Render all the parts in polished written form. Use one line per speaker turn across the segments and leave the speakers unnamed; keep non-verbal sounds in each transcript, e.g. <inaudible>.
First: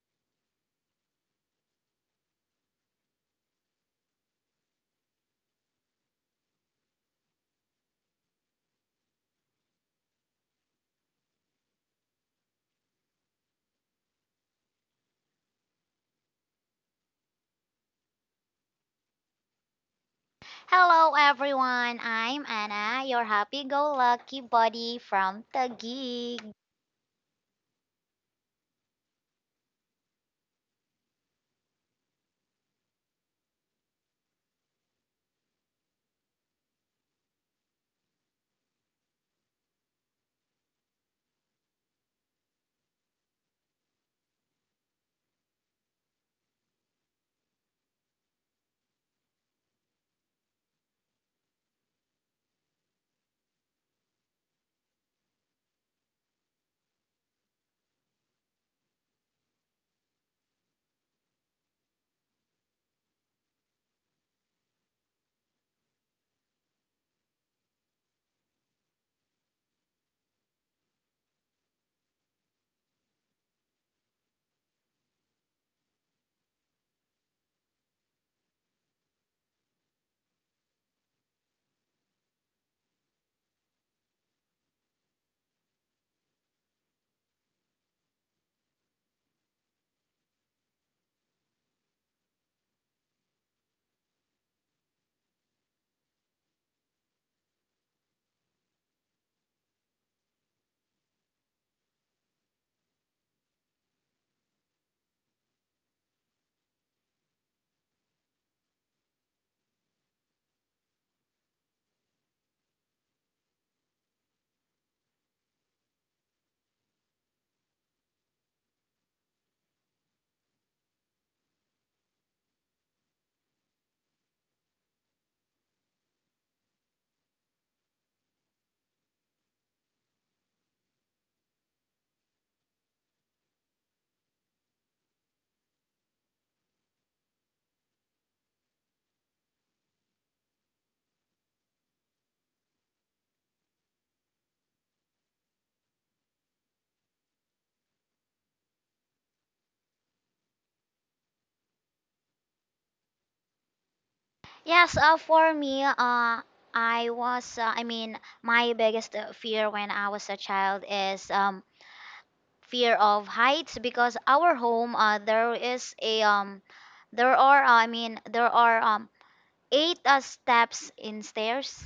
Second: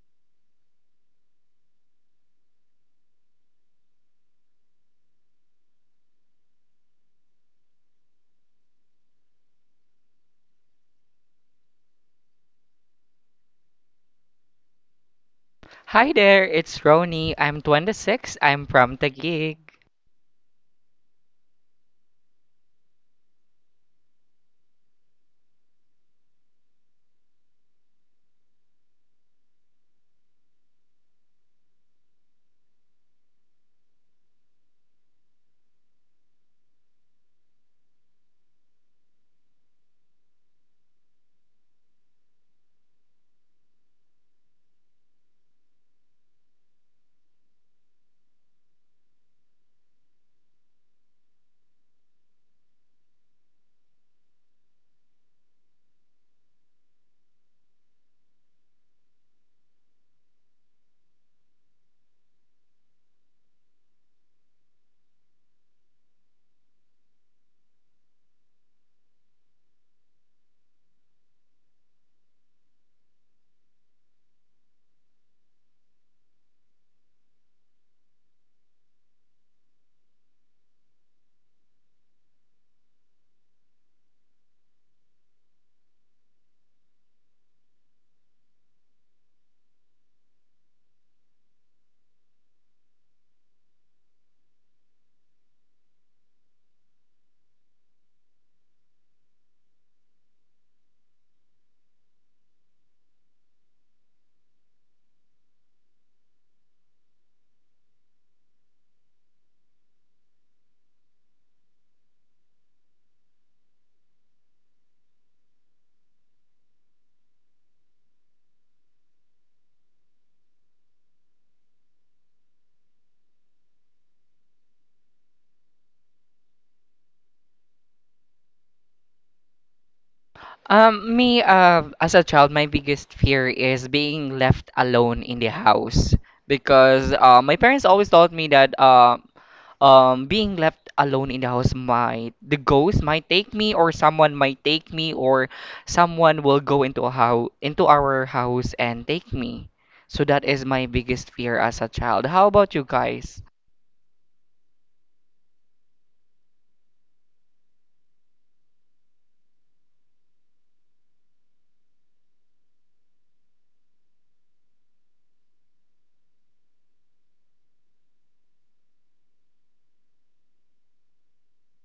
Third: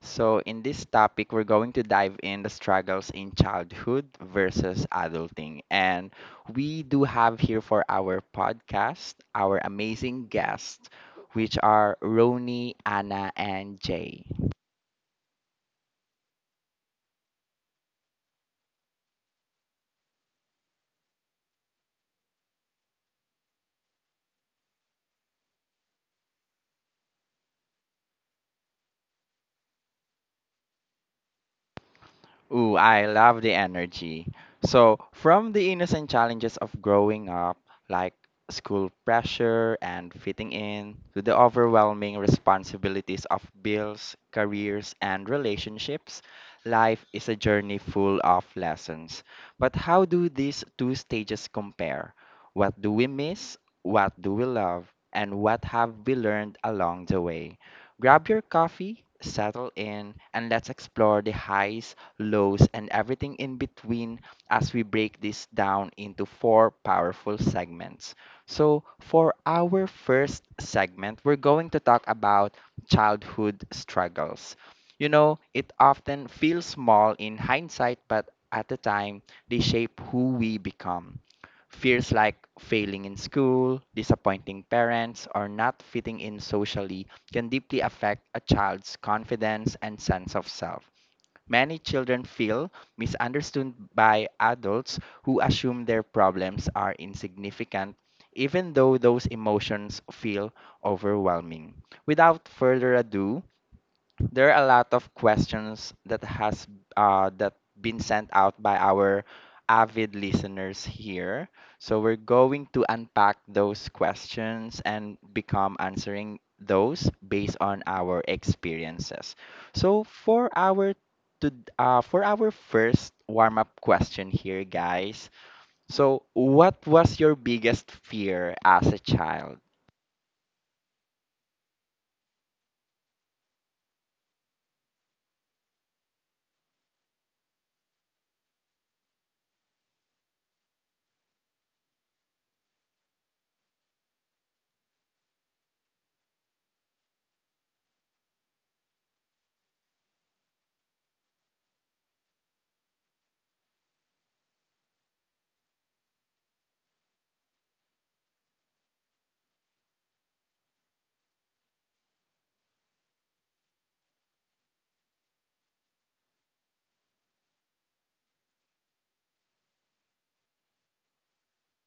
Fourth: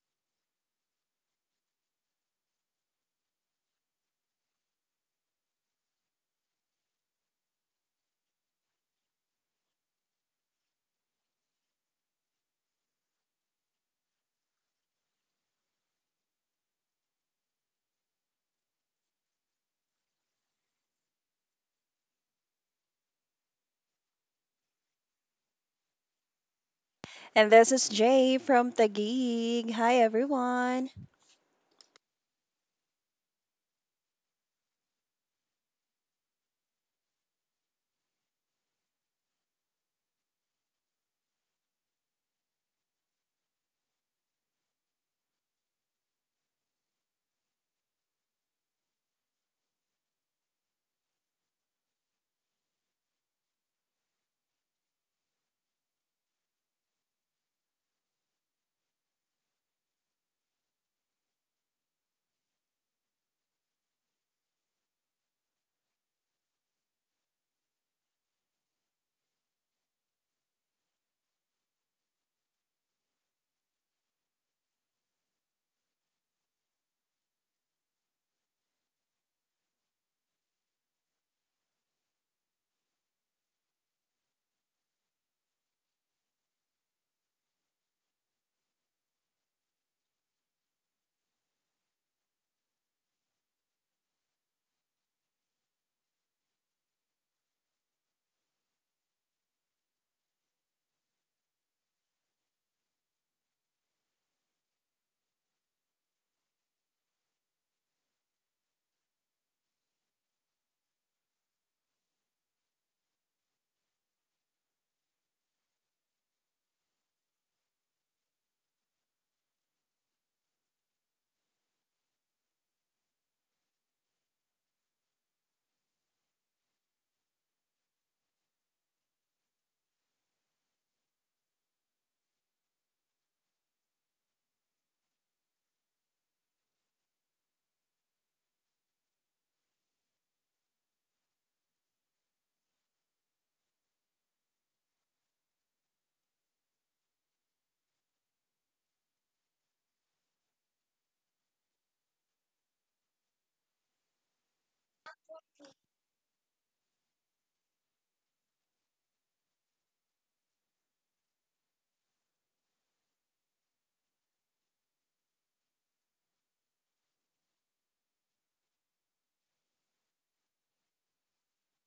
So, in this topic, we're going to dive in the struggles in childhood versus adulting. And we do have here for our podcast our amazing guests, which are Roni, Anna, and Jay.
Hi there, it's Roni. I'm 26. I'm from Taguig.
Hello everyone, I'm Anna, your happy-go-lucky buddy from Taguig.
And this is Jay from Taguig. Hi, everyone.
Ooh, I love the energy. So, from the innocent challenges of growing up, like school pressure and fitting in, to the overwhelming responsibilities of bills, careers, and relationships, life is a journey full of lessons. But how do these two stages compare? What do we miss? What do we love? And what have we learned along the way? Grab your coffee, settle in, and let's explore the highs, lows, and everything in between as we break this down into four powerful segments. So, for our first segment, we're going to talk about childhood struggles. You know, it often feels small in hindsight, but at the time, they shape who we become. Fears like failing in school, disappointing parents, or not fitting in socially can deeply affect a child's confidence and sense of self. Many children feel misunderstood by adults who assume their problems are insignificant, even though those emotions feel overwhelming. Without further ado, there are a lot of questions that been sent out by our avid listeners here. So we're going to unpack those questions and become answering those based on our experiences. So to for our first warm up question here, guys. So what was your biggest fear as a child?
As a child, my biggest fear is being left alone in the house because my parents always taught me that being left alone in the house might the ghost might take me or someone might take me or someone will go into a house into our house and take me. So that is my biggest fear as a child. How about you guys?
Yes, for me, I was, my biggest fear when I was a child is fear of heights because our home, there is a, there are, I mean, there are eight steps in stairs.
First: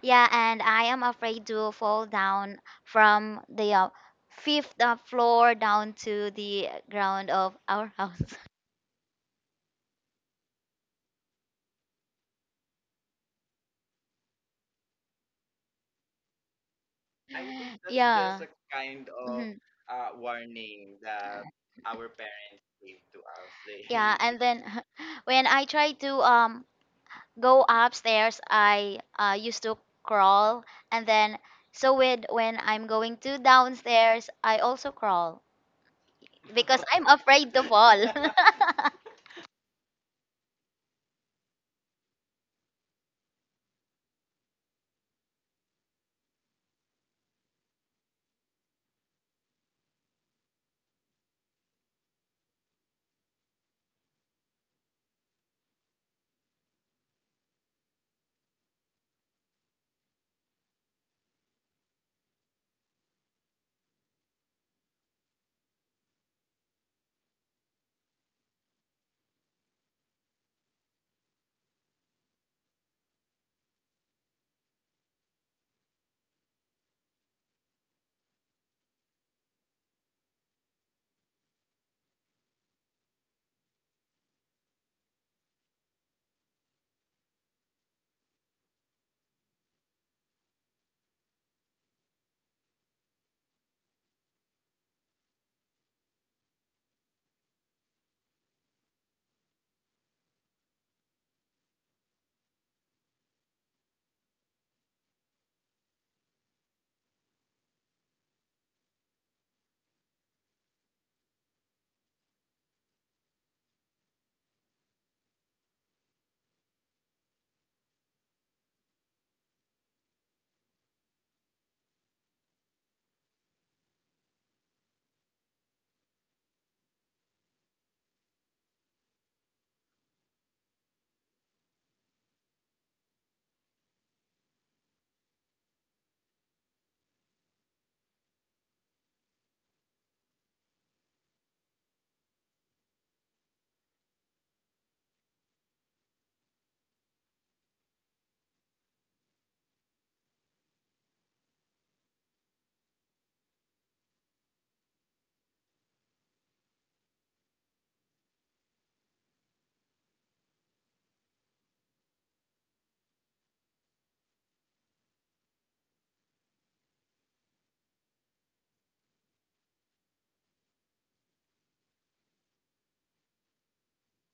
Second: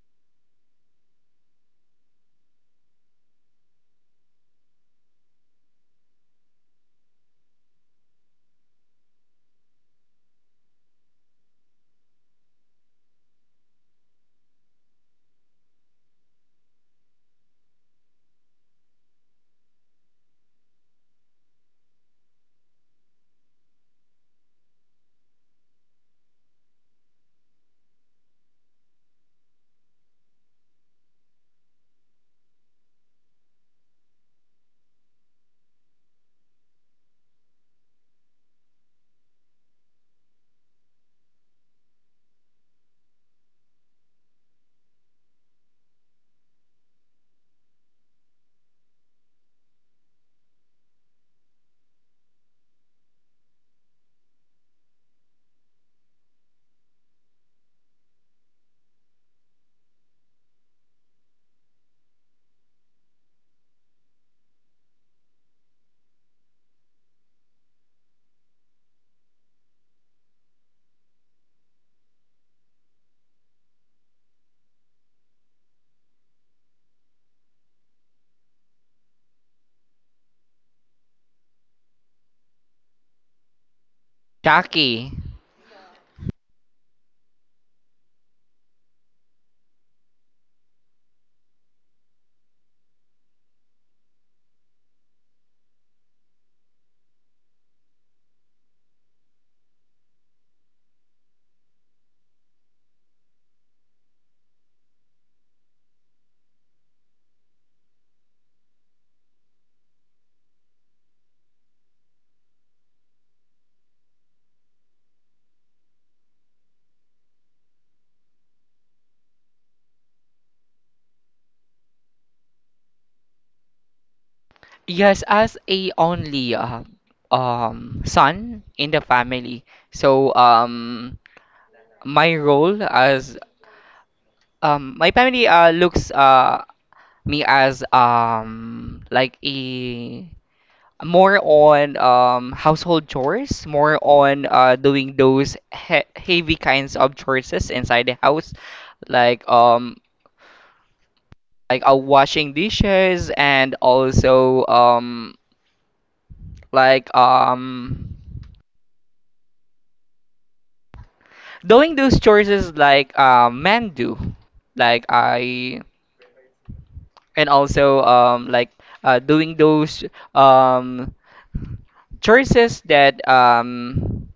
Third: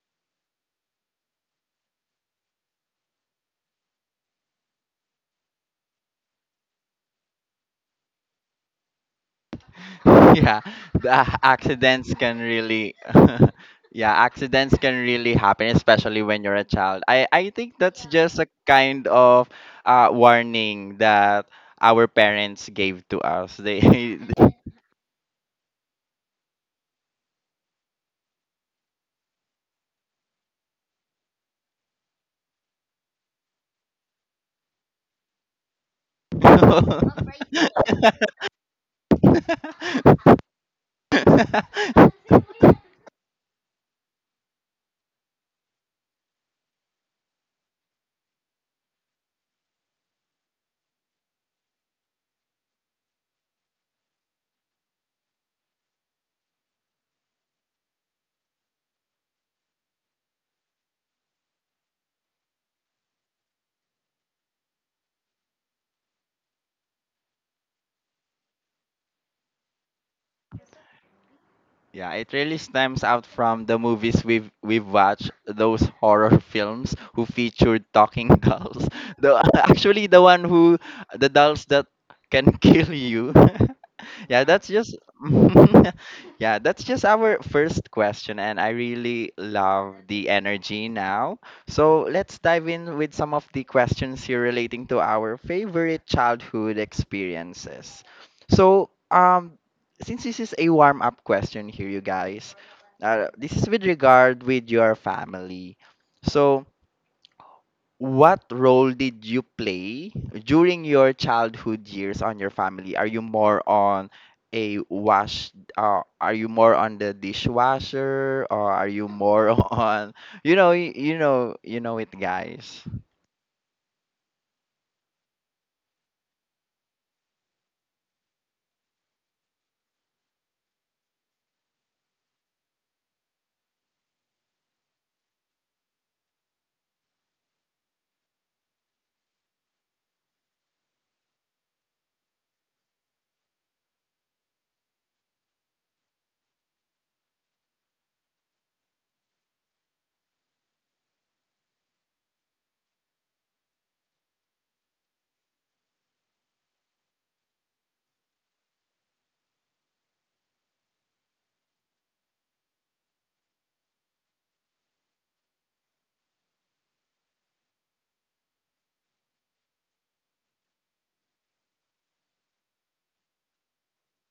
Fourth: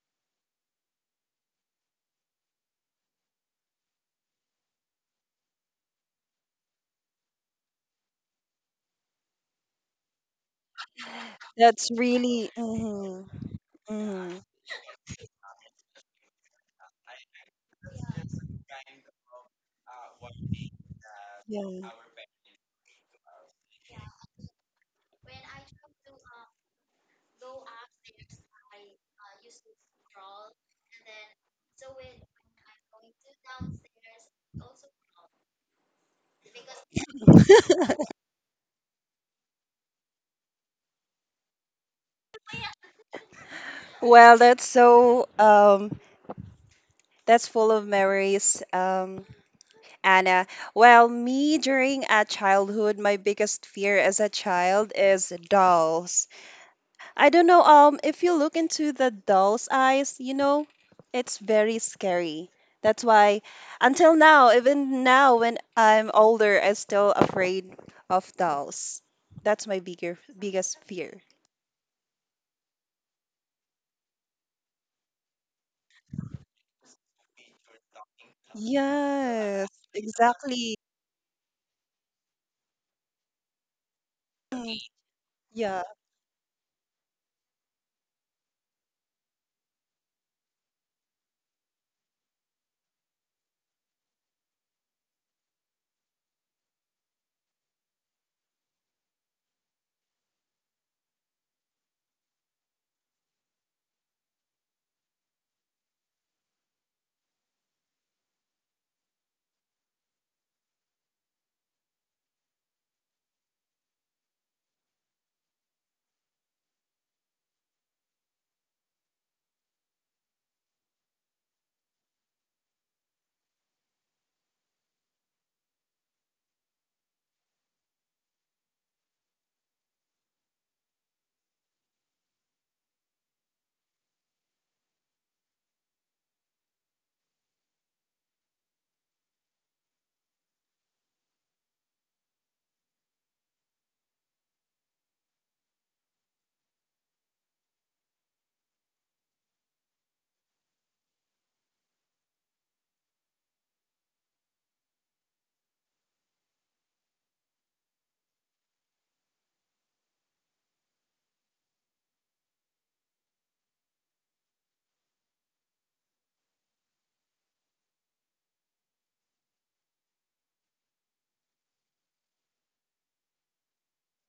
Yeah, and I am afraid to fall down from the fifth floor down to the ground of our <laughs> house.
<laughs> Yeah, the
That's
accidents can
really,
really.
hmm
<laughs> Yeah,
hmm
accidents can really happen, especially when you're a child. I think
<laughs>
that's
Yeah.
just a kind of
Mhm.
warning that
Yeah.
our parents gave to us. They.
Yeah, and then <laughs> when I try to go upstairs, I used to crawl, and then so with when I'm going to downstairs, I also crawl because <laughs> I'm afraid to fall. <laughs>
<laughs> <laughs>
Well, that's full of memories, Anna. Well, me during a childhood, my biggest fear as a child is dolls. I don't know. If you look into the doll's eyes, you know, it's very scary. That's why, until now, even now when I'm older, I'm still afraid of dolls. That's my bigger biggest fear.
Yeah, it really stems out from the movies we've watched, those horror <laughs> films who featured talking dolls. <laughs> The
Yes,
actually the one
exactly.
who the dolls that can kill you. <laughs> Yeah, that's just.
Chucky.
Yeah.
<laughs> Yeah, that's just our first question, and I really love the energy now. So let's dive in with some of the questions here relating to our favorite childhood experiences. So since this is a warm up question here, you guys, this is with regard with your family. So, what role did you play during your childhood years on your family? Are you more on a wash? Are you more on the dishwasher, or are you more <laughs> on you know it, guys?
Yes, as a only son in the family. So my role as my family looks me as like a more on household chores, more on doing those he heavy kinds of chores inside the house, like washing dishes and also like um. doing those choices like men do, like I and also, doing those, um, choices that,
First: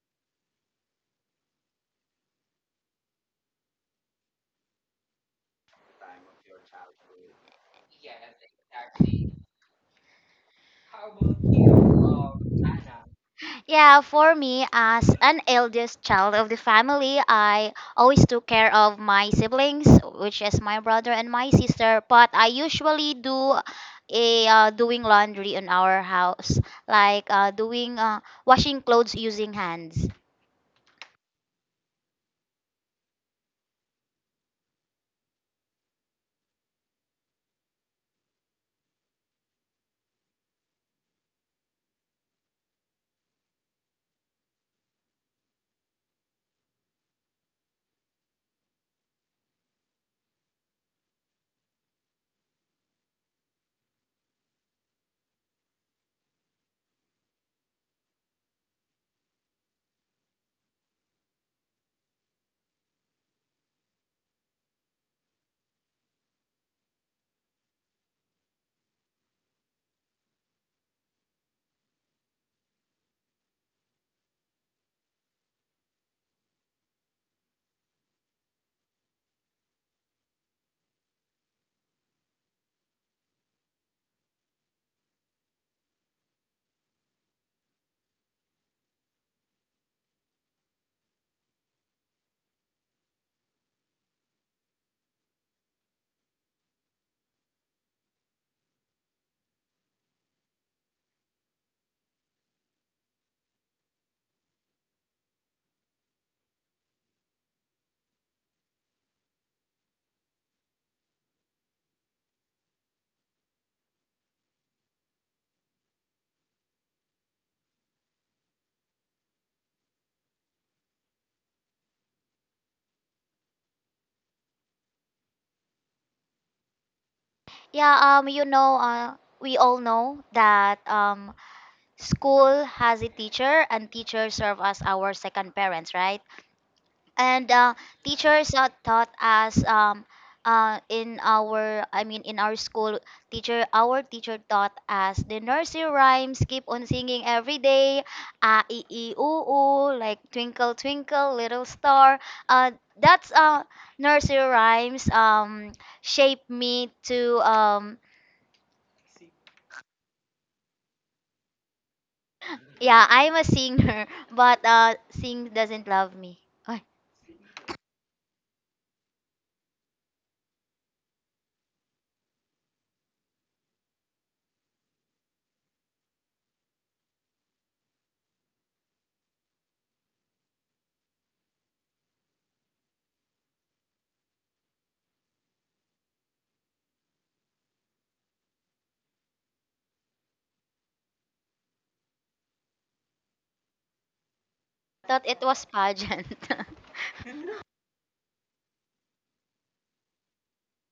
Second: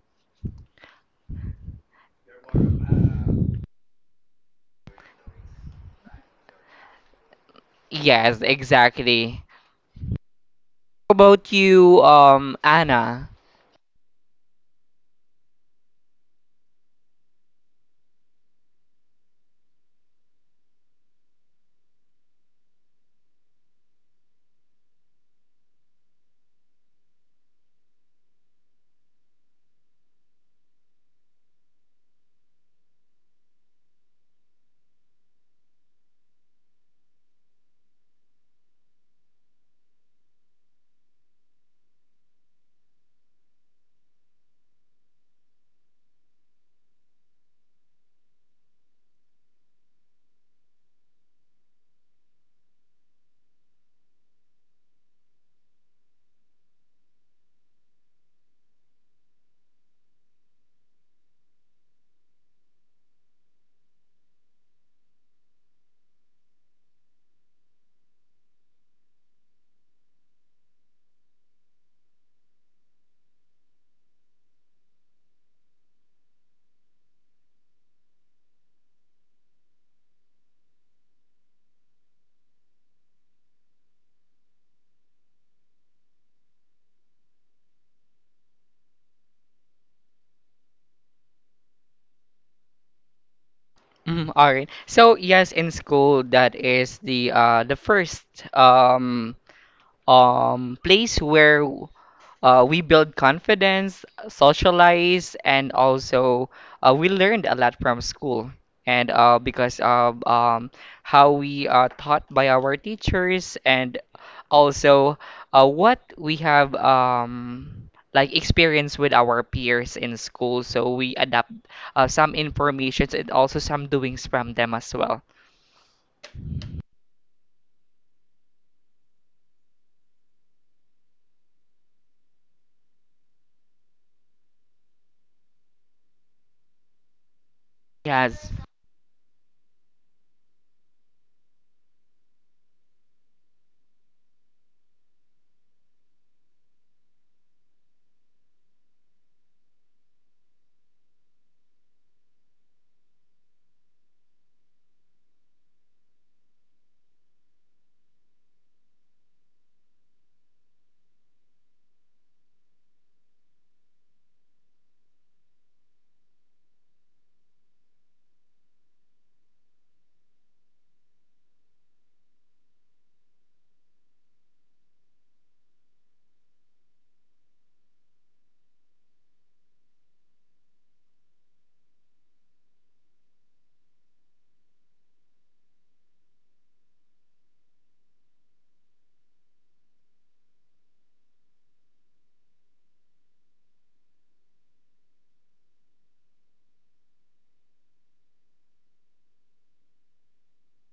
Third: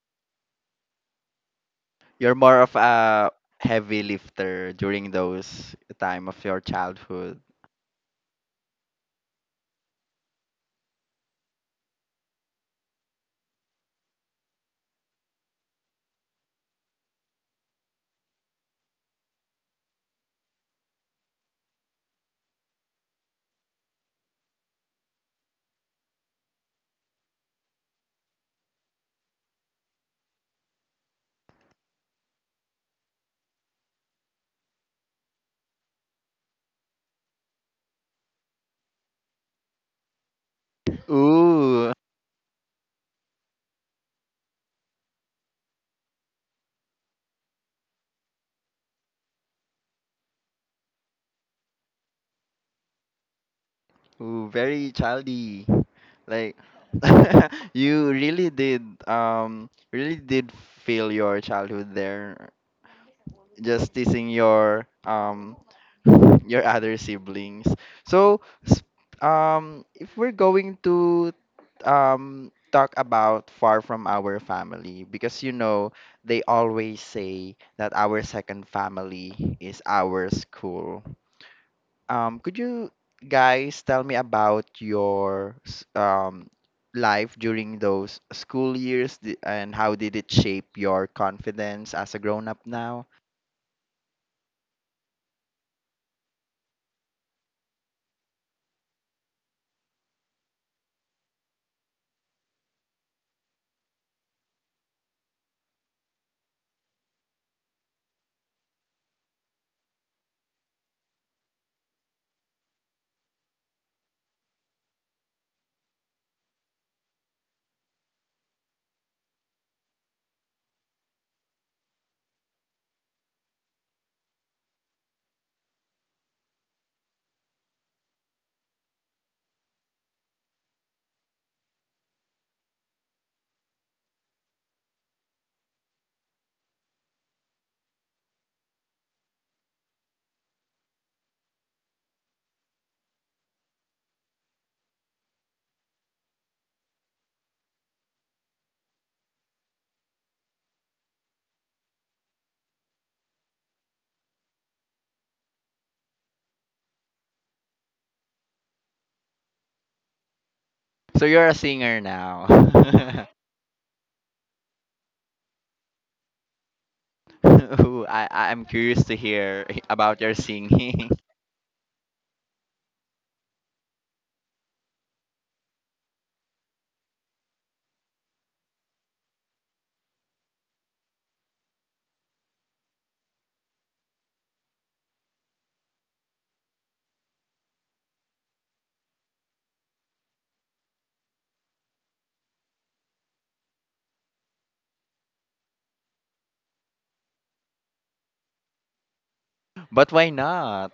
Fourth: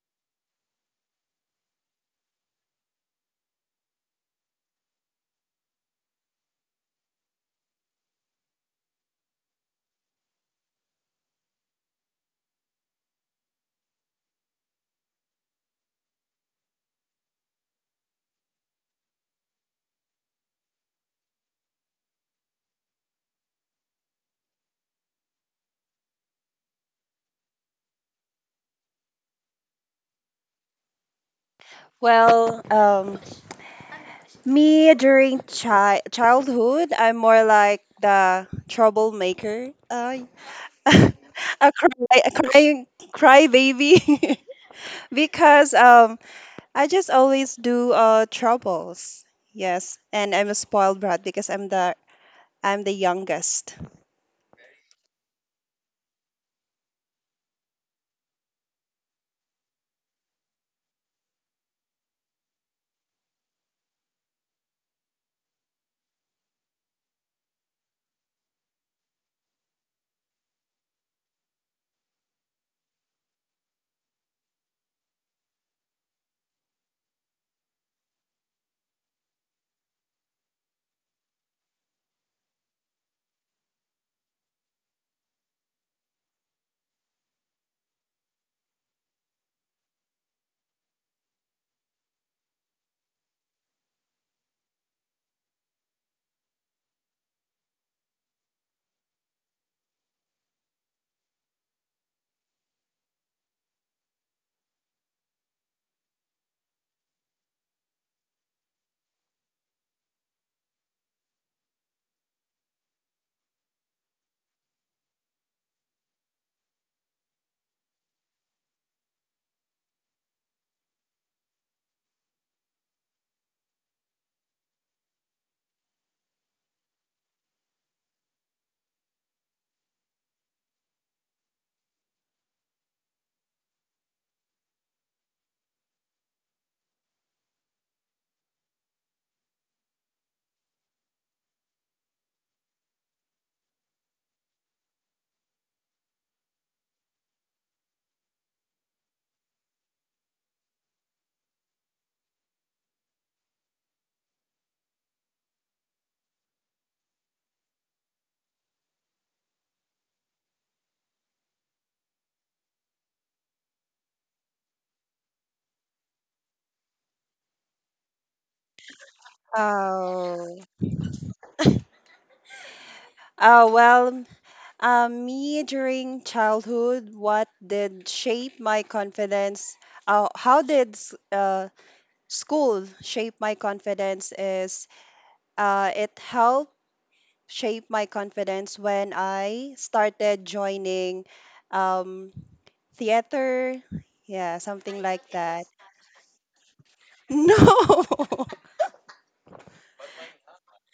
You're more of a heavy lifter during those time of your childhood.
yes, exactly. How about you, Anna?
Yeah, for me, as an eldest child of the family, I always took care of my siblings, which is my brother and my sister. But I usually do a doing laundry in our house, like doing washing clothes using hands.
Well, me during childhood, I'm more like the troublemaker. <laughs> A
Ooh.
cry, a crying cry baby. <laughs> Because I just always do troubles. Yes, and I'm a spoiled brat because I'm the youngest.
Ooh, very childy. Like <laughs> you really did feel your childhood there, just teasing your other siblings. So s- if we're going to talk about far from our family, because you know they always say that our second family is our school. Could you guys tell me about your life during those school years, and how did it shape your confidence as a grown up now?
All right, so yes, in school, that is the first, place where we build confidence, socialize, and also we learned a lot from school. And because of how we are taught by our teachers, and also what we have, like experience with our peers in school, so we adapt some informations and also some doings from them as well.
Yeah, you know, we all know that school has a teacher, and teachers serve as our second parents, right? and
Yes.
Teachers taught us in our I mean in our school teacher our teacher taught us the nursery rhymes, keep on singing every day, ee ee oo oo, like Twinkle Twinkle Little Star. Uh, that's Nursery rhymes shaped me to
So you're a singer now.
yeah,
<laughs>
I'm a singer. <laughs> But sing doesn't love me I
Ooh, I'm curious to hear <laughs> about your
Oh.
singing.
Oh well, me during childhood, what did shape my confidence? Uh, how did s- uh, school shape my confidence? Is it helped shape my confidence when I started joining um, theater. Yeah, something
Thought
like
it
that.
was
<laughs>
pageant. <laughs>
No.
<laughs> But why not?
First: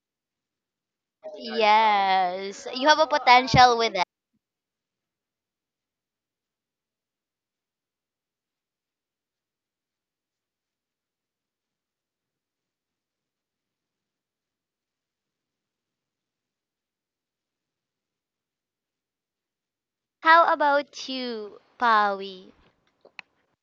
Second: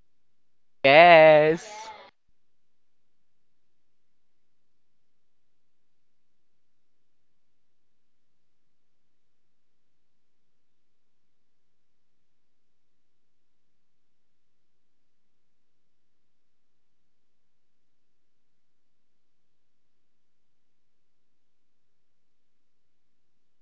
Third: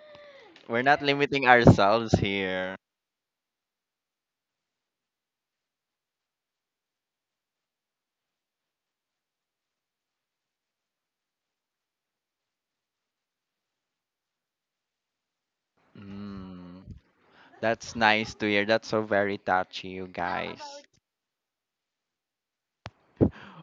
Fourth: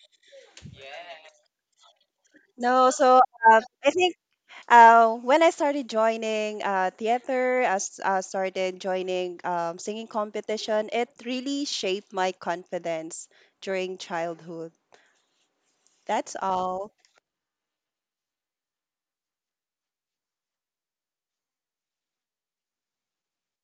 We're not limiting
Yes.
ourselves
Yes,
here.
you
No,
have a
so
potential
I
with that.
think when I started joining theater, I started joining singing competition. It really shaped my confidence during childhood. That's
Mm,
all.
that's nice to hear. That's so very touchy, you
How
guys.
about you, Pawi?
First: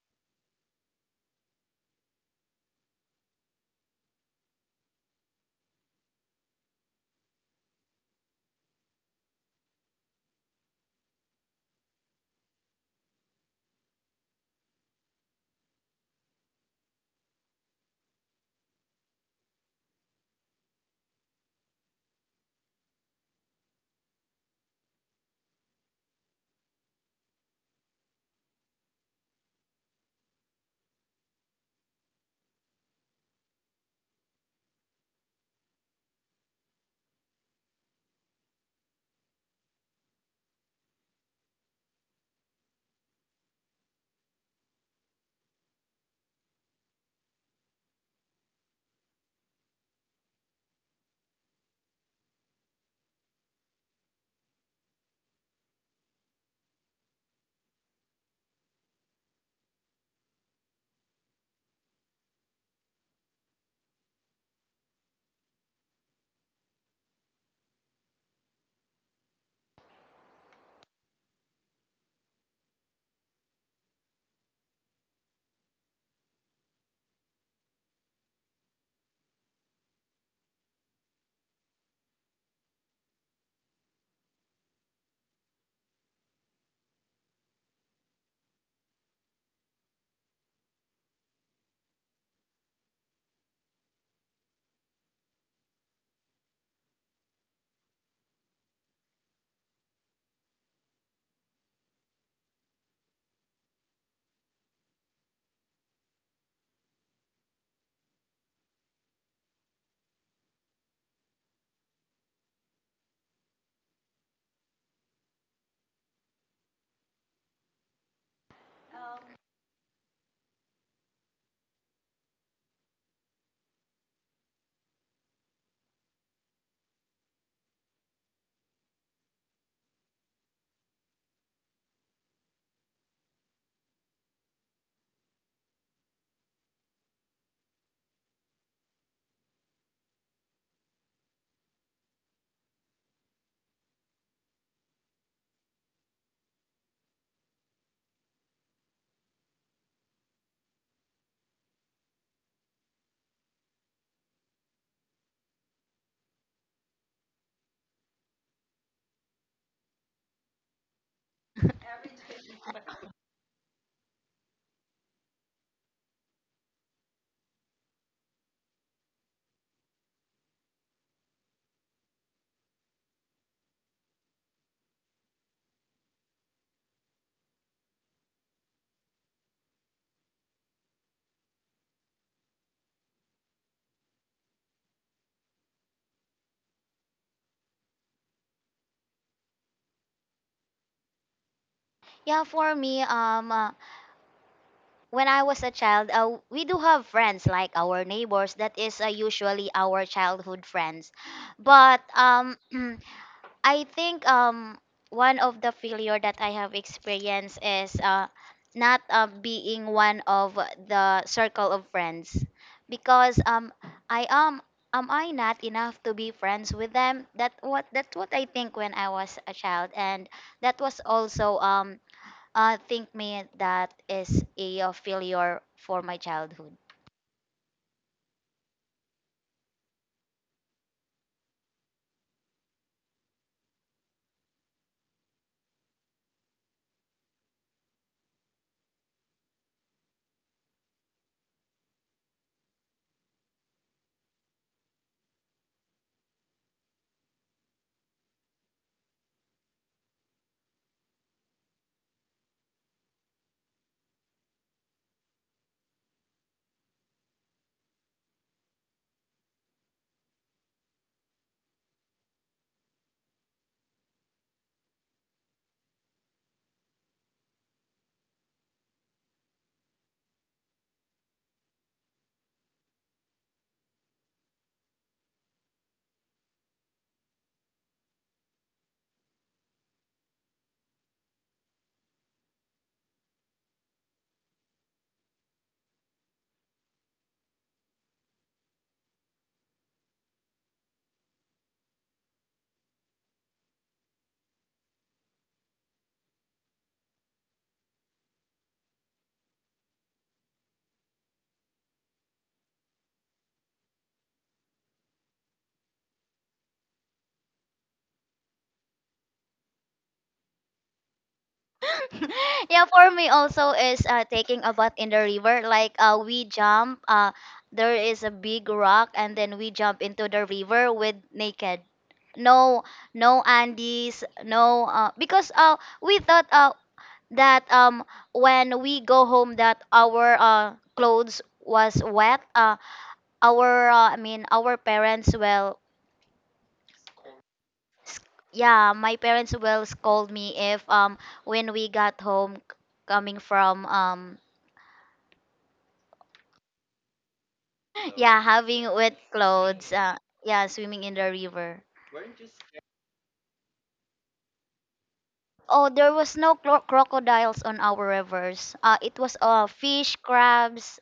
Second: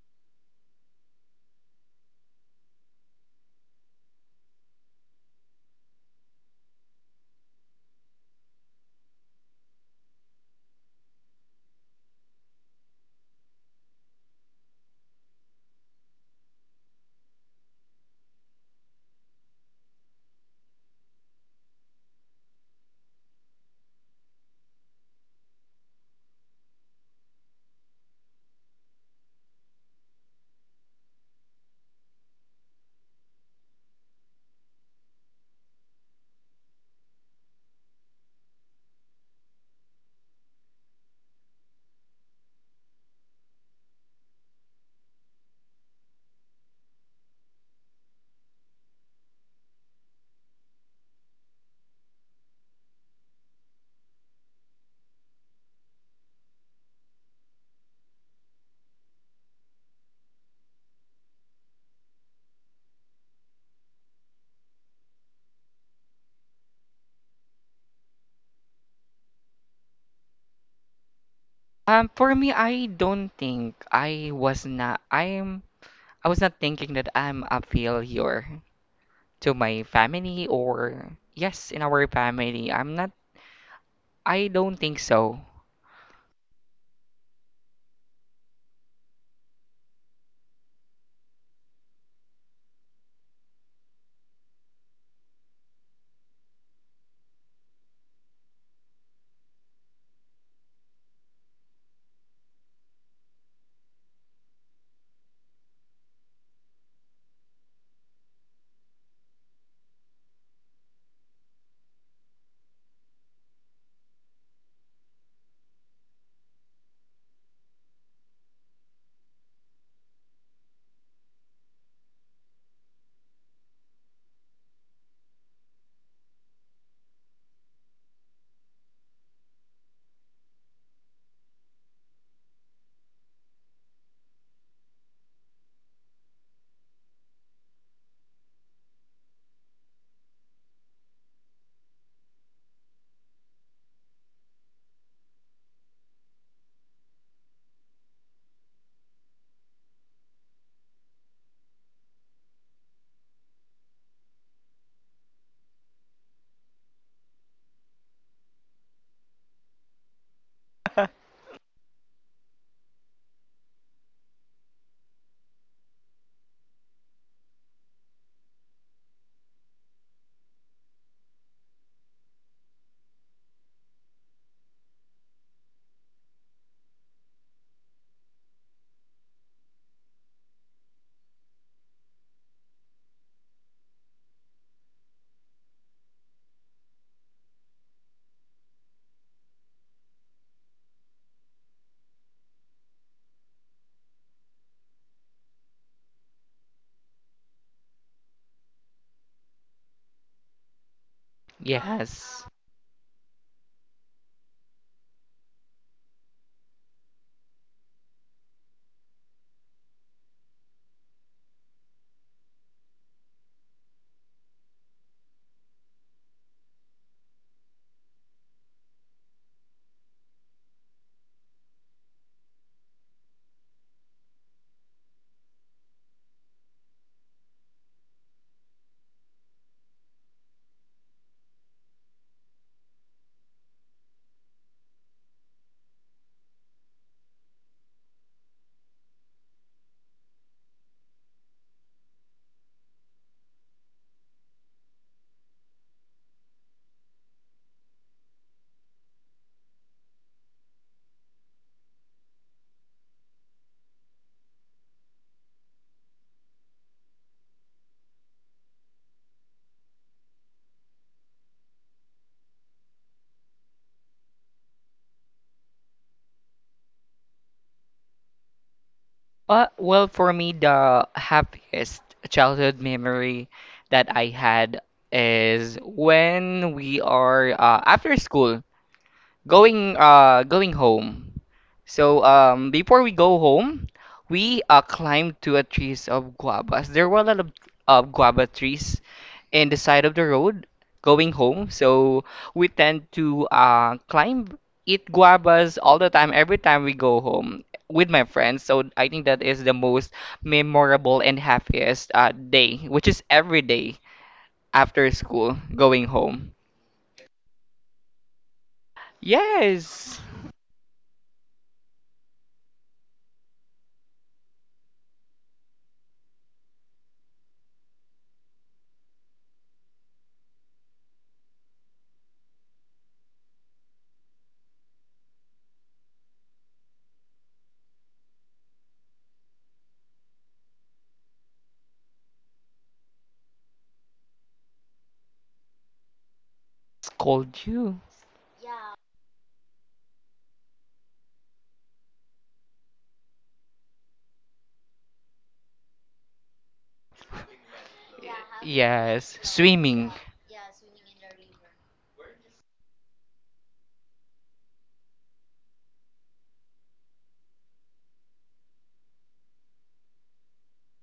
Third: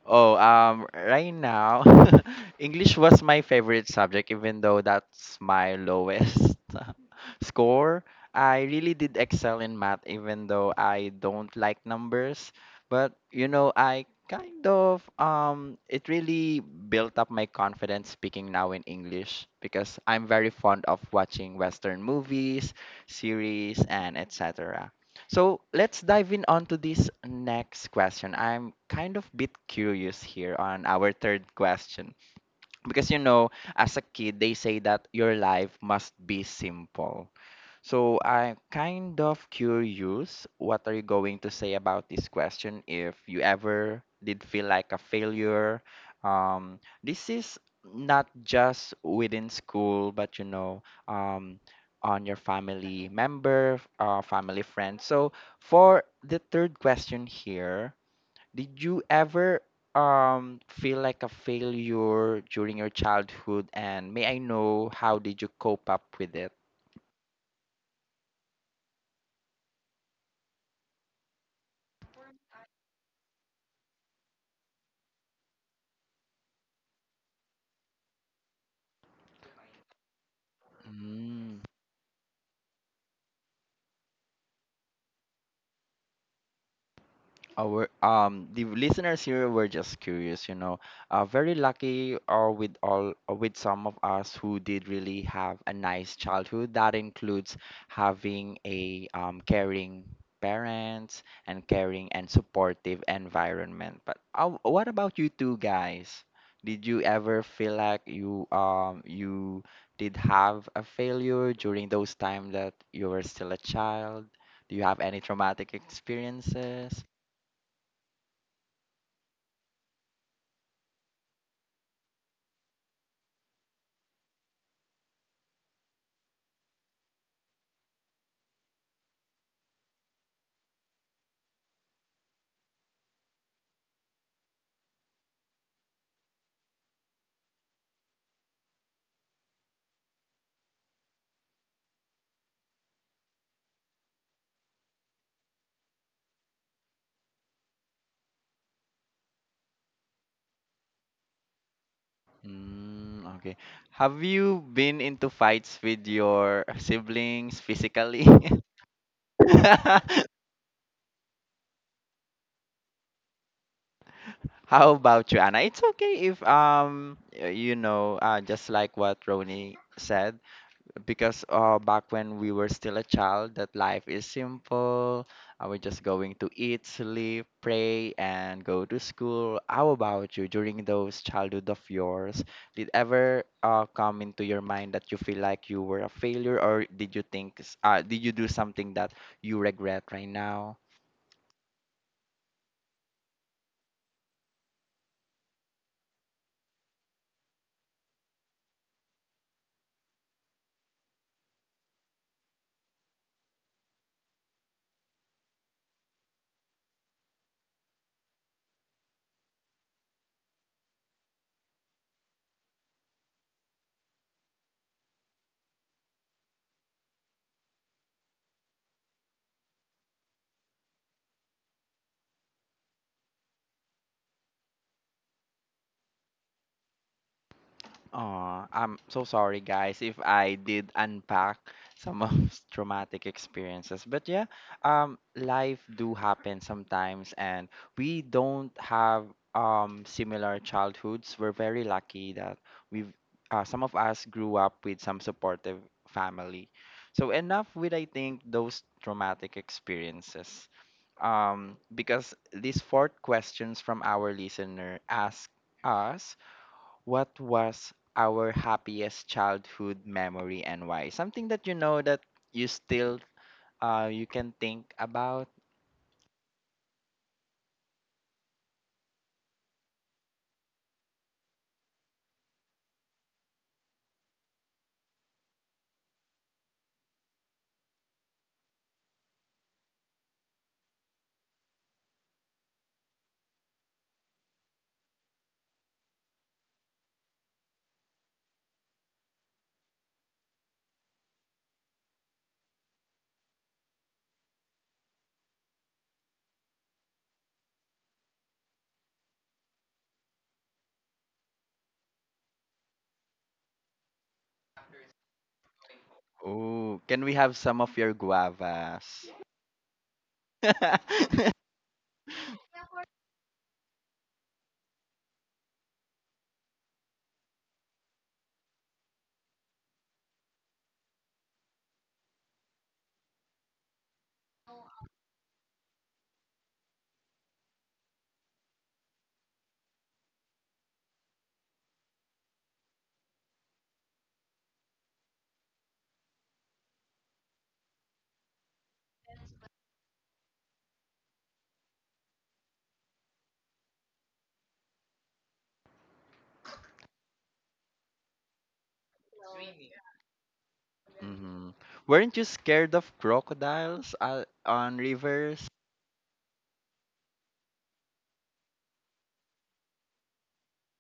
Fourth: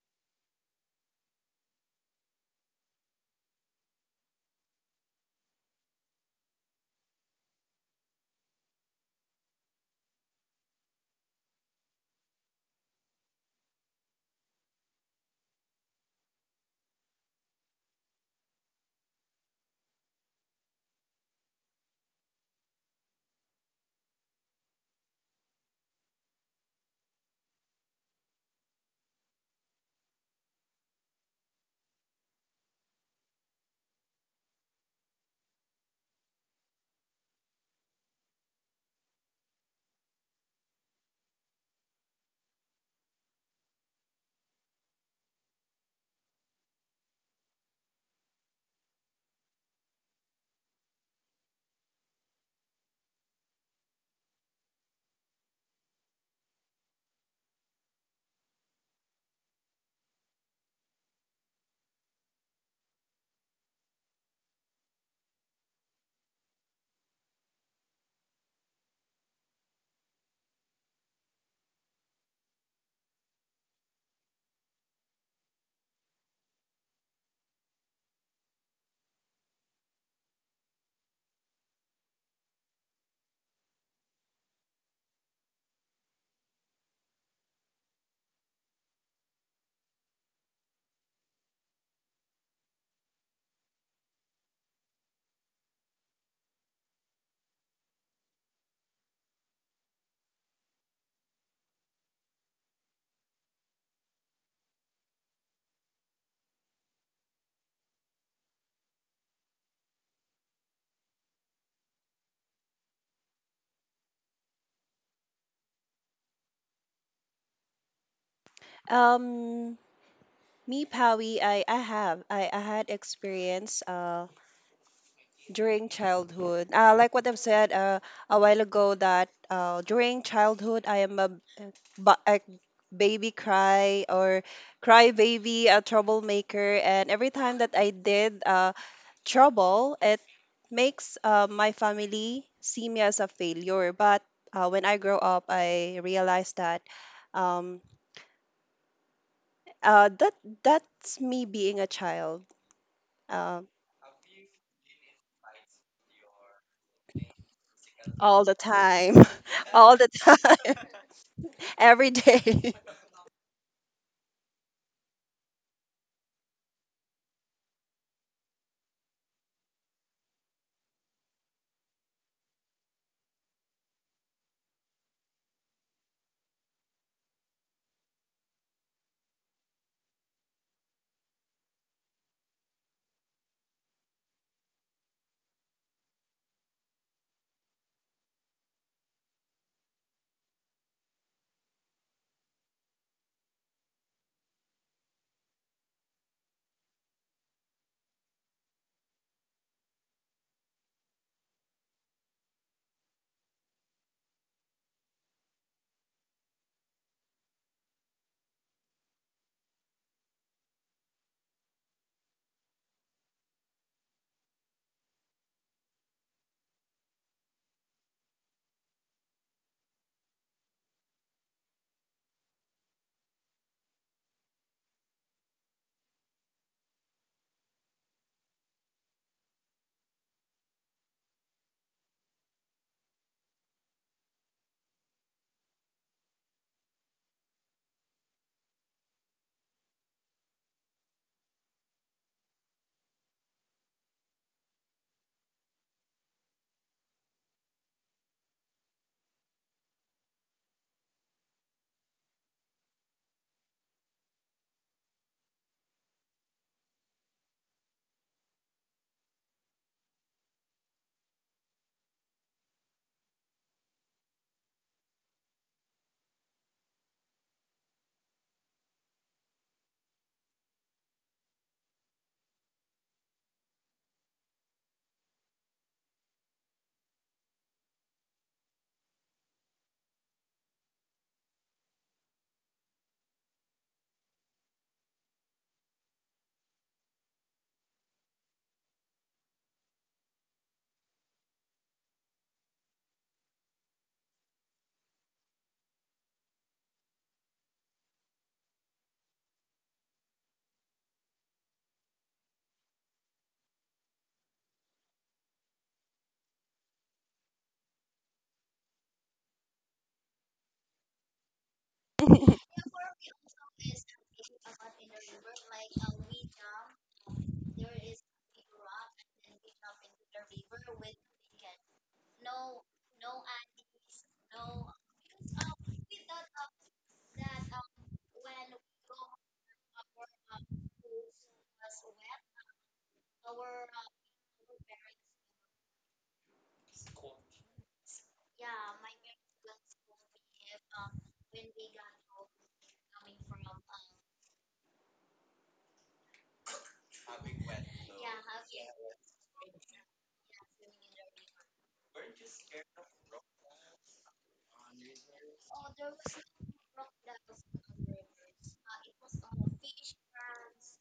Oh, right now, <laughs> English was my favorite subject, even though that's my lowest <laughs> score. I really did excel in math, even though I don't like numbers. But I kind of it really built up my confidence speaking now in English, because I'm very fond of watching Western movies, series, and etc. So let's dive in onto this next question. I'm kind of bit curious here on our third question because as a kid, they say that your life must be simple. So I'm kind of curious, what are you going to say about this question if you ever did feel like a failure? This is not just within school, but on your family member, family friend. So for the third question here, did you ever feel like a failure during your childhood? And may I know how did you cope up with it?
For me, I don't think I was not. I'm. I was not thinking that I'm a failure to my family. Or
Mm.
yes, in our family, I'm not. I don't think so.
Our the listeners here were just curious. Very lucky, or with some of us who did really have a nice childhood. That includes having a caring parents and caring and supportive environment. But what about you two guys? Did you ever feel like you did have a failure during those time that you were still a child? Do you have any traumatic experiences?
Um, Me, Pawi, I had experience during childhood, like what I've said a while ago that during childhood I am a ba- a baby cry or cry baby, a troublemaker. And every time that I did trouble, it makes my family see me as a failure. But when I grow up, I realized that um, uh, that that's me being a child,
Mm, okay.
uh,
Have you been into fights with your siblings physically?
all the time. <laughs> All the
<laughs>
time,
<laughs>
every day.
How about you, Anna? It's okay if just like what Roni said, because back when we were still a child, that life is simple. We're just going to eat, sleep, pray, and go to school. How about you during those childhood of yours? Did ever come into your mind that you feel like you were a failure, or did you do something that you regret right now?
Yeah, For me, when I was a child, we do have friends like our neighbors. That is usually our childhood friends. But
Yes.
um, <clears throat> I think one of the failure that I have experienced is not being one of the circle of friends because I am I not enough to be friends with them? That what, that's what I think when I was a child, and that was also think me that is a, failure for my childhood.
Oh, I'm so sorry, guys, if I did unpack some of <laughs> traumatic experiences. But yeah, life do happen sometimes, and we don't have similar childhoods. We're very lucky that we've some of us grew up with some supportive family. So enough with, I think, those traumatic experiences. Because these fourth questions from our listener ask us what was our happiest childhood memory and why? Something that you know that you still you can think about.
Well, for me, the happiest childhood memory that I had is when we are after school. Going going home. So before we go home, we climbed to a trees of guavas. There were a lot of guava trees in the side of the road going home. So we tend to climb, eat guavas all the time every time we go home with my friends. So I think that is the most memorable and happiest day, which is every day after school going home.
Oh, can we have some of your guavas?
Yes,
<laughs>
<laughs>
<laughs> Yeah, for me also is taking a bath in the river, like we jump, there is a big rock and then we jump into the river with naked. No, no andes, no, because we thought that when we go home that our clothes was wet, our I mean our parents will
scold you.
sc- yeah, my parents will scold me if when we got home, c- coming from yeah, having wet
Yes,
clothes.
swimming.
Yeah, swimming in the
Hmm.
river.
Weren't you scared of crocodiles on rivers?
Oh, there was no crocodiles on our rivers. It was fish, crabs.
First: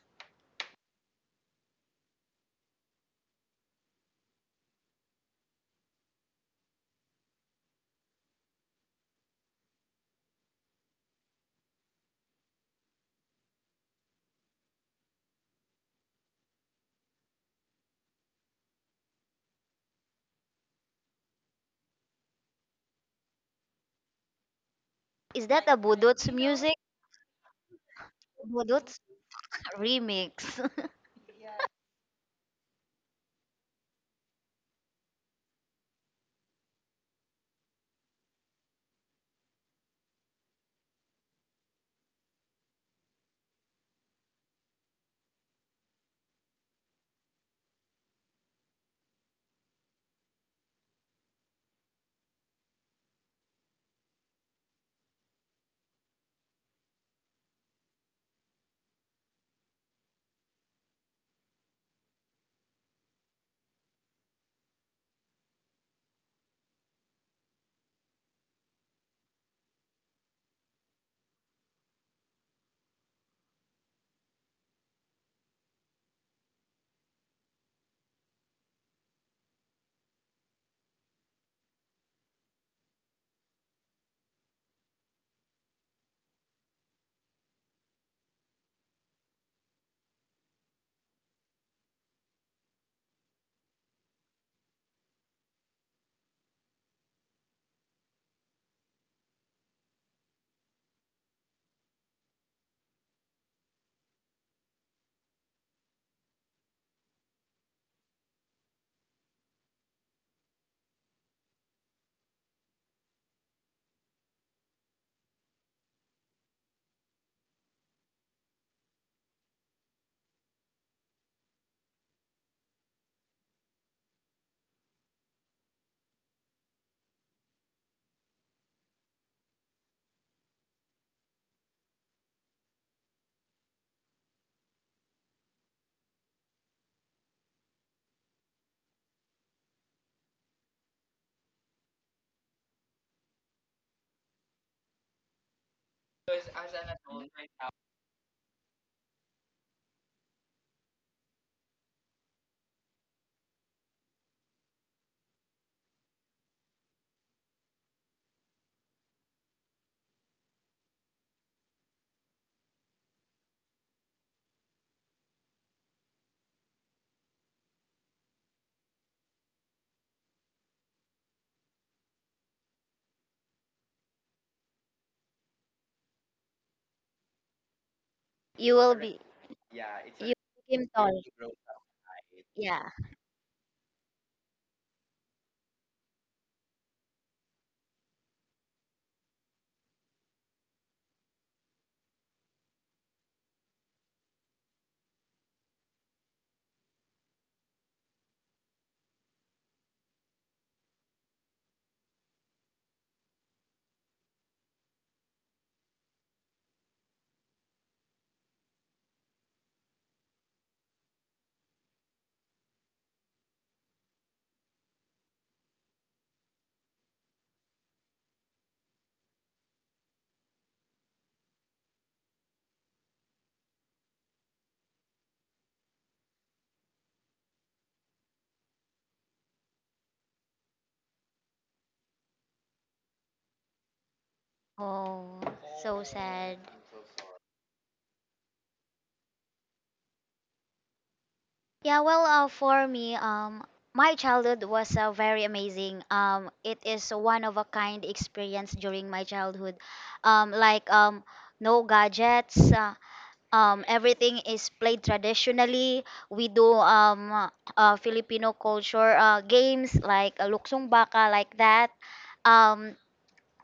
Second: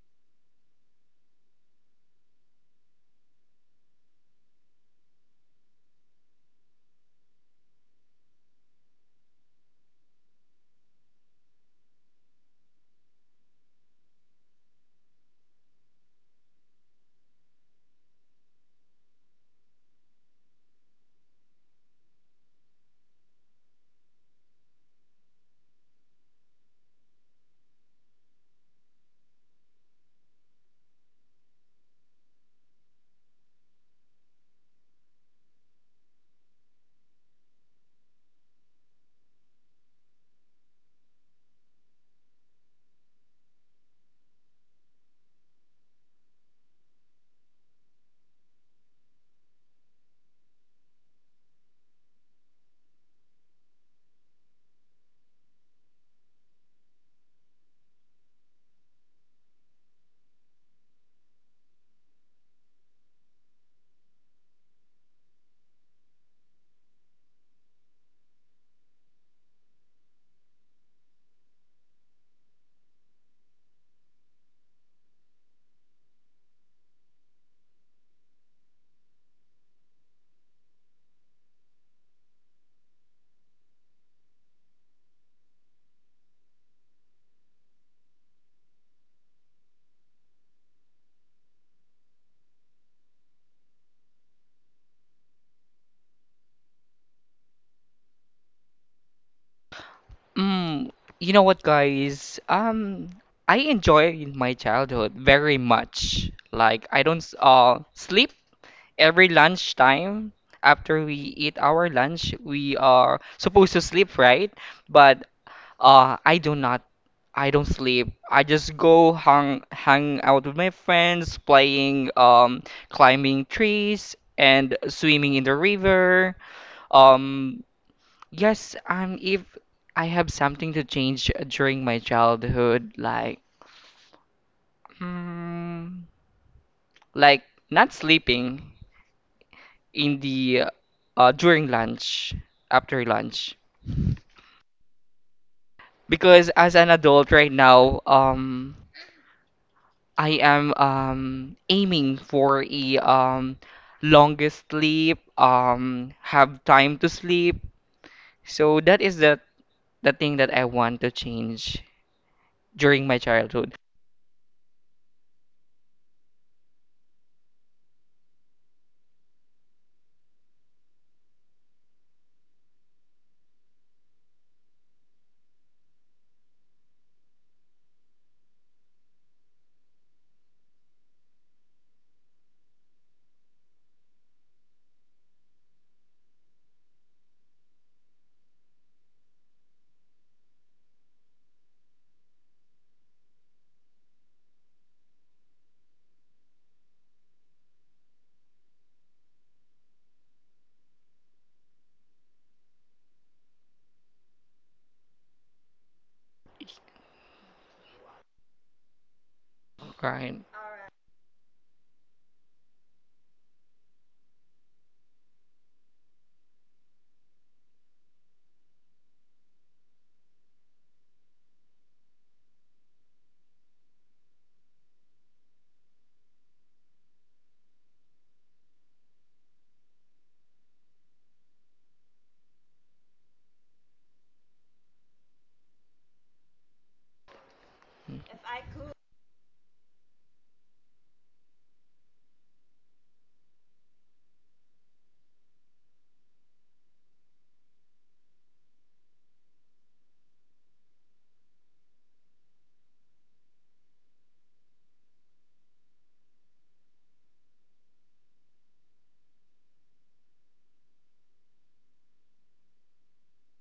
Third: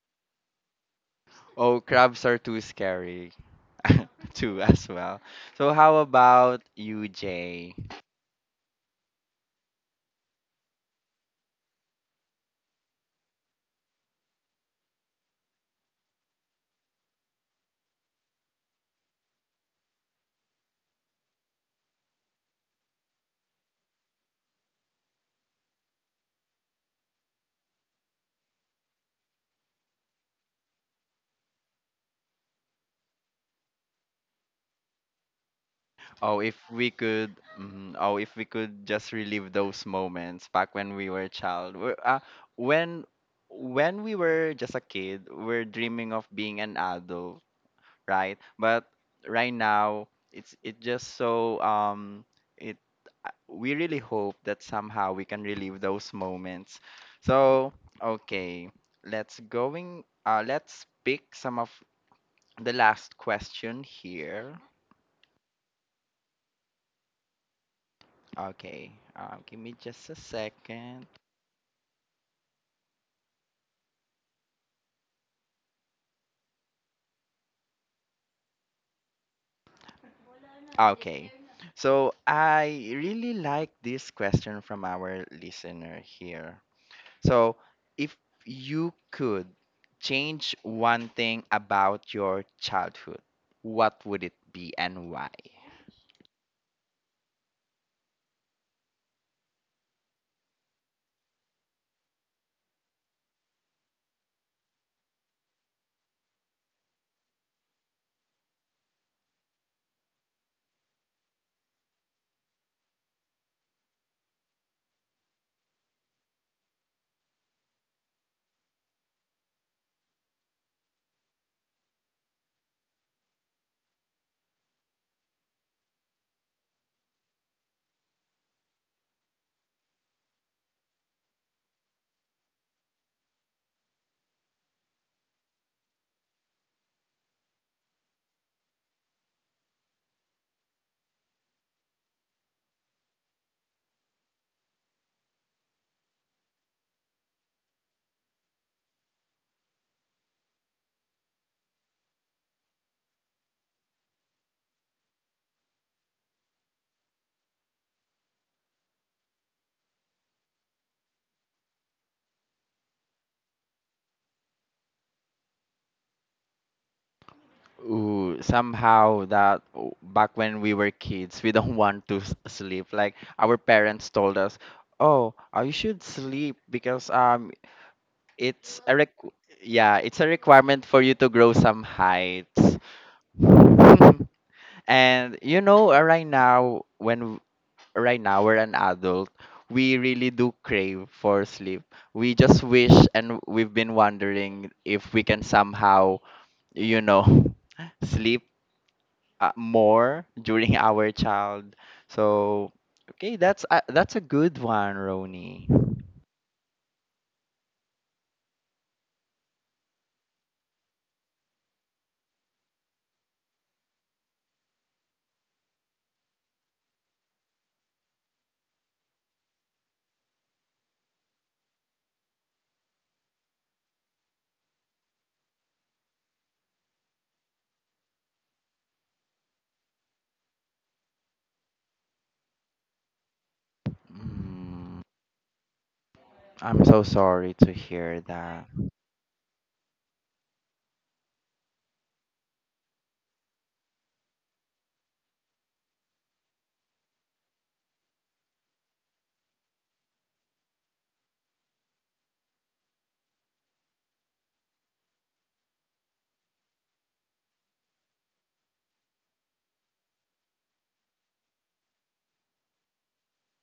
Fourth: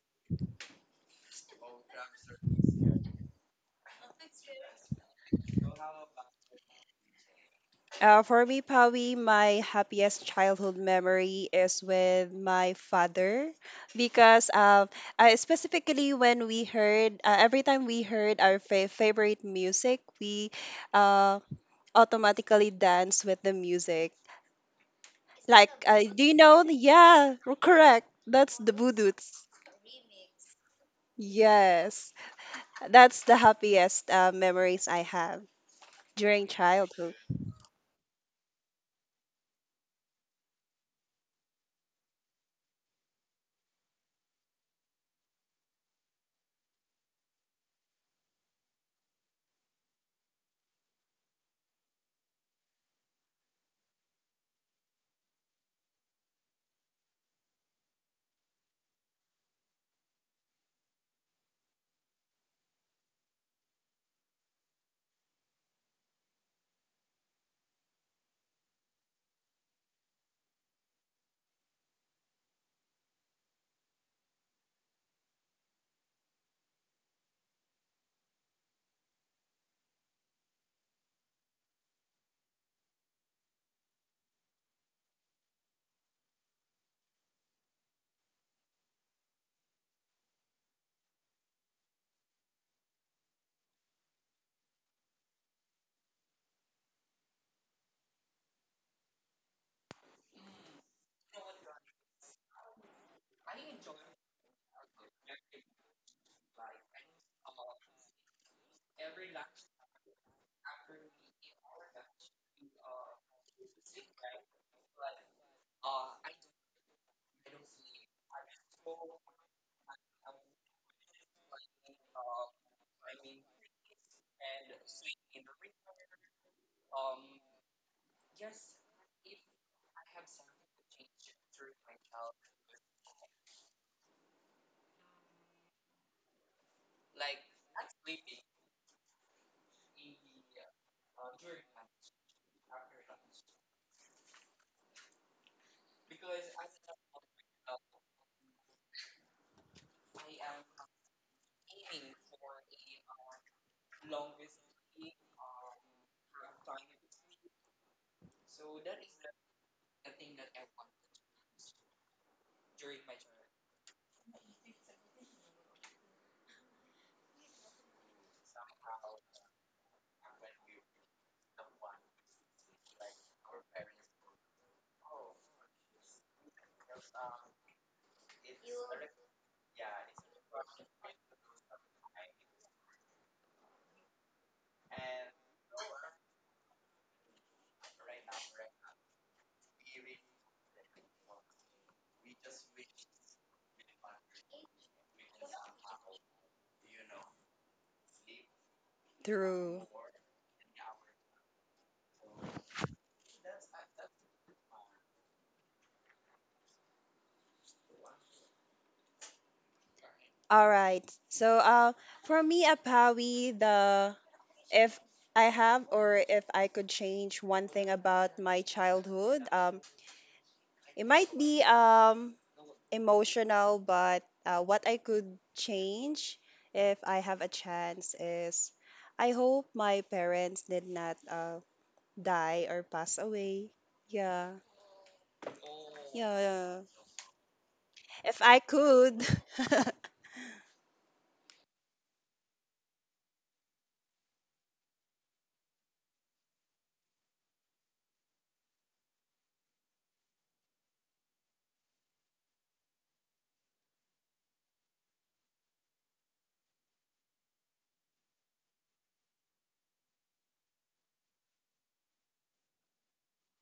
Oh, crabs are too scary <laughs> too as well. So how about you, Jay?
For me, Pawi, my happiest childhood memory is with my father because specifically when we heard, every time we heard our favorite music, we uh, automatically dance with the music.
Is that a
Like, do
Budots
you know?
music?
Yeah, correct. That's the
Budots
voodoos.
remix.
Yes, that's the happiest memories I have
Oh,
during
if we
childhood.
could, mhm, oh, if we could just relive those moments back when we were a child. When when we were just a kid, we're dreaming of being an adult, right? But right now, it just so, it we really hope that somehow we can relive those moments. So, okay, let's going let's pick some of the last question here. Okay, give me just a second. Okay, so I really like this question from our listener here. So, if you could change one thing about your childhood, what would it be and why?
Mm, you know what, guys? I enjoy my childhood very much. Like I don't sleep every lunchtime. After we eat our lunch, we are supposed to sleep, right? But I do not. I don't sleep. I just go hang out with my friends, playing, climbing trees and swimming in the river. Um, Yes, if I have something to change during my childhood, like, mm, like not sleeping in the during lunch, after lunch, because as an adult right now, I am aiming for a longest sleep, have time to sleep. So that is the thing that I want to change during my childhood,
Ooh, somehow that, oh, back when we were kids, we <laughs> don't want to sleep. Like our parents told us, "Oh, you should sleep because
<laughs> You
it's
will
a
be.
requ-. Yeah, it's a
You became
requirement
<laughs>
for you
tall.
to grow some heights."
Yeah.
<laughs> And right now we're an adult, we really do crave for sleep. We just wish and we've been wondering if we can somehow, you know, <laughs> sleep
True.
more during <laughs> our child. So, okay, that's a good one, Roni.
right?
All right. So, for me, a Pawi, the if I have, or if I could change one thing about my childhood, it might be emotional, but what I could change if I have a chance is, I hope my parents did not die or pass away. Yeah,
Mm,
Oh, so
yeah,
sad.
yeah.
I'm so sorry to hear
If I
that.
could. <laughs>
Yeah, well, for me, my childhood was very amazing. It is one of a kind experience during my childhood. Um, like um, no gadgets. Everything is played traditionally. We do Filipino culture games like luksong baka, like that. Um,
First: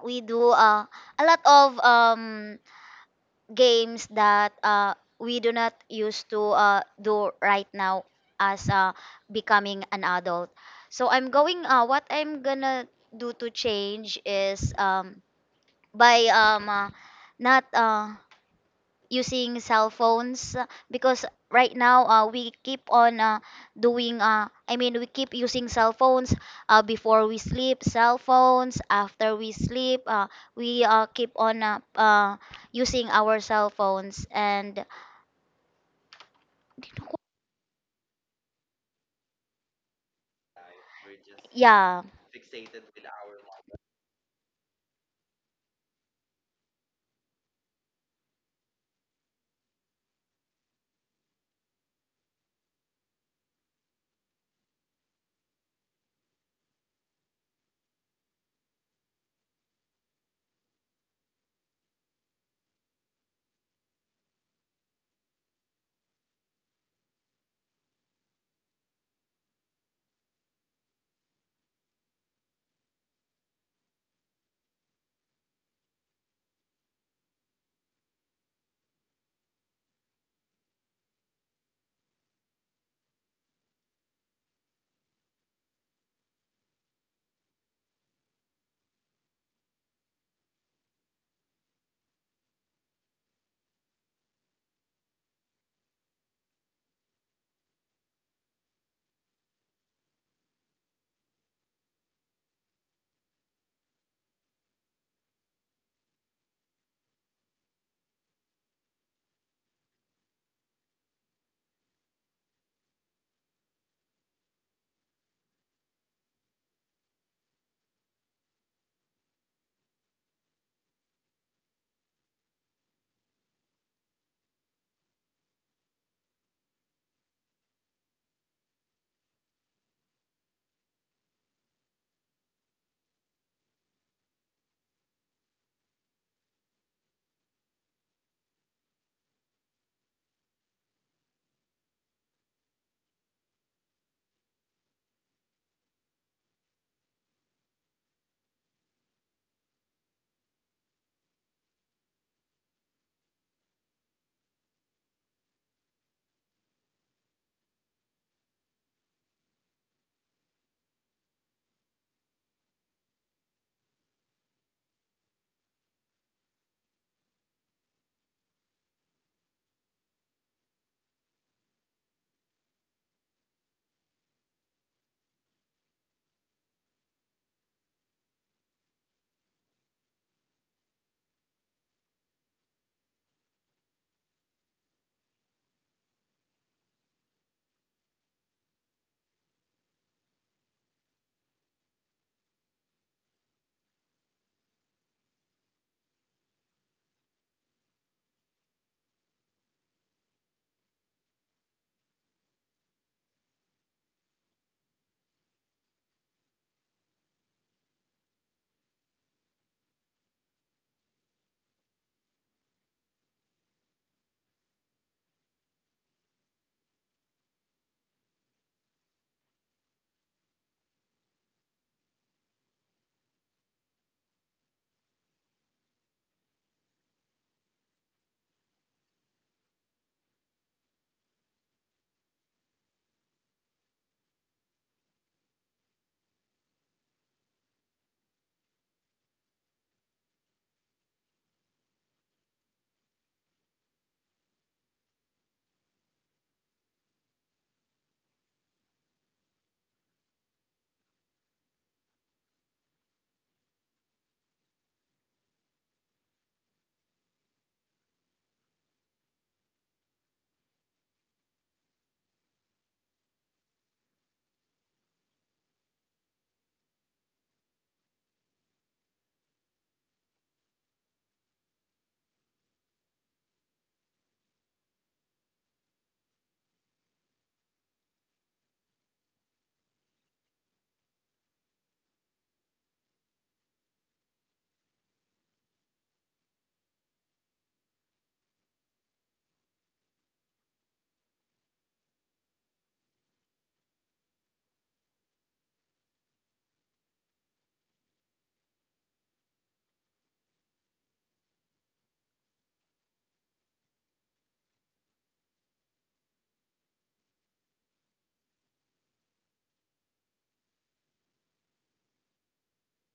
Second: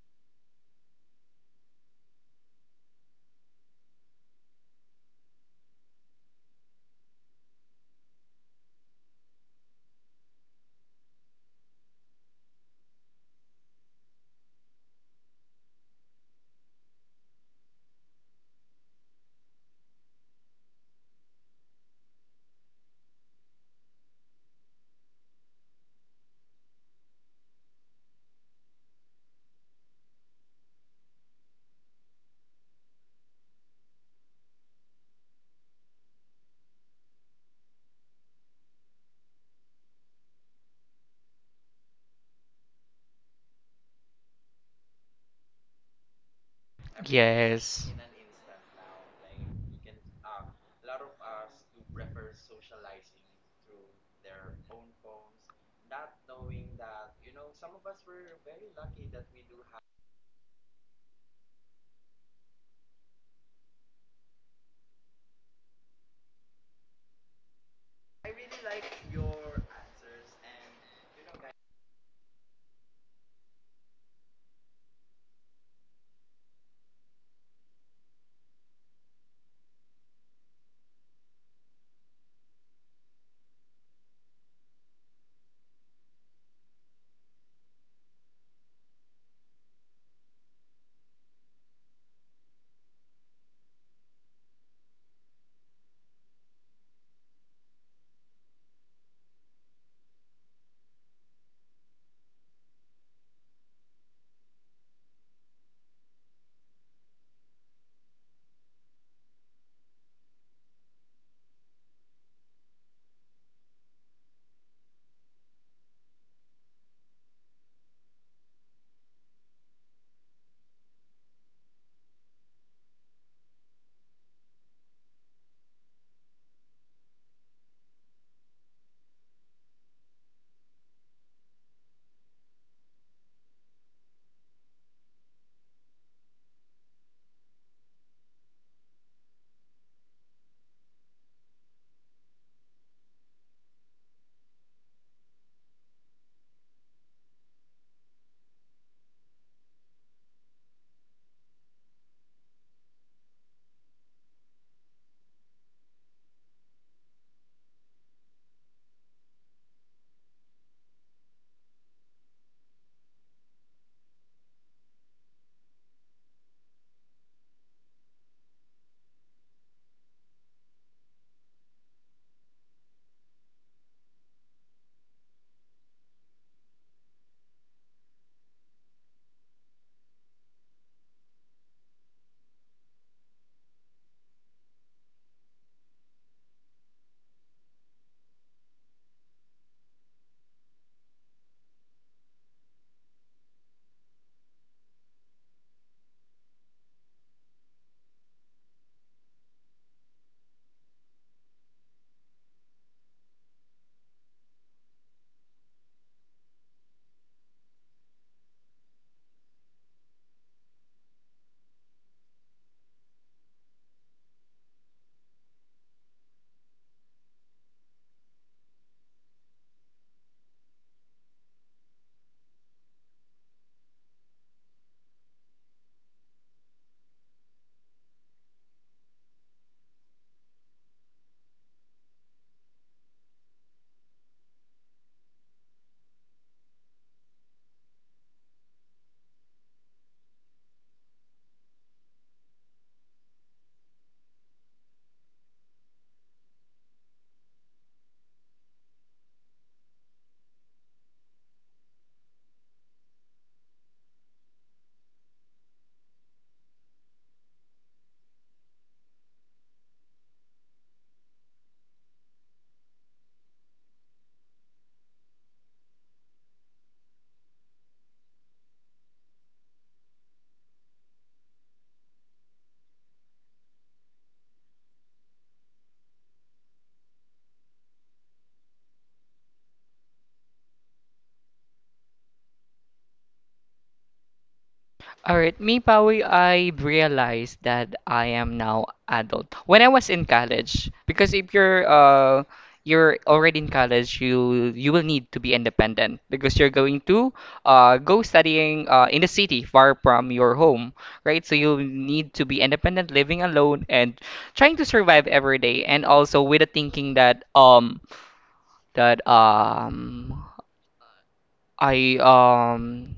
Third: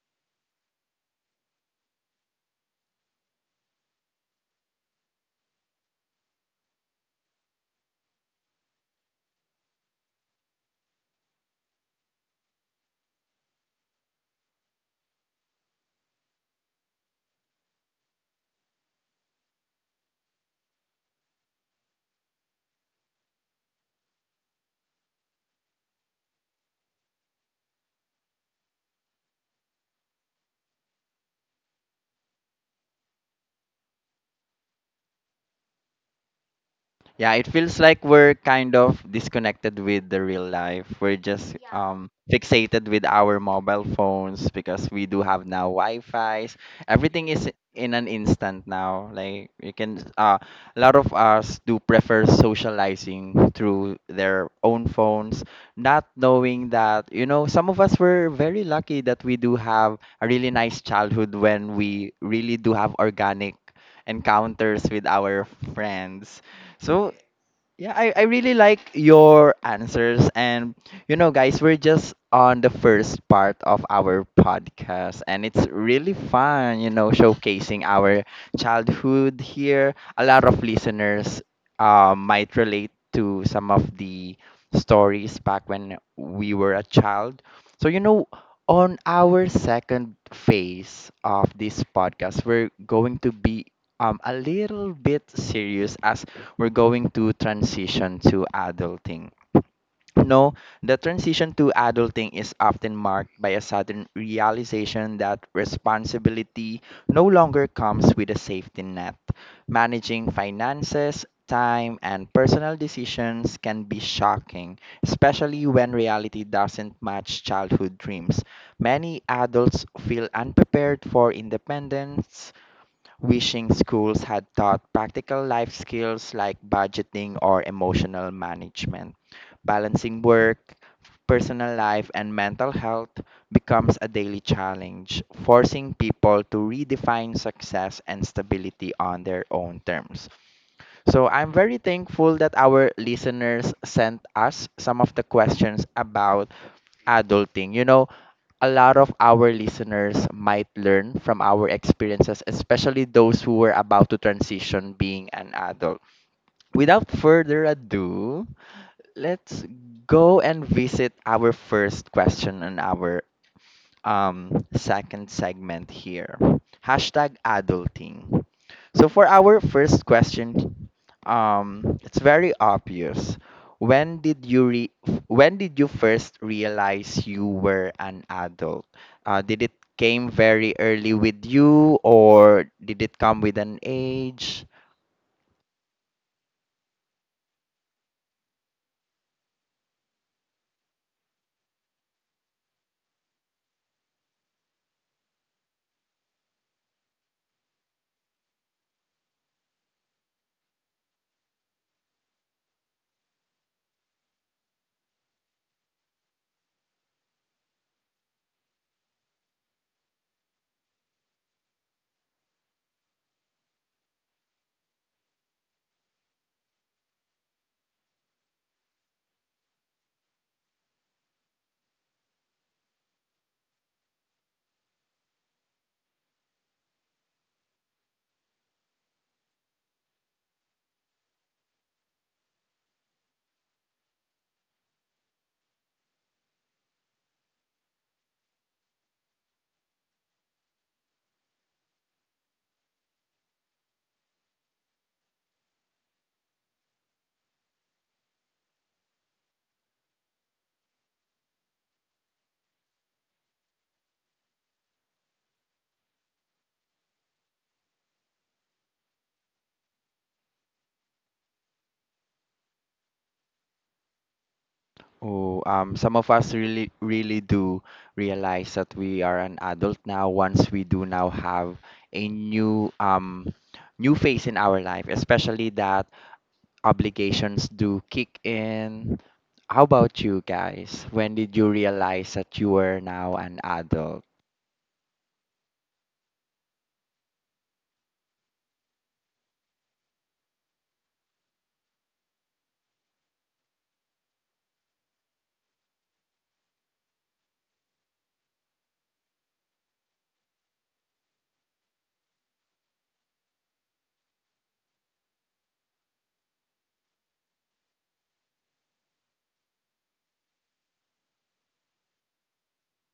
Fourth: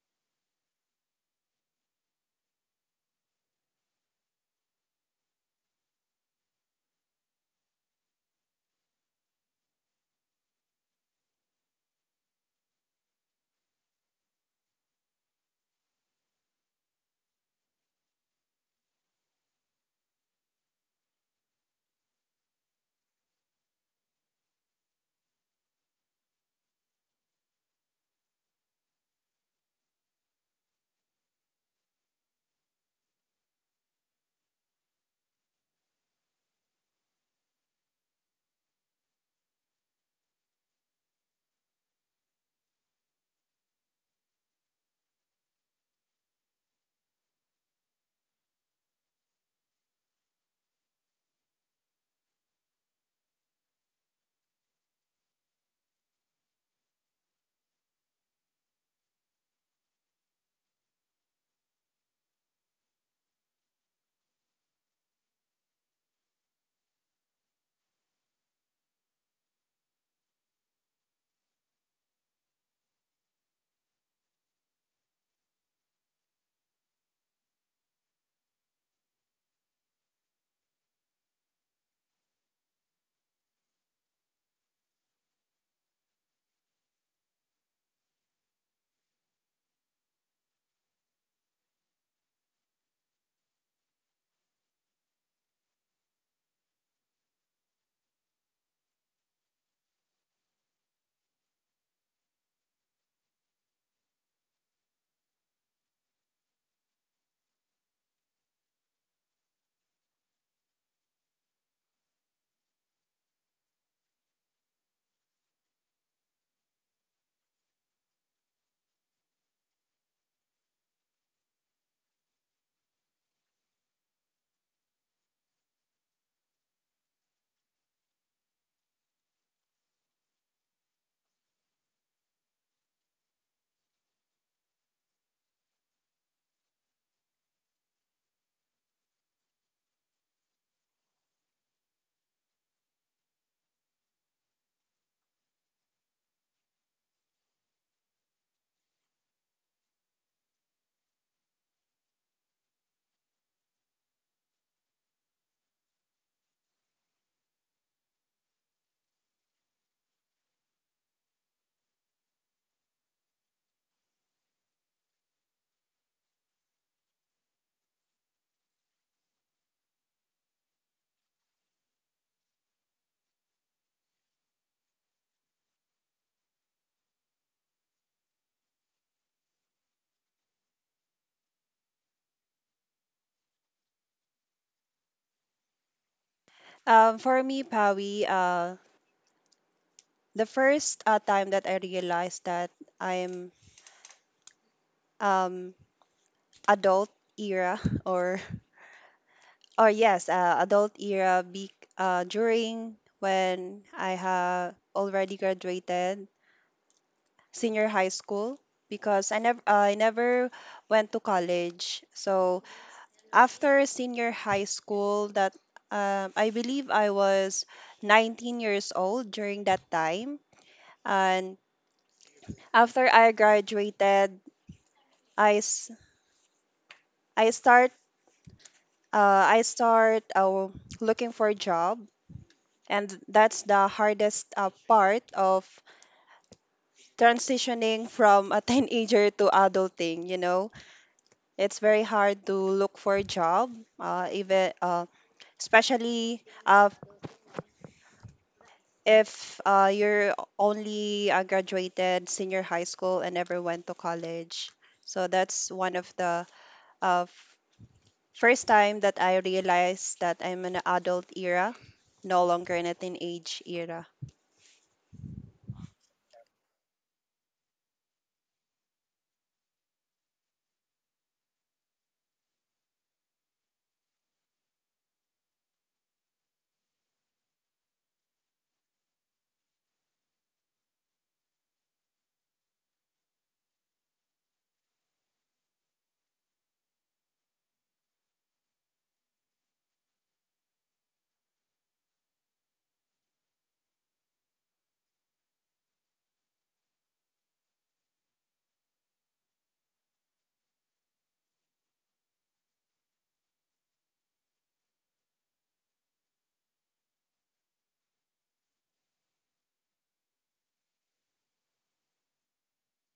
we do a lot of games that we do not used to do right now as becoming an adult. So I'm going. What I'm gonna do to change is by not. Using cell phones, because right now we keep on doing I mean we keep using cell phones, before we sleep, cell phones after we sleep, we keep on using our cell phones and
Yeah, it feels like we're kind of disconnected with the real life. We're just
yeah.
fixated with our mobile phones because we do have now Wi-Fi's. Everything is
Yes.
in an instant now. Like you can a lot of us do prefer socializing through their own phones, not knowing that, some of us were very lucky that we do have a really nice childhood when we really do have organic encounters with our friends. So yeah, I really like your answers. And, guys, we're just on the first part of our podcast. And it's really fun, showcasing our childhood here. A lot of listeners might relate to some of the stories back when we were a child. So, on our second phase of this podcast, we're going to be a little bit serious as we're going to transition to adulting. No, the transition to adulting is often marked by a sudden realization that responsibility no longer comes with a safety net. Managing finances, time, and personal decisions can be shocking, especially when reality doesn't match childhood dreams. Many adults feel unprepared for independence, wishing schools had taught practical life skills like budgeting or emotional management. Balancing work, personal life, and mental health becomes a daily challenge, forcing people to redefine success and stability on their own terms. So I'm very thankful that our listeners sent us some of the questions about adulting. You know, a lot of our listeners might learn from our experiences, especially those who were about to transition being an adult. Without further ado, let's go and visit our first question on our um, second segment here. Hashtag adulting. So for our first question, it's very obvious. When did you when did you first realize you were an adult? Did it came very early with you, or did it come with an age?
For me, Pawi, the first time that I realized that I'm um, adult era <laughs> or or yes, adult era during when I have already graduated senior high school because I never went to college. So after senior high school, that I believe I was 19 years old during that time. And after I graduated, I I start I start looking for a job. And that's the hardest part of transitioning from a <laughs> teenager to adulting. You know, it's very hard to look for a job, even especially if you're only graduated senior high school and never went to college. So that's one of the uh, first time that I realized that I'm in an adult era, no longer in a teenage era.
Oh, some of us really do realize that we are an adult now once we do now have a new, new phase in our life, especially that obligations do kick in. How about you guys? When did you realize that you were now an adult?
All right, me, Pawi, I realized that I am now adult. When I was in college, because if you're you're already in college, you will need to be independent because you're going to go studying in the city far from your home, right? So you need to be independent, living alone and trying to survive every day, and also with the thinking that that I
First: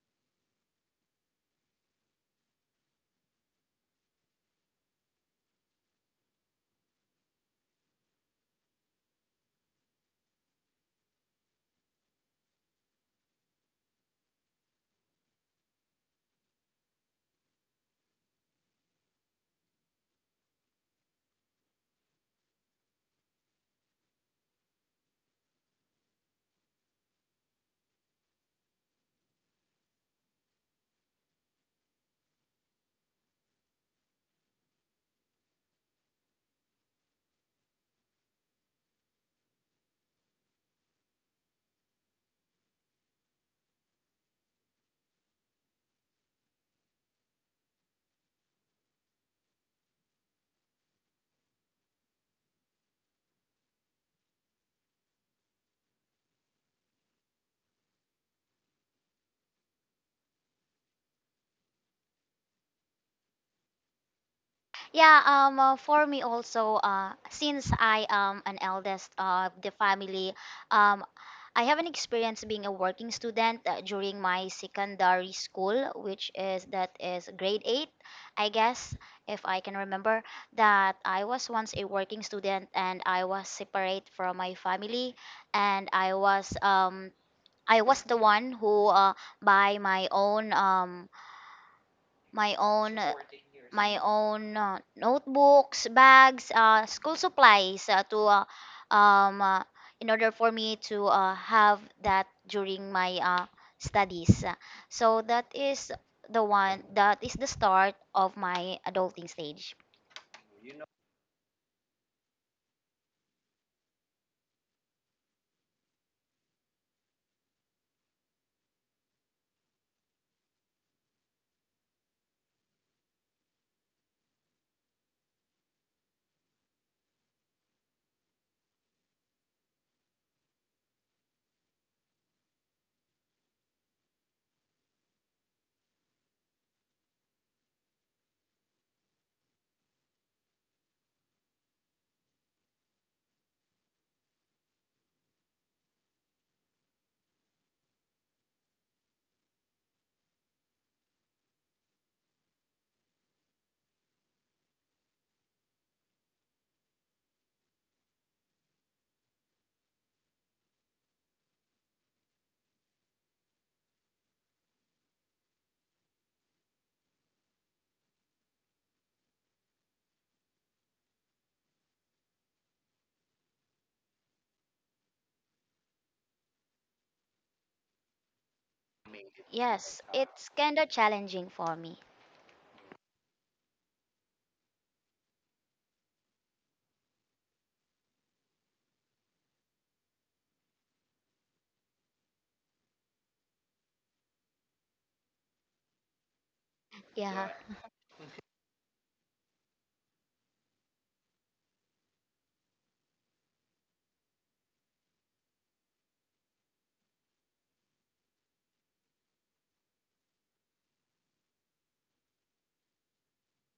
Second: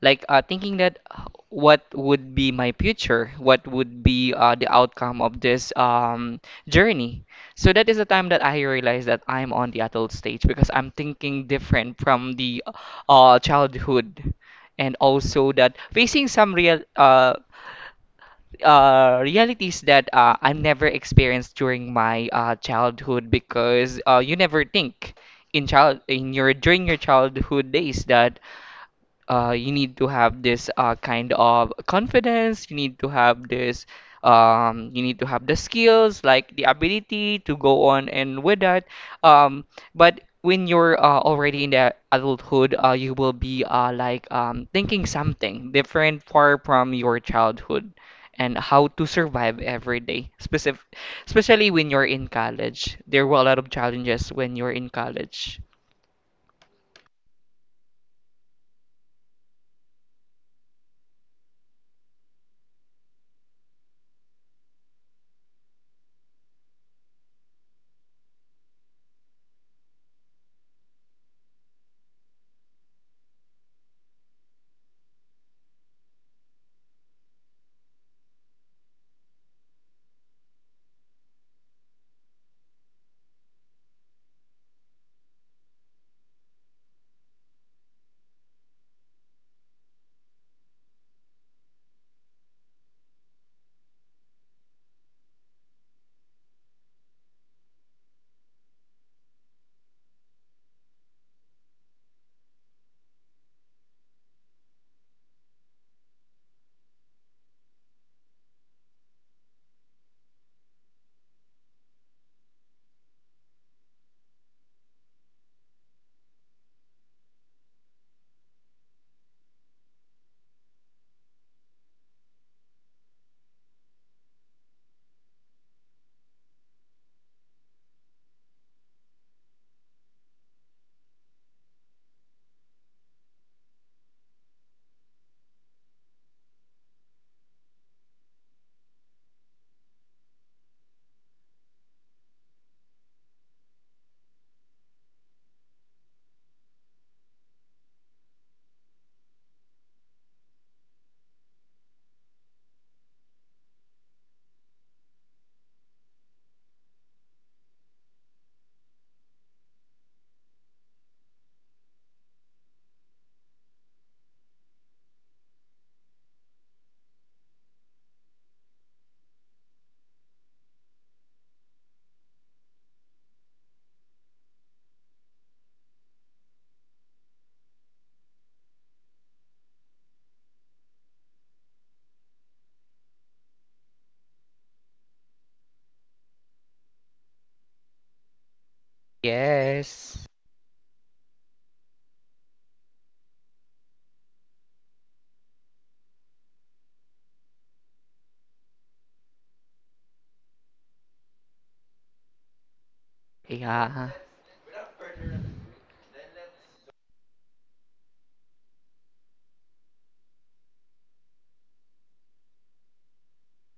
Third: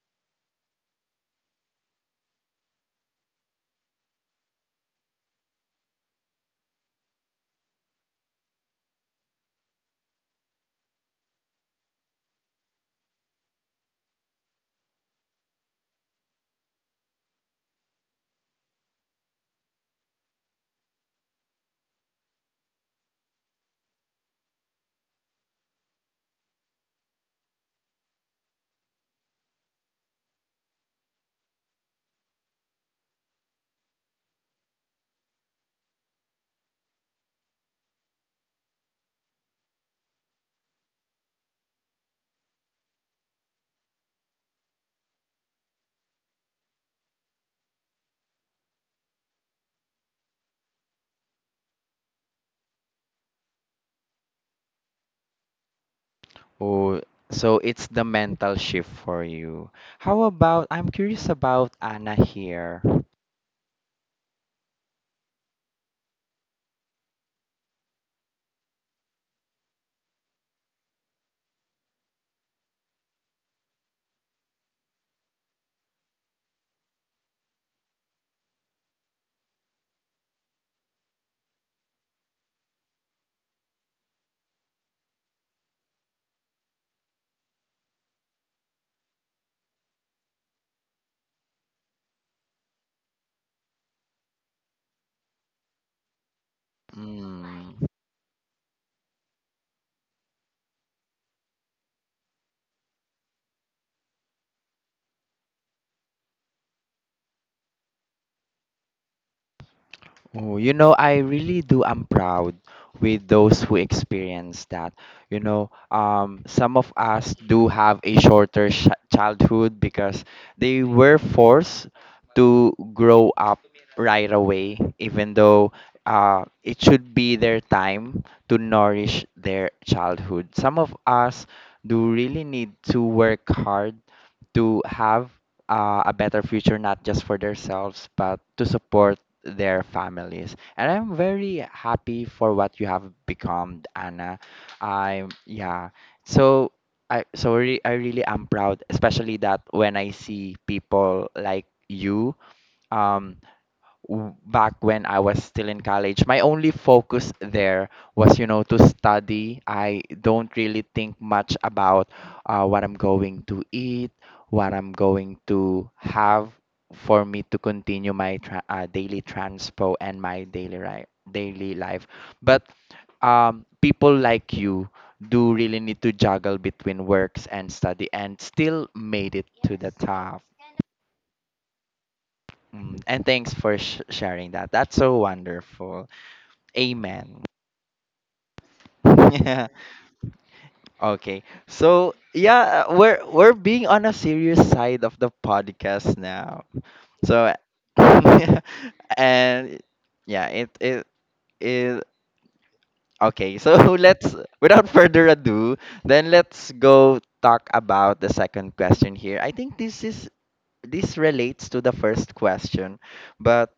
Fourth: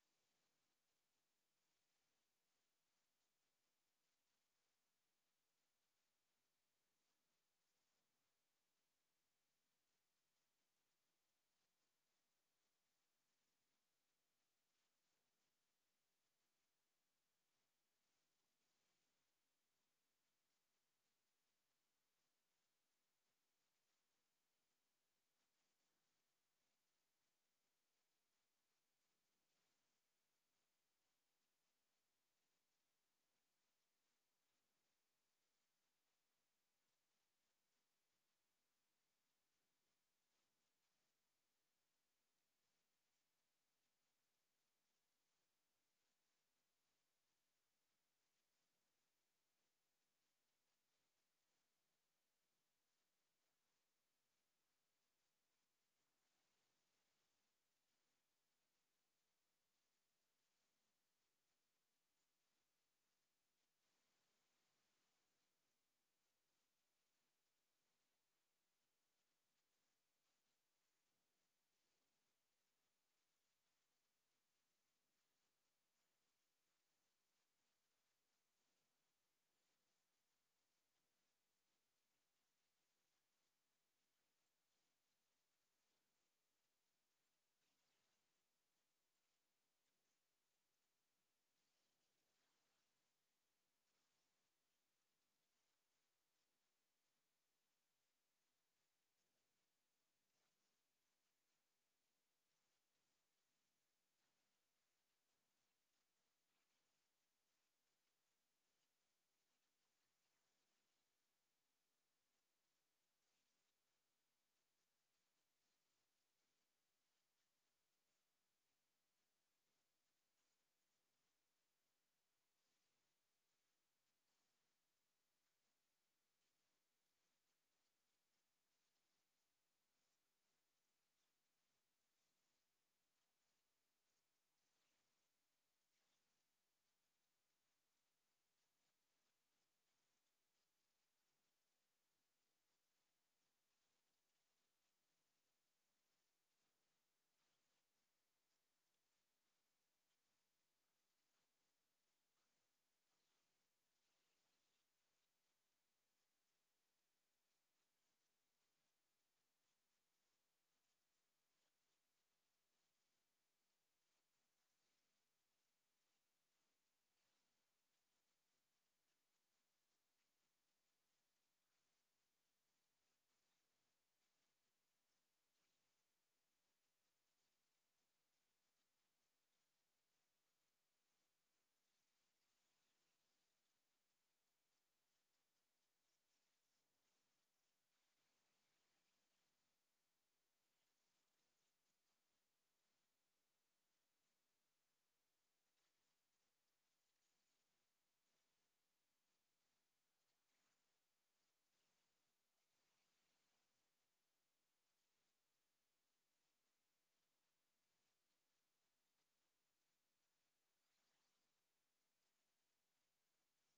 like thinking that what would be my future, what would be the outcome of this journey. So that is the time that I realized that I'm on the adult stage because I'm thinking different from the childhood, and also that facing some real realities that I never experienced during my childhood, because you never think in child in your during your childhood days that you need to have this kind of confidence. You need to have this, you need to have the skills, like the ability to go on and with that. Um, but when you're already in the adulthood, you will be thinking something different, far from your childhood, and how to survive every day. Especially when you're in college, there were a lot of challenges when you're in college.
Oh, so it's the mental shift for you. How about, I'm curious about Anna here.
Yeah, for me also, since I am an eldest of the family, um, I have an experience being a working student during my secondary school, which is that is grade eight, I guess, if I can remember. That I was once a working student and I was separate from my family, and I was the one who buy my own my own uh, my own notebooks, bags, school
Mm.
supplies to um, uh, in order for me to have that during my studies. So that is the one that is the start of my adulting stage.
Oh, you know, I really do. I'm proud with those who experience that. Some of us do have a shorter sh childhood because they were forced to grow up right away, even though it should be their time to nourish their childhood. Some of us do really need to work hard to have a better future, not just for themselves, but to support their families. And I'm very happy for what you have become, Anna. I'm yeah. So I I really am proud, especially that when I see people like you, um, back when I was still in college, my only focus there was, you know, to study. I don't really think much about what I'm going to eat, what I'm going to have for me to continue my daily transpo and my daily life. But people like you do really need to juggle between works and study and still made it to the
Yes,
top.
it's kind of challenging for me.
Mm, and thanks for sharing that. That's so wonderful. Amen. <laughs> Yeah.
Yes.
Okay. So yeah, we're being on a serious side of the podcast now.
Yeah.
So <laughs> and yeah, it okay. So <laughs>
Yeah.
let's without further ado, then let's go talk about the second question here. I think this relates to the first question, but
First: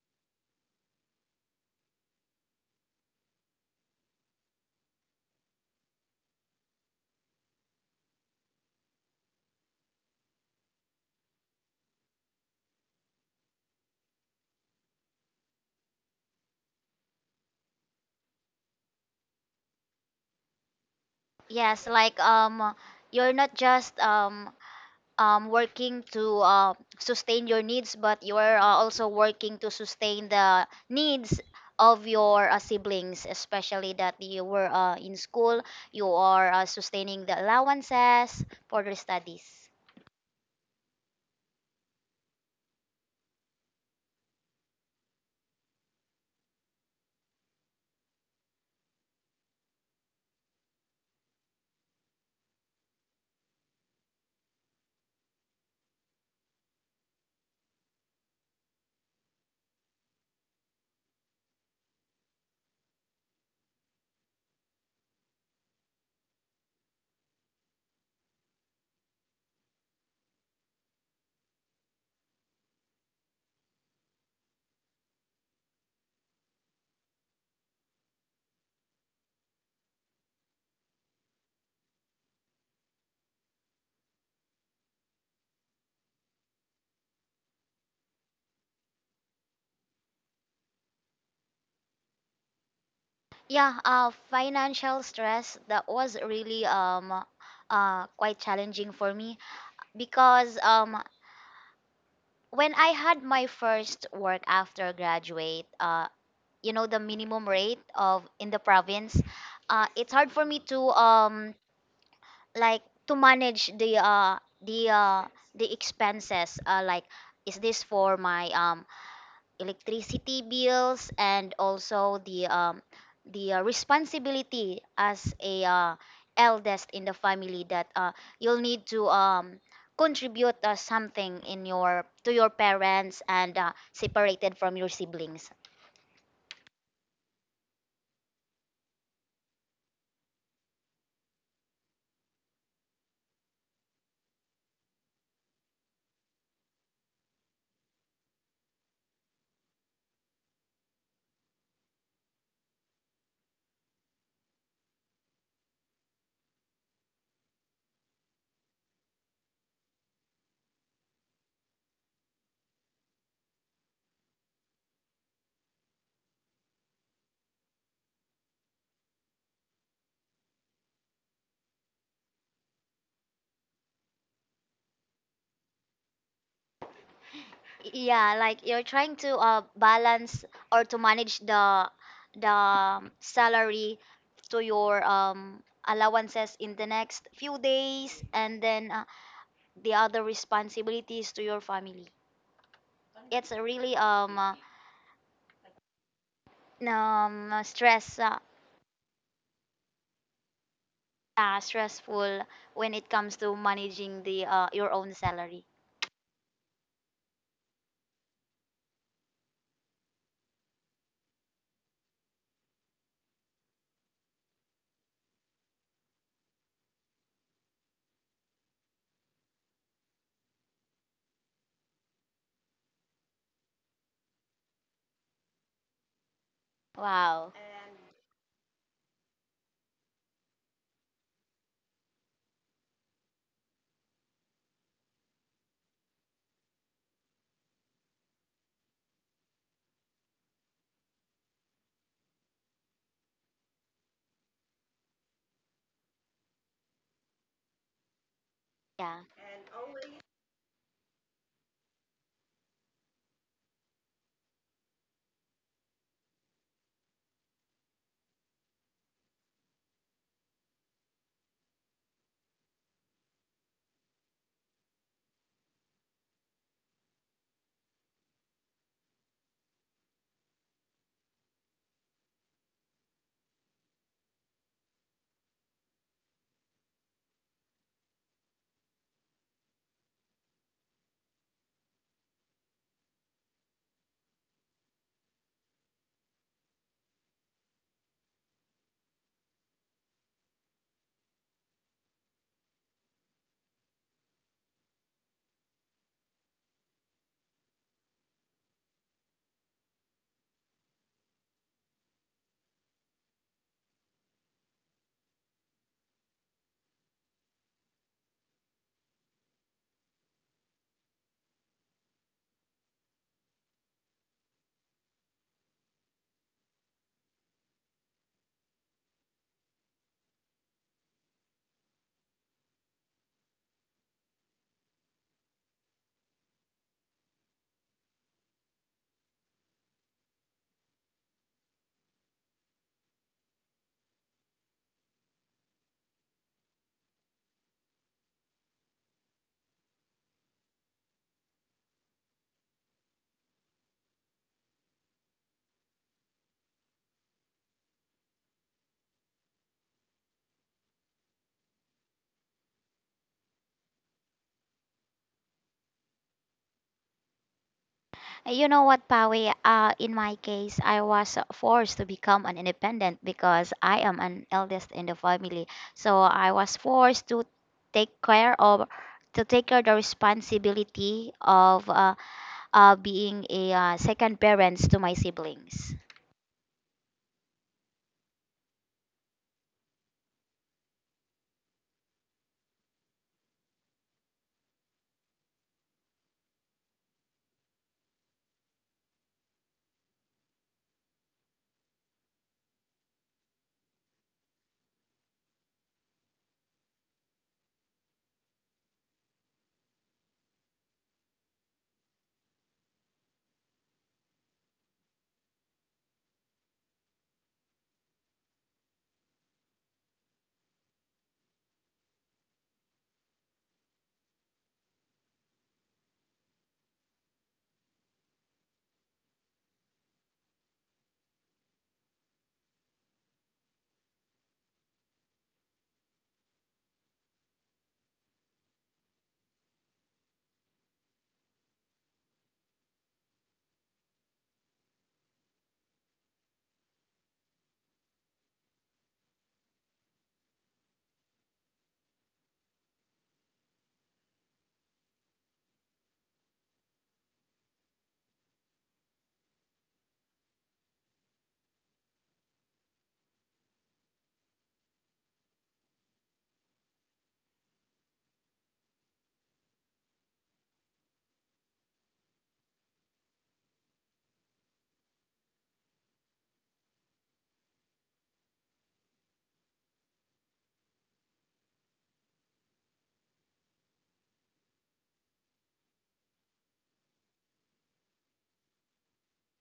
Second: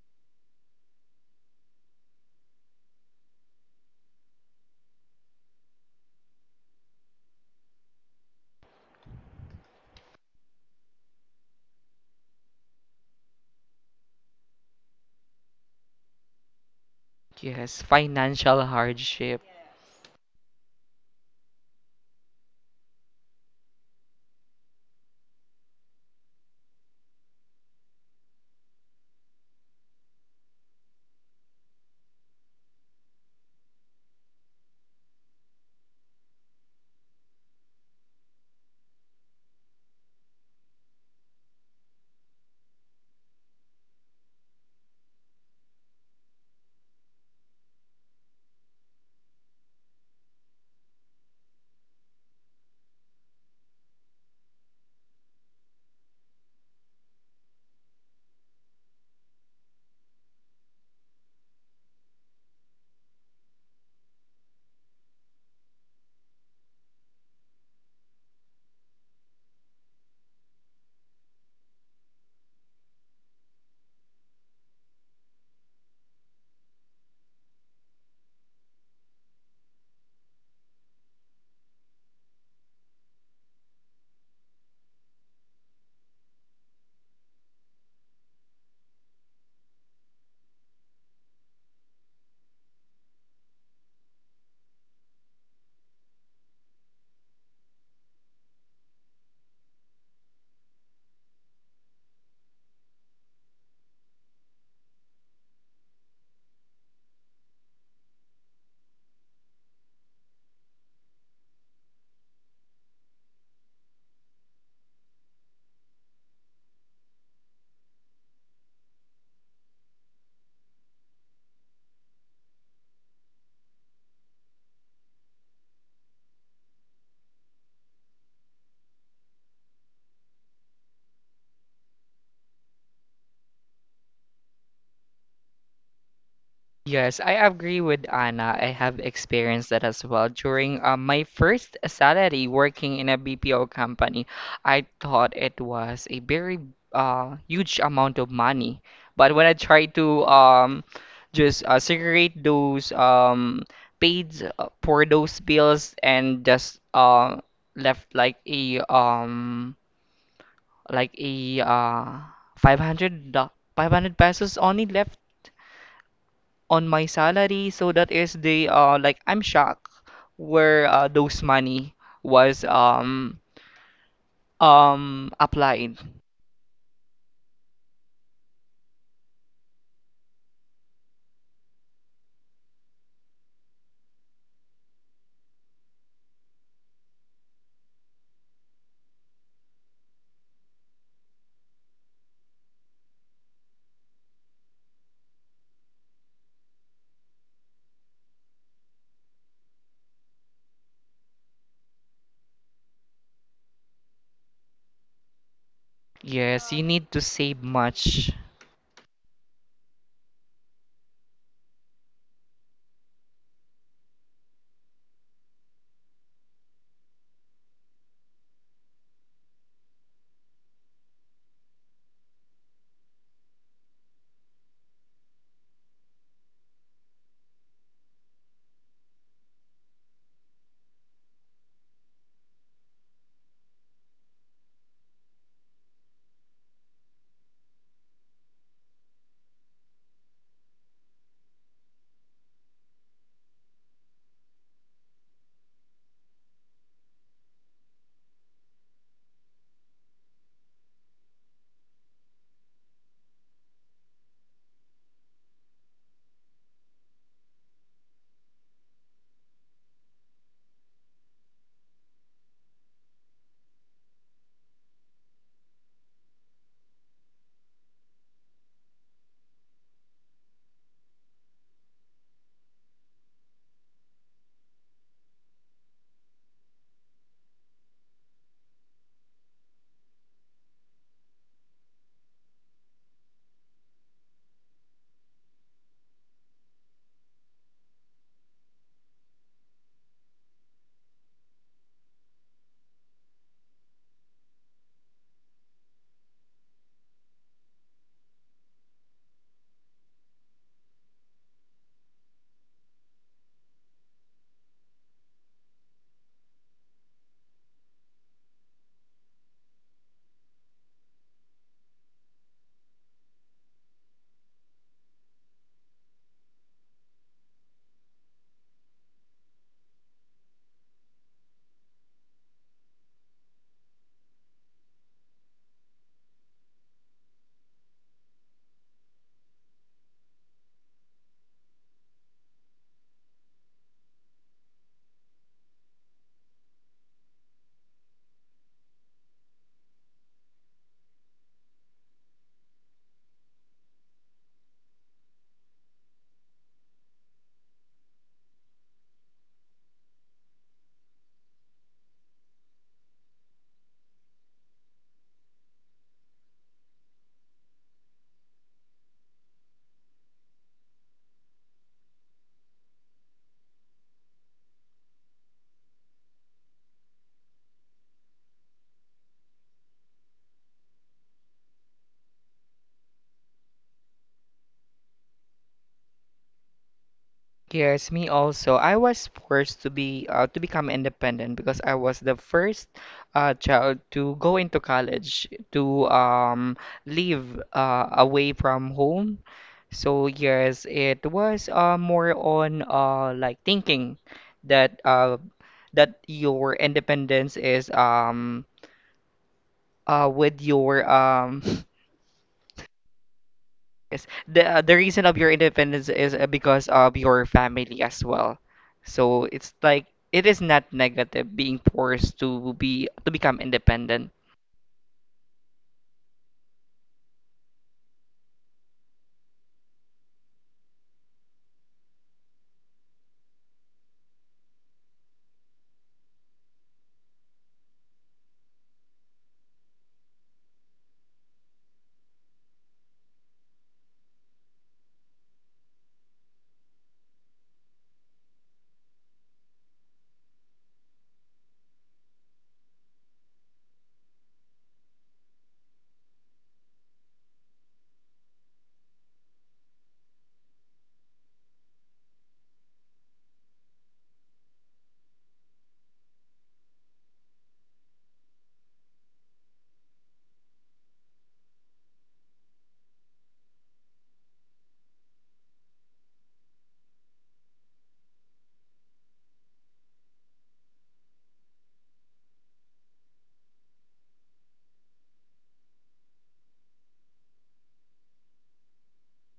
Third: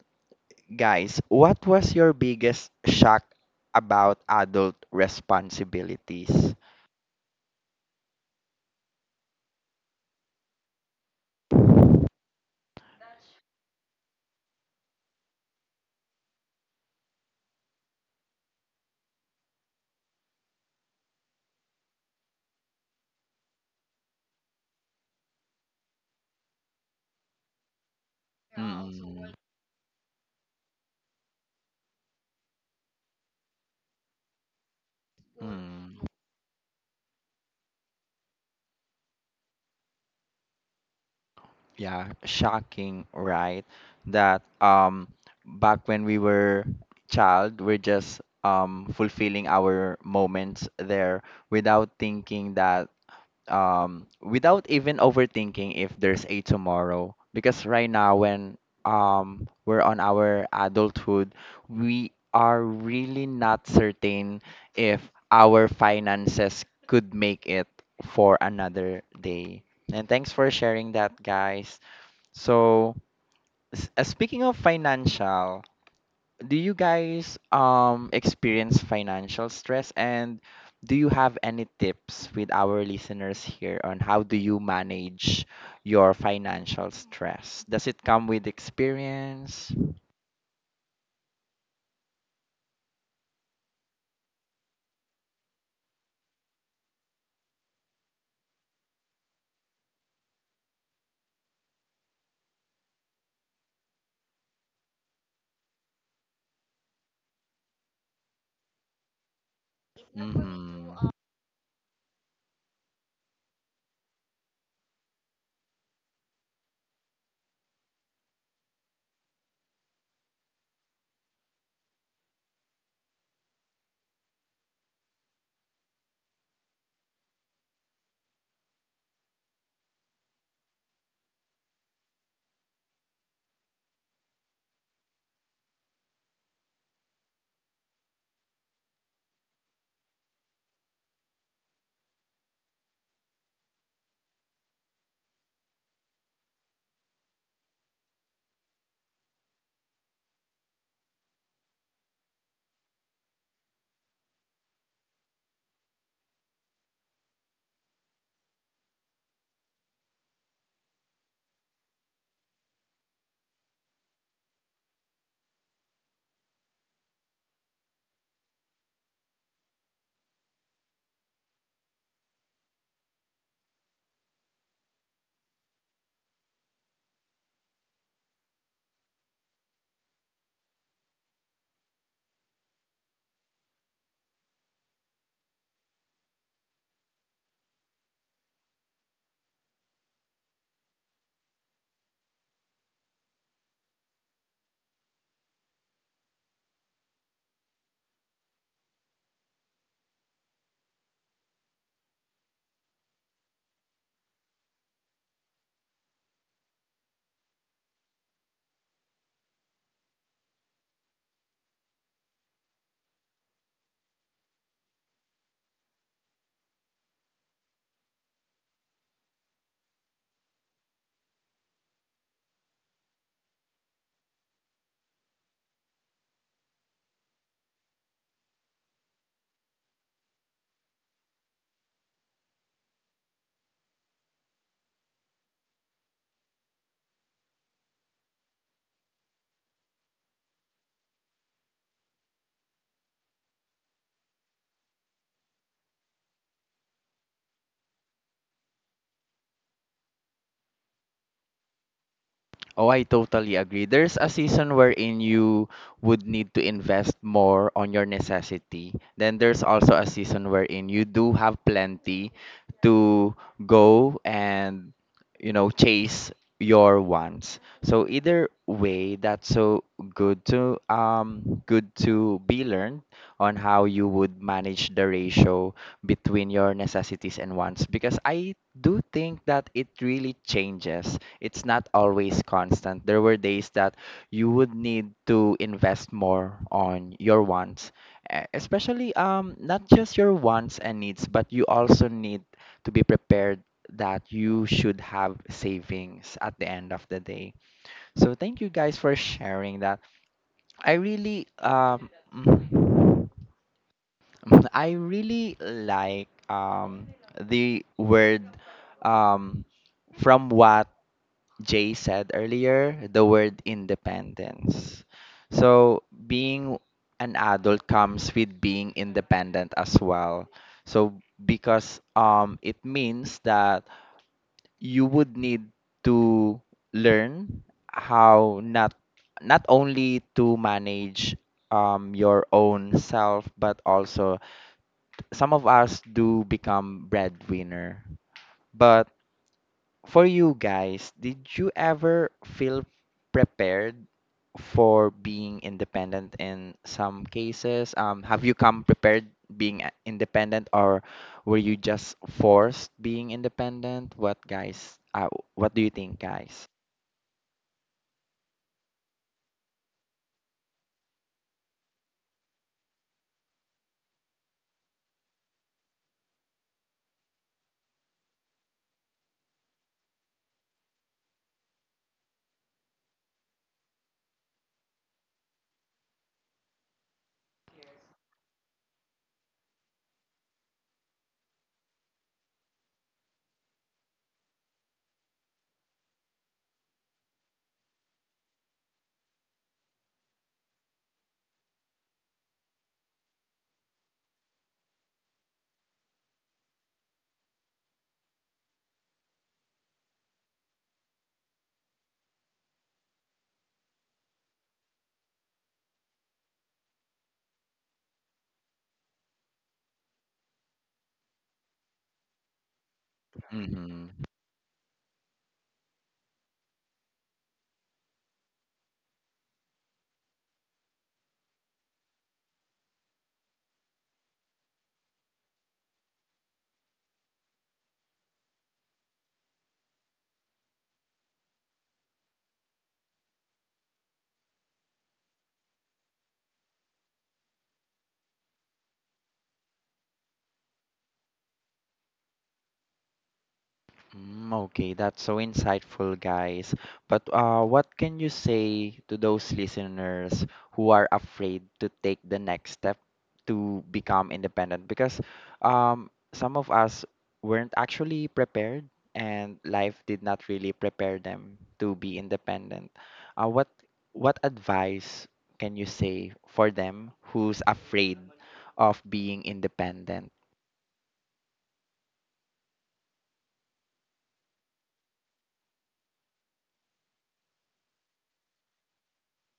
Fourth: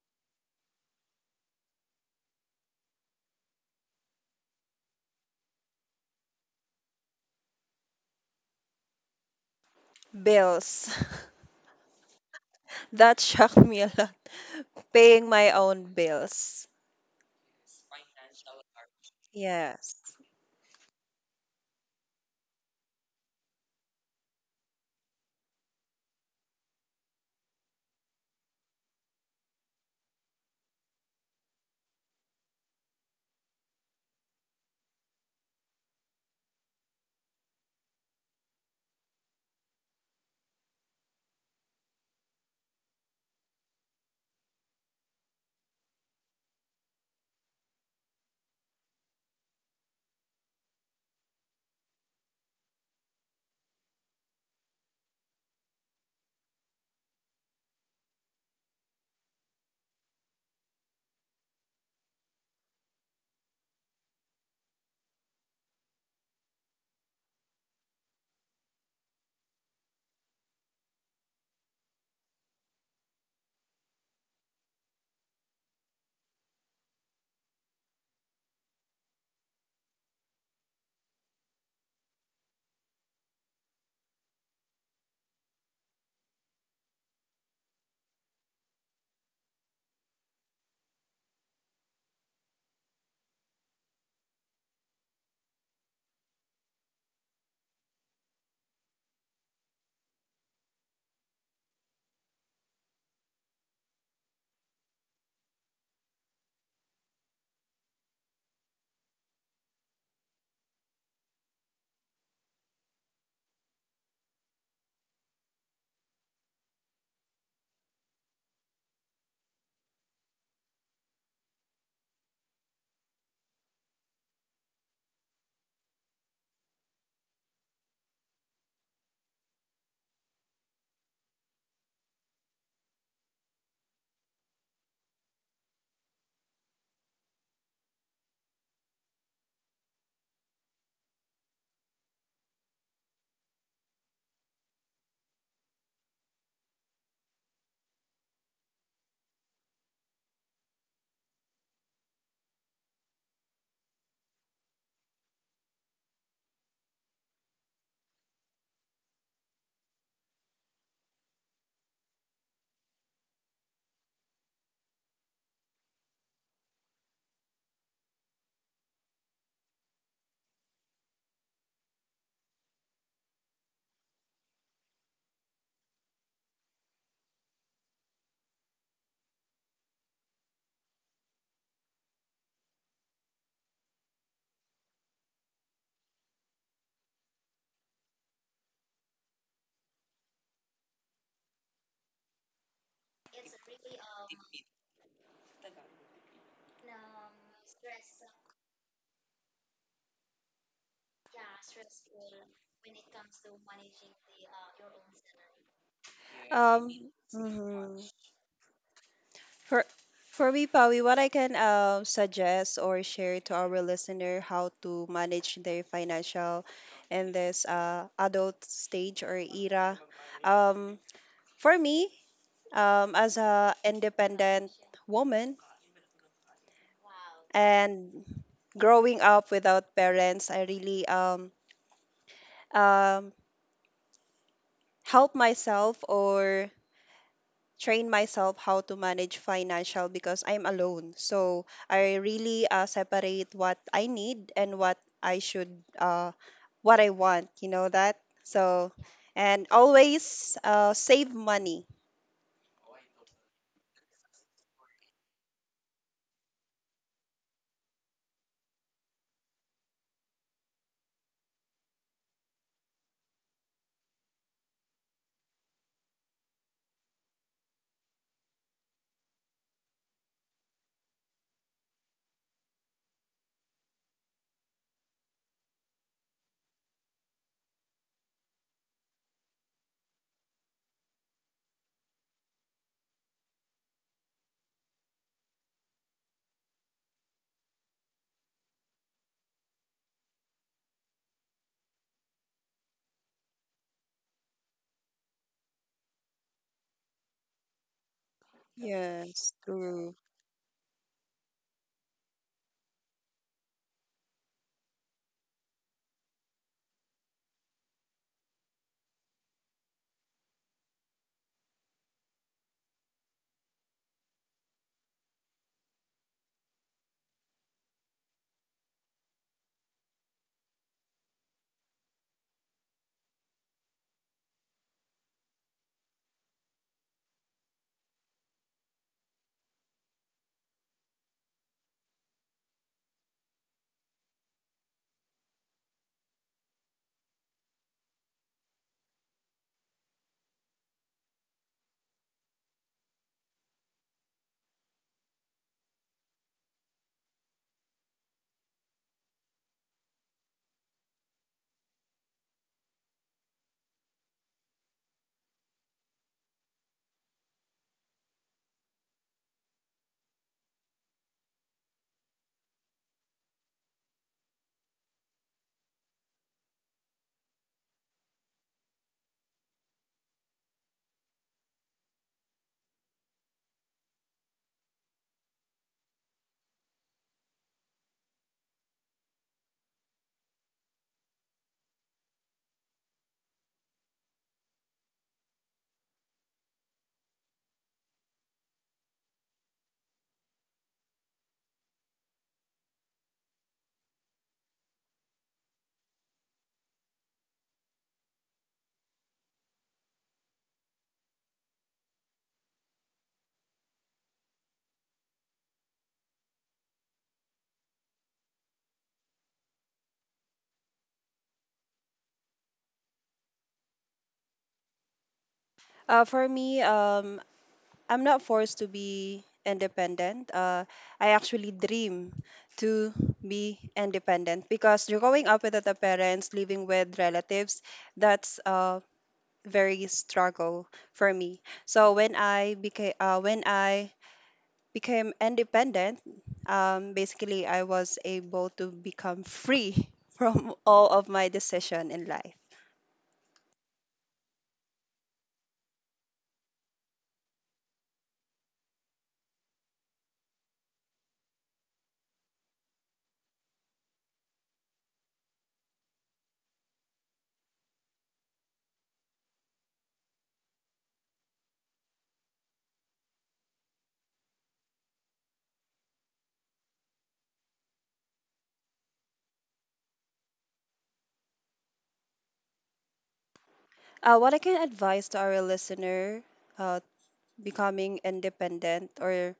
guys, what was your biggest shock about adult responsibilities?
Bills. <laughs> That shocked me a lot. Paying my own bills.
Yes, financial hardship.
Yes.
Yes, like you're not just working to sustain your needs, but you are also
Mm,
working to sustain the needs of your siblings, especially that you were in school.
mm,
You are sustaining the allowances for their studies.
yeah, shocking, right? That back when we were child, we're just fulfilling our moments there without thinking that without even overthinking if there's a tomorrow. Because right now, when we're on our adulthood, we are really not certain if our finances could make it for another day. And thanks for sharing that, guys. So, speaking of financial, do you guys experience financial stress, and do you have any tips with our listeners here on how do you manage your financial stress? Does it come with experience?
Yeah, financial stress, that was really quite challenging for me because when I had my first work after graduate, you know the minimum rate of in the province, it's hard for me to
Mm-hmm.
like to manage the uh the expenses, like is this for my electricity bills and also the responsibility as a, eldest in the family that you'll need to contribute something in your to your parents and separated from your siblings.
Yes, I agree with Anna. I have experienced that as well. During my first salary working in a BPO company, I thought it was a very huge amount of money. But when I tried to just segregate those paid for those bills and just left like a like a uh, 500 do- 500 pesos only left on my salary, so that is the like I'm shocked where those money was applied.
Yeah, like you're trying to balance or to manage the salary to your allowances in the next few days, and then the other responsibilities to your family. It's a really um uh, stress uh, stressful when it comes to managing the your own salary.
Yes, you
Um.
need to save
Mhm.
much.
For for me, Pawi, what I can suggest or share to our listener, how to manage their financial in this adult stage or era. Um. For me, as a independent woman
Wow.
and growing up without parents, I really um help myself or train myself how to manage financial because I'm alone. So I really separate what I need and what I should what I want. You know that. So
Yeah.
and always save money.
Oh, I totally agree. There's a season wherein you would need to invest more on your necessity. Then there's also a season wherein you do have plenty to go and, you know, chase your wants. So either way, that's so good to good to be learned on how you would manage the ratio between your necessities and wants, because I do think that it really changes. It's not always constant. There were days that you would need to invest more on your wants, especially not just your wants and needs, but you also need to be prepared that you should have savings at the end of the day. So thank you guys for
Yes,
sharing that.
true.
I really mhm. Mm, I really like the word um from what Jay said earlier, the word independence. So, being an adult comes with being independent as well. So, because it means that you would need to learn how not only to manage your own self, but also some of us do become breadwinner. But for you guys, did you ever feel prepared for being independent in some cases? Have you come prepared independent, or were you just forced being independent? What guys? What do you think, guys?
You know what, Pawi? In my case, I was forced to become an independent because I am an eldest in the family. So I was forced to take care of, to take care the responsibility of being a, second parents to my siblings.
Yes, me also. I was forced to be to become independent because I was the first child to go into college to live away from home. So yes, it was more on like thinking that that your independence is, with your, <laughs> yes, the reason of your independence is because of your family as well. So it's like it is not negative being forced to be to become
Mm-hmm.
independent.
For me, I'm not forced to be independent. I actually dream to be independent, because you're growing up without the parents, living with relatives. That's a very struggle for me. So when I became independent, basically I was able to become free <laughs> from all of my decision in life.
Mm, okay, that's so insightful, guys. But what can you say to those listeners who are afraid to take the next step to become independent? Because some of us weren't actually prepared, and life did not really prepare them to be independent. Uh, what what advice can you say for them who's afraid of being independent?
What I can advise to our listener uh, becoming independent or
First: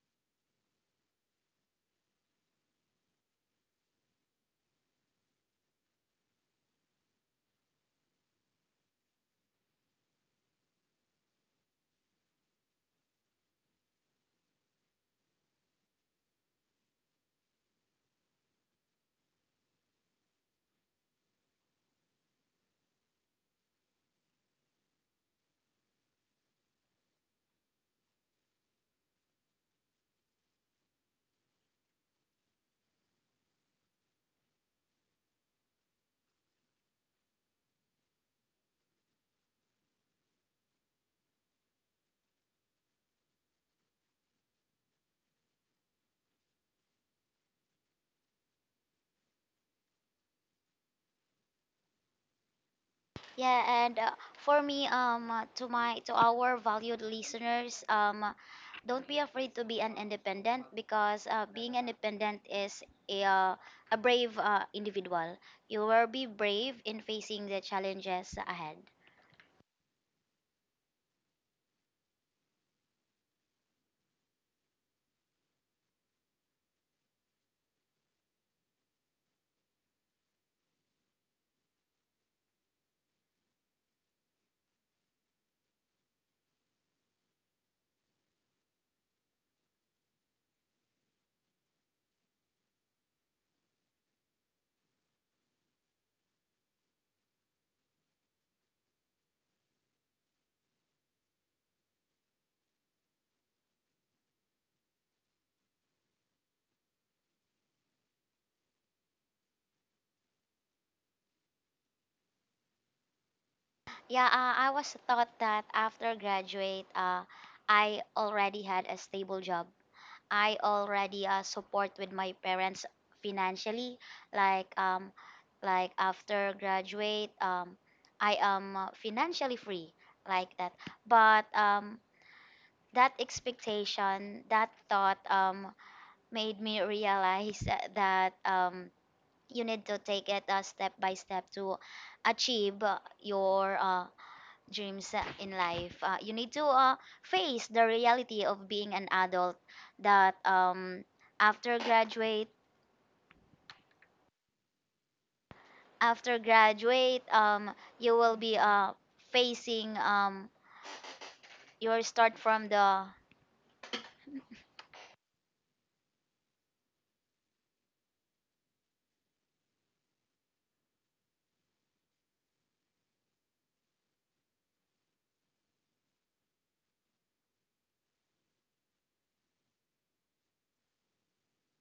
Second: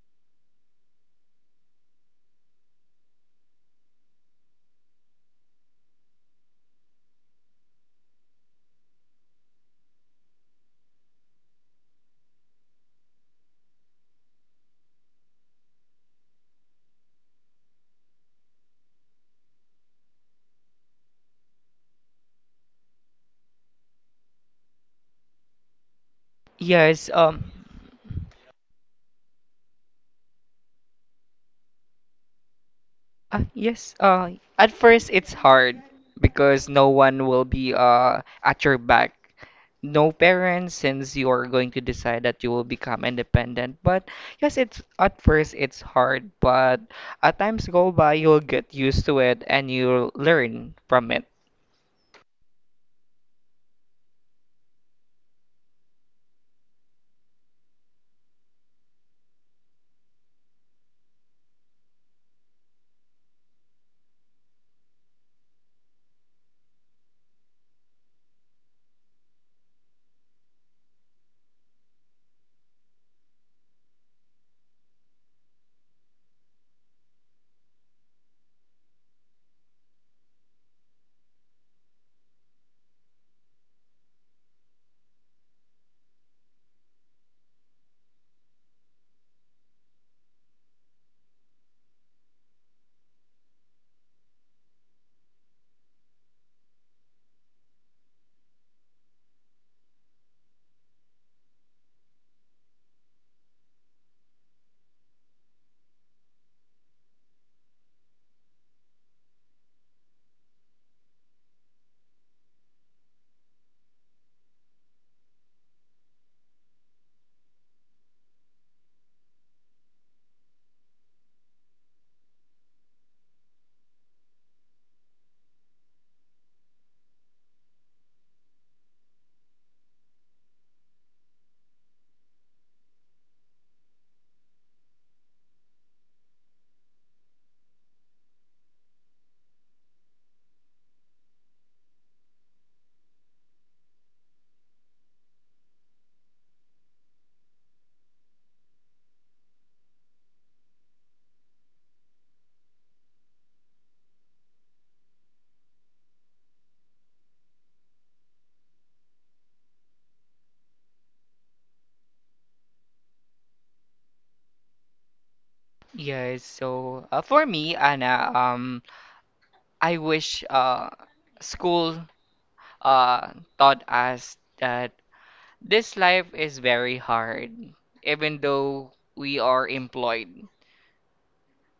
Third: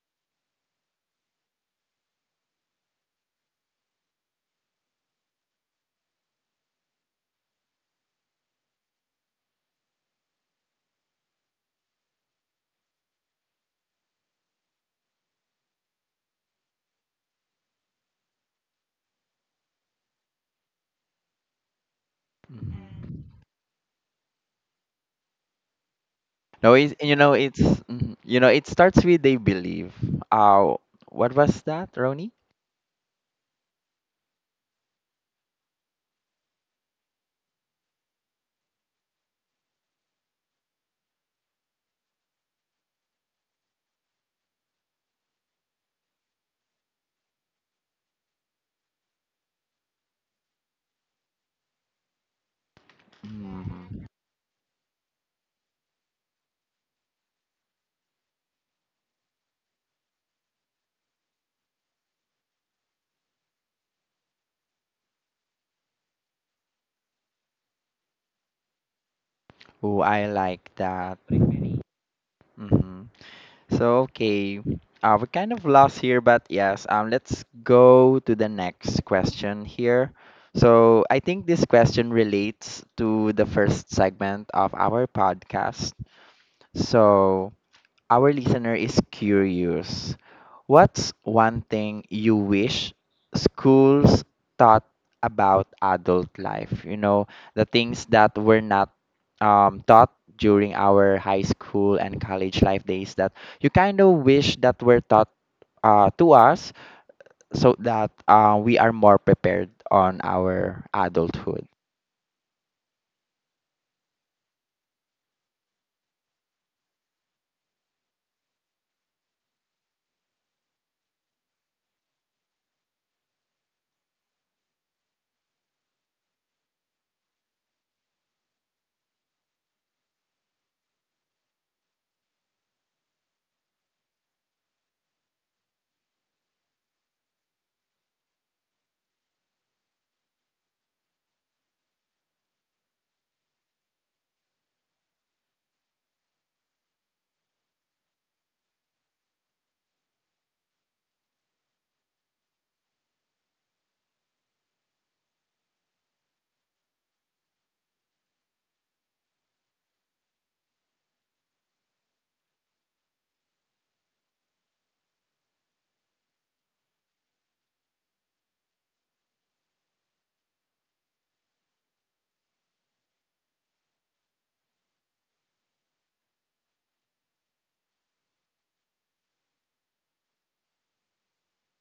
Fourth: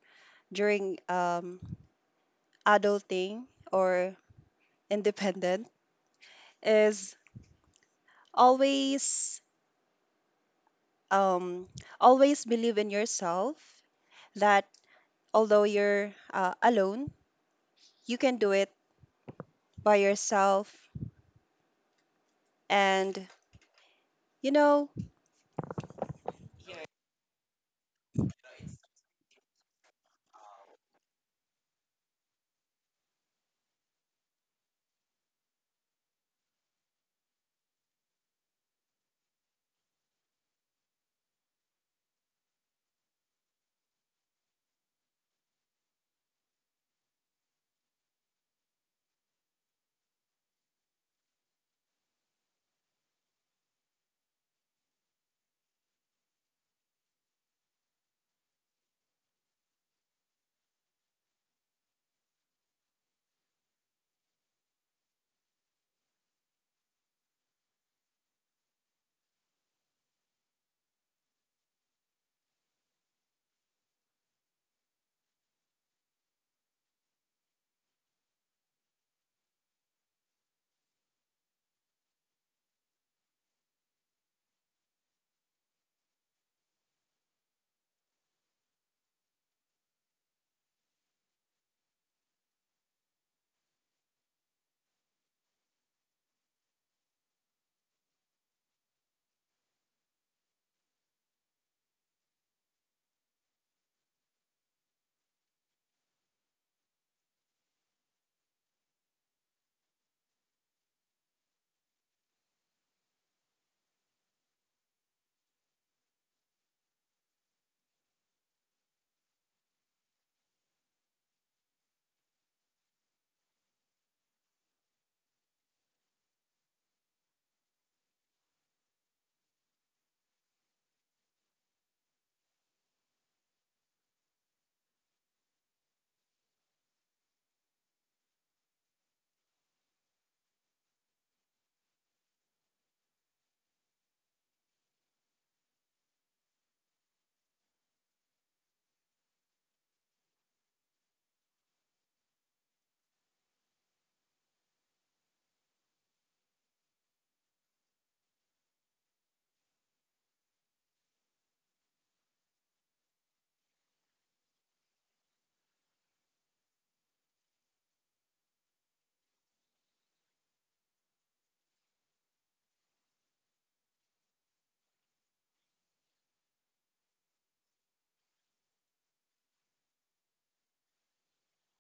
during adulting or independent is always, um, always believe in yourself. That although you're alone, you can do it by yourself.
Mhm.
And you know,
No,
Yes,
you know it's mhm. You know it starts with they believe. Uh, what was that, Roni?
yes, at first it's hard because no one will be at your back. No parents since you are going to decide that you will become independent. But yes, it's at first it's hard, but as times go by, you'll get used to it and you'll learn from it.
Yeah, and
Mm.
for me, to my to our valued listeners, don't be afraid to be an independent, because being independent is a, a brave individual. You will be brave in facing the challenges ahead.
Oh, I like that. Mm-hmm. So okay, we're kind of lost here, but yes, let's go to the next question here. So I think this question relates to the first segment of our podcast. So our listener is curious. What's one thing you wish schools taught about adult life? You know, the things that were not taught during our high school and college life days that you kind of wish that were taught to us so that we are more prepared on our adulthood.
Yeah, I was taught that after graduate, I already had a stable job, I already support with my parents financially. Like um, like after graduate, I am financially free, like that. But that expectation, that thought, made me realize that you need to take it step by step to achieve your dreams in life. You need to face the reality of being an adult that after graduate after graduate you will be facing your start from the
Yes, so for me, Anna, I wish school uh, taught us that this life is very hard, even though we are employed.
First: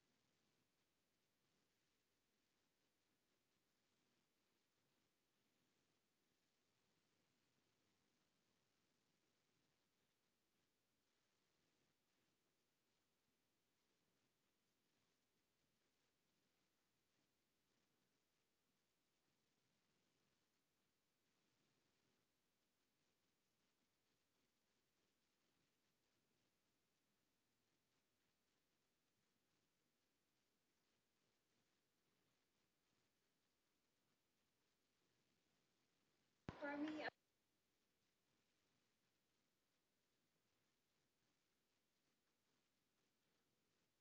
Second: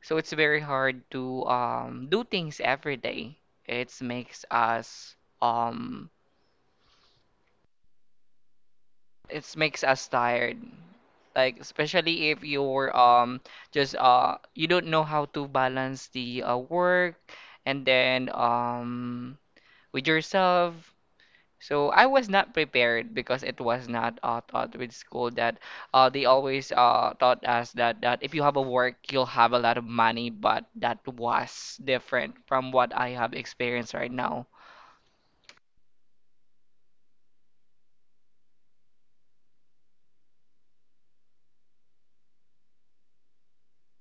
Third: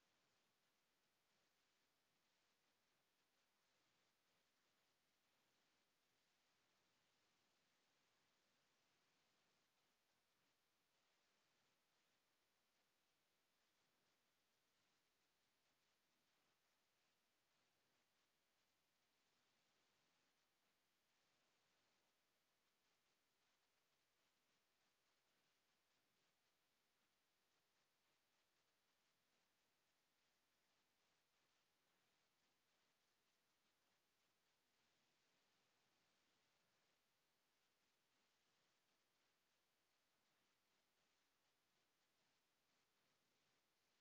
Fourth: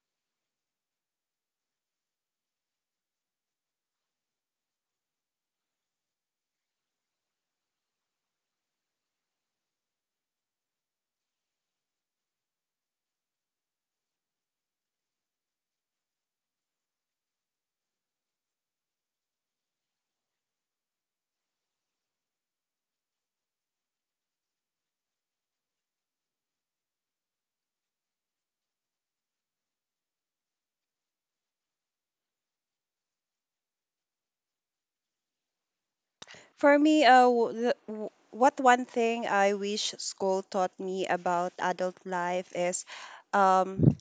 So it's very hard to do things every day. It makes us um, it makes us tired. Like especially if you're just you don't know how to balance the work and then with yourself. So I was not prepared because it was not taught with school that they always taught us that if you have a work, you'll have a lot of money, but that was different from what I have experienced right now.
for me, what one thing I wish school taught me about adult life is, um,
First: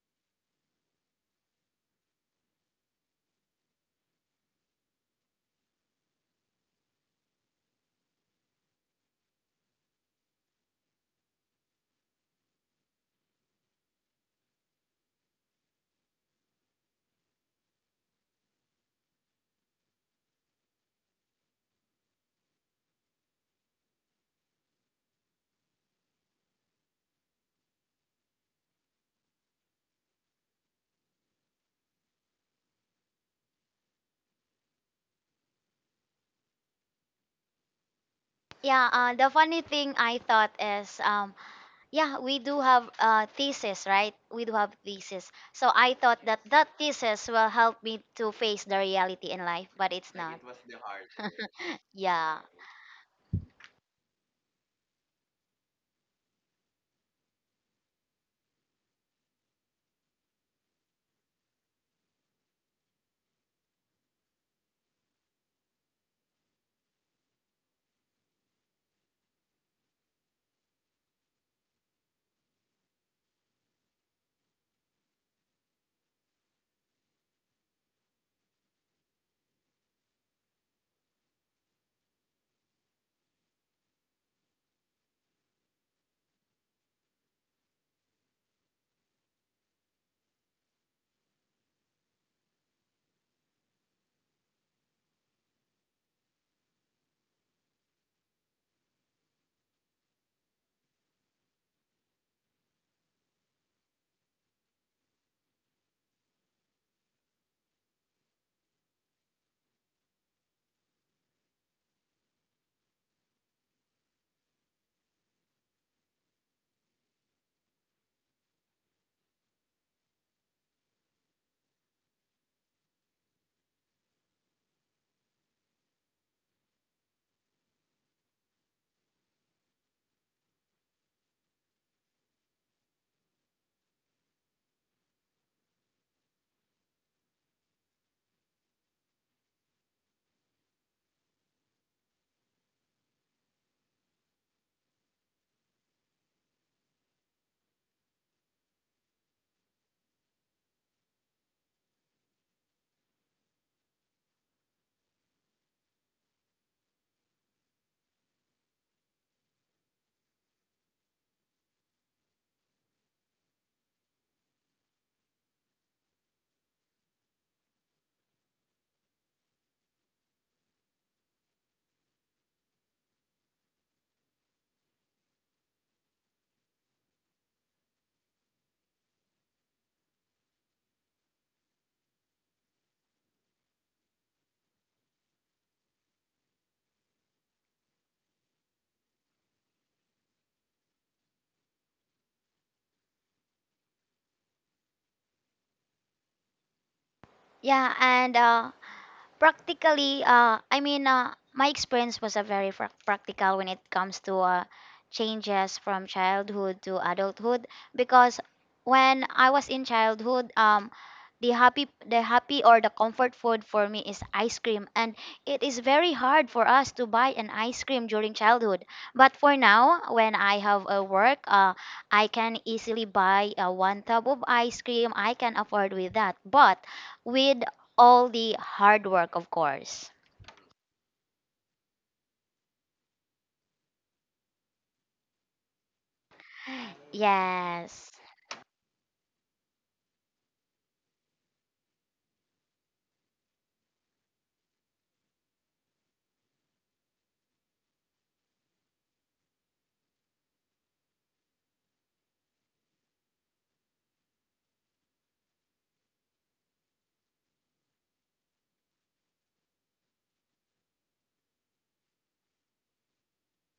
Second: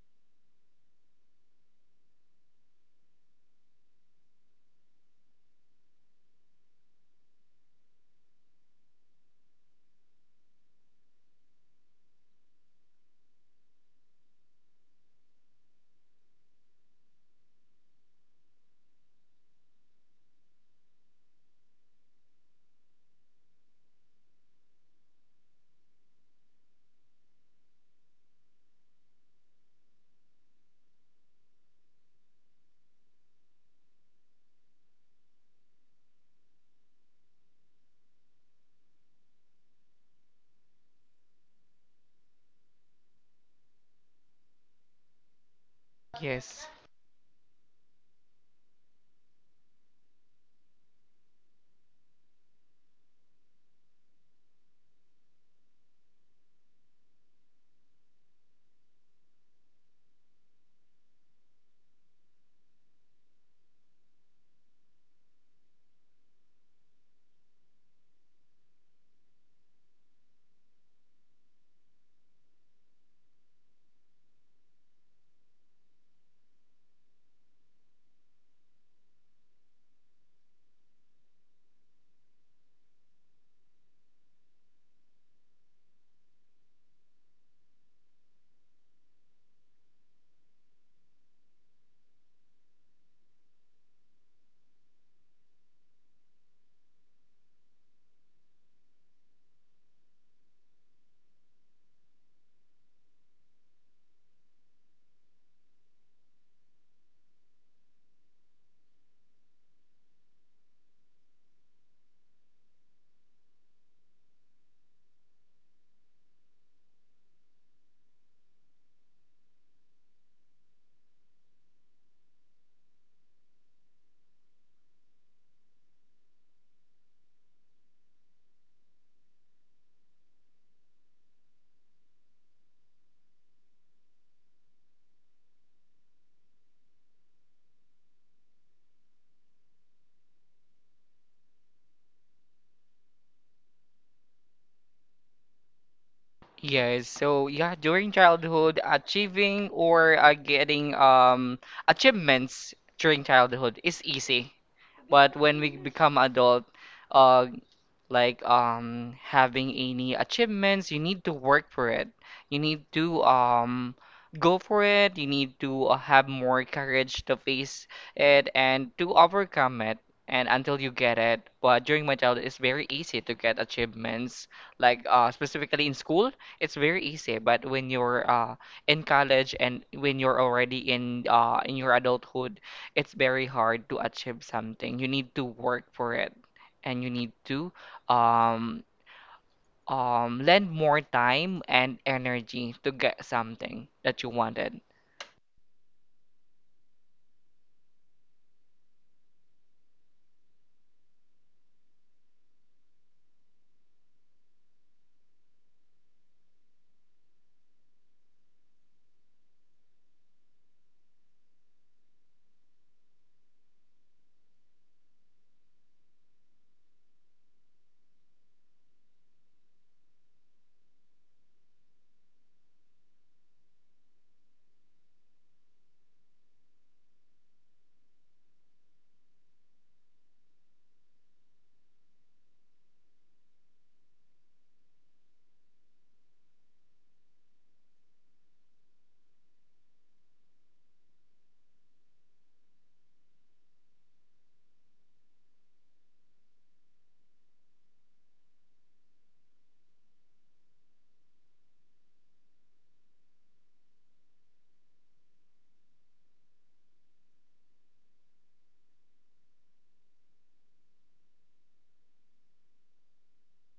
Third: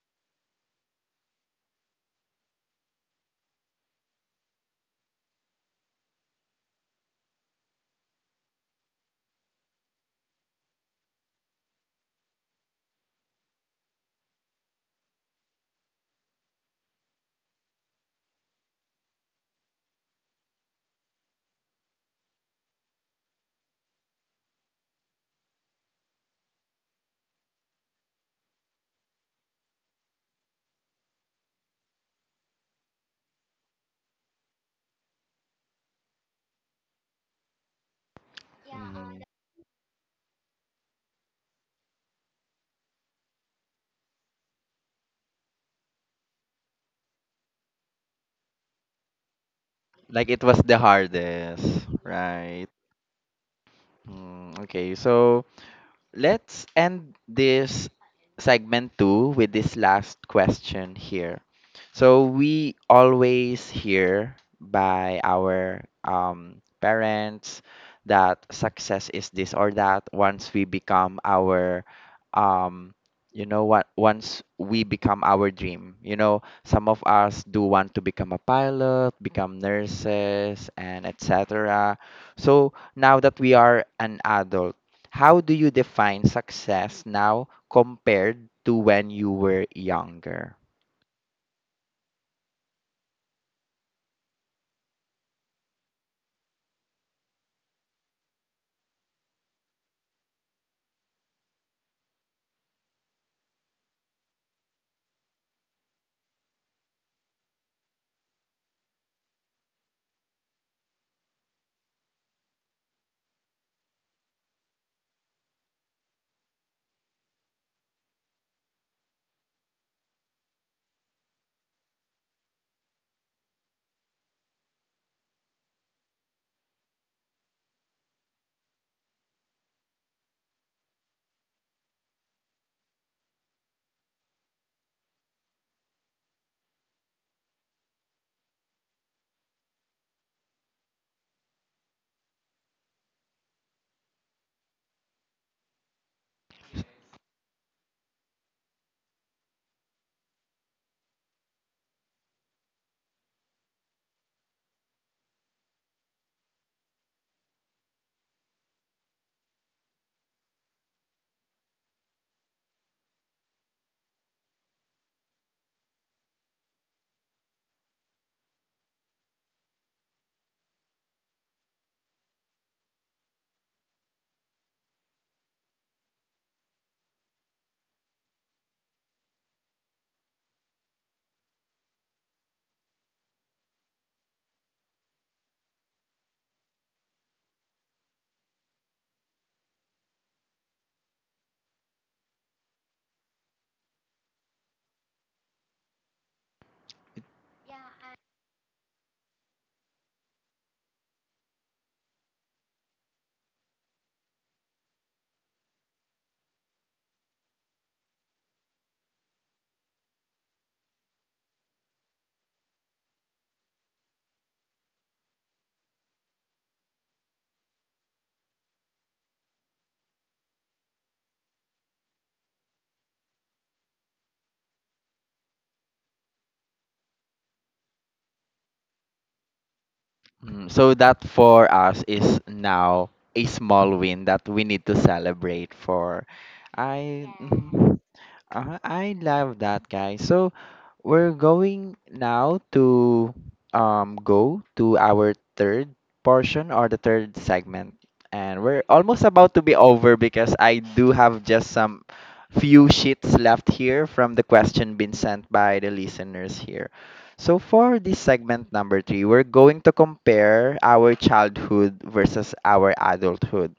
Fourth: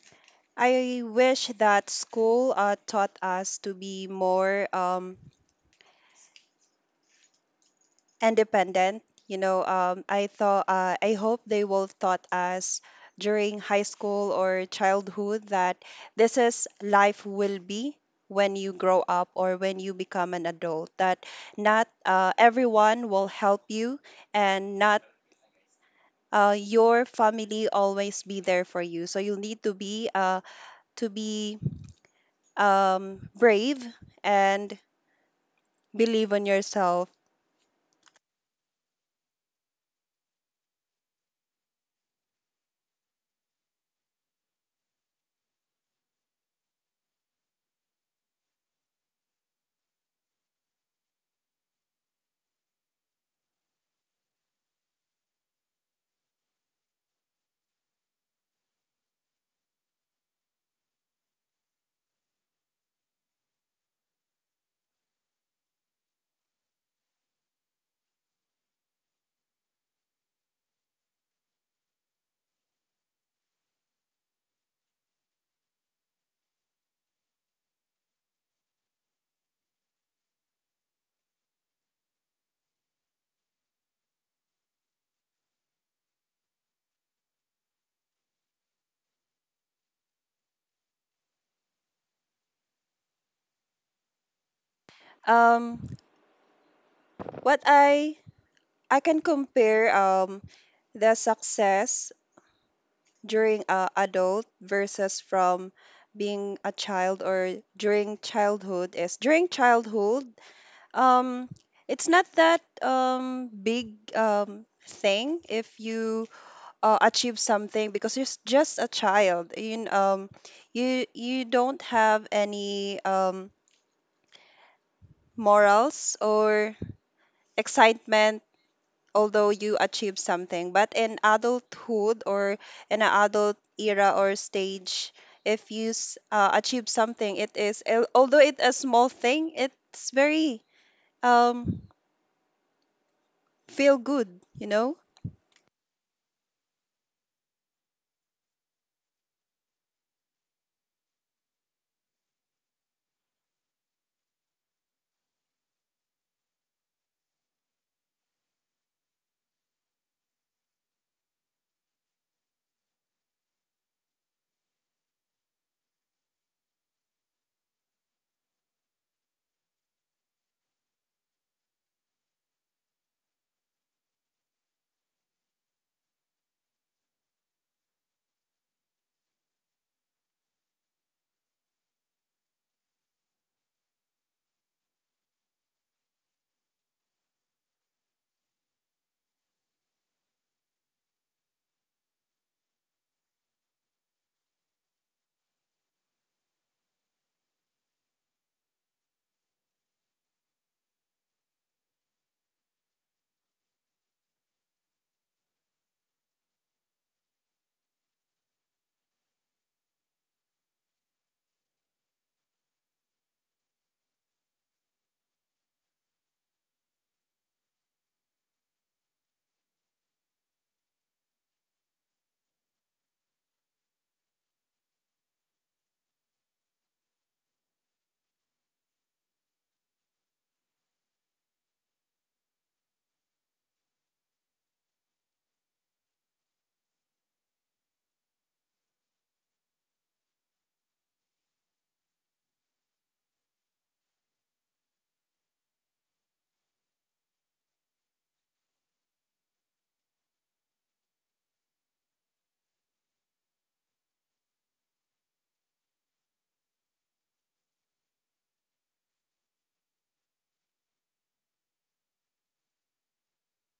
I wish that school taught us to be more independent. You know, I thought I hope they will taught us during high school or childhood that this is life will be when you grow up, or when you become an adult. That not everyone will help you, and not your family always be there for you. So you need to be brave and believe in yourself.
yeah
Mhm.
the funny thing I thought is yeah, we do have thesis, right? We do have thesis. So I thought that
Yes.
that thesis will help me to face the reality in life, but it's
Like
not.
it was the hardest,
<laughs> Yeah.
right? Mm, okay, so let's end this segment two with this last question here. So we always hear by our parents that success is this or that once we become our um you know what, once we become our dream, you know, some of us do want to become a pilot, become nurses, and etc. So now that we are an adult, how do you define success now compared to when you were younger?
Um, what I can compare the success during adult versus from being a child or during childhood is, during childhood, um, it's not that big thing if you achieve something, because you're just a child. You you you don't have any morals or excitement although you achieve something. But in adulthood, or in an adult era or stage, if you achieve something, it is although it's a small thing, it's very um feel good, you know.
Yes. So yeah, during childhood, achieving or getting achievements during childhood is easy, but when we become adult, uh, like having any achievements, you need to work for it. You need to go for it. You need to have more courage to face it and to overcome it and until you get it. But during my childhood, it's very easy to get achievements, like specifically in school, it's very easy. But when you're in college and when you're already in your adulthood, it's very hard to achieve something. You need to work for it, and you need to um lend more time and energy to get something that you wanted.
Yeah, and practically, my experience was a very frac practical when it comes to changes from childhood to adulthood, because when I was in childhood, the happy, the happy, or the comfort food for me is ice cream, and it is very hard for us to buy an ice cream during childhood. But for now, when I have a work, I can easily buy one tub of ice cream. I can afford with that, but with all the hard work, of course.
Mm, so that for us is now a small win that we need to celebrate for. I mhm.
Yes.
I love that guy. So we're going now to go to our third portion or the third segment. And we're almost about to be over, because I do have just some few sheets left here from the question being sent by the listeners here. So for this segment number three, we're going to compare our childhood versus our adulthood.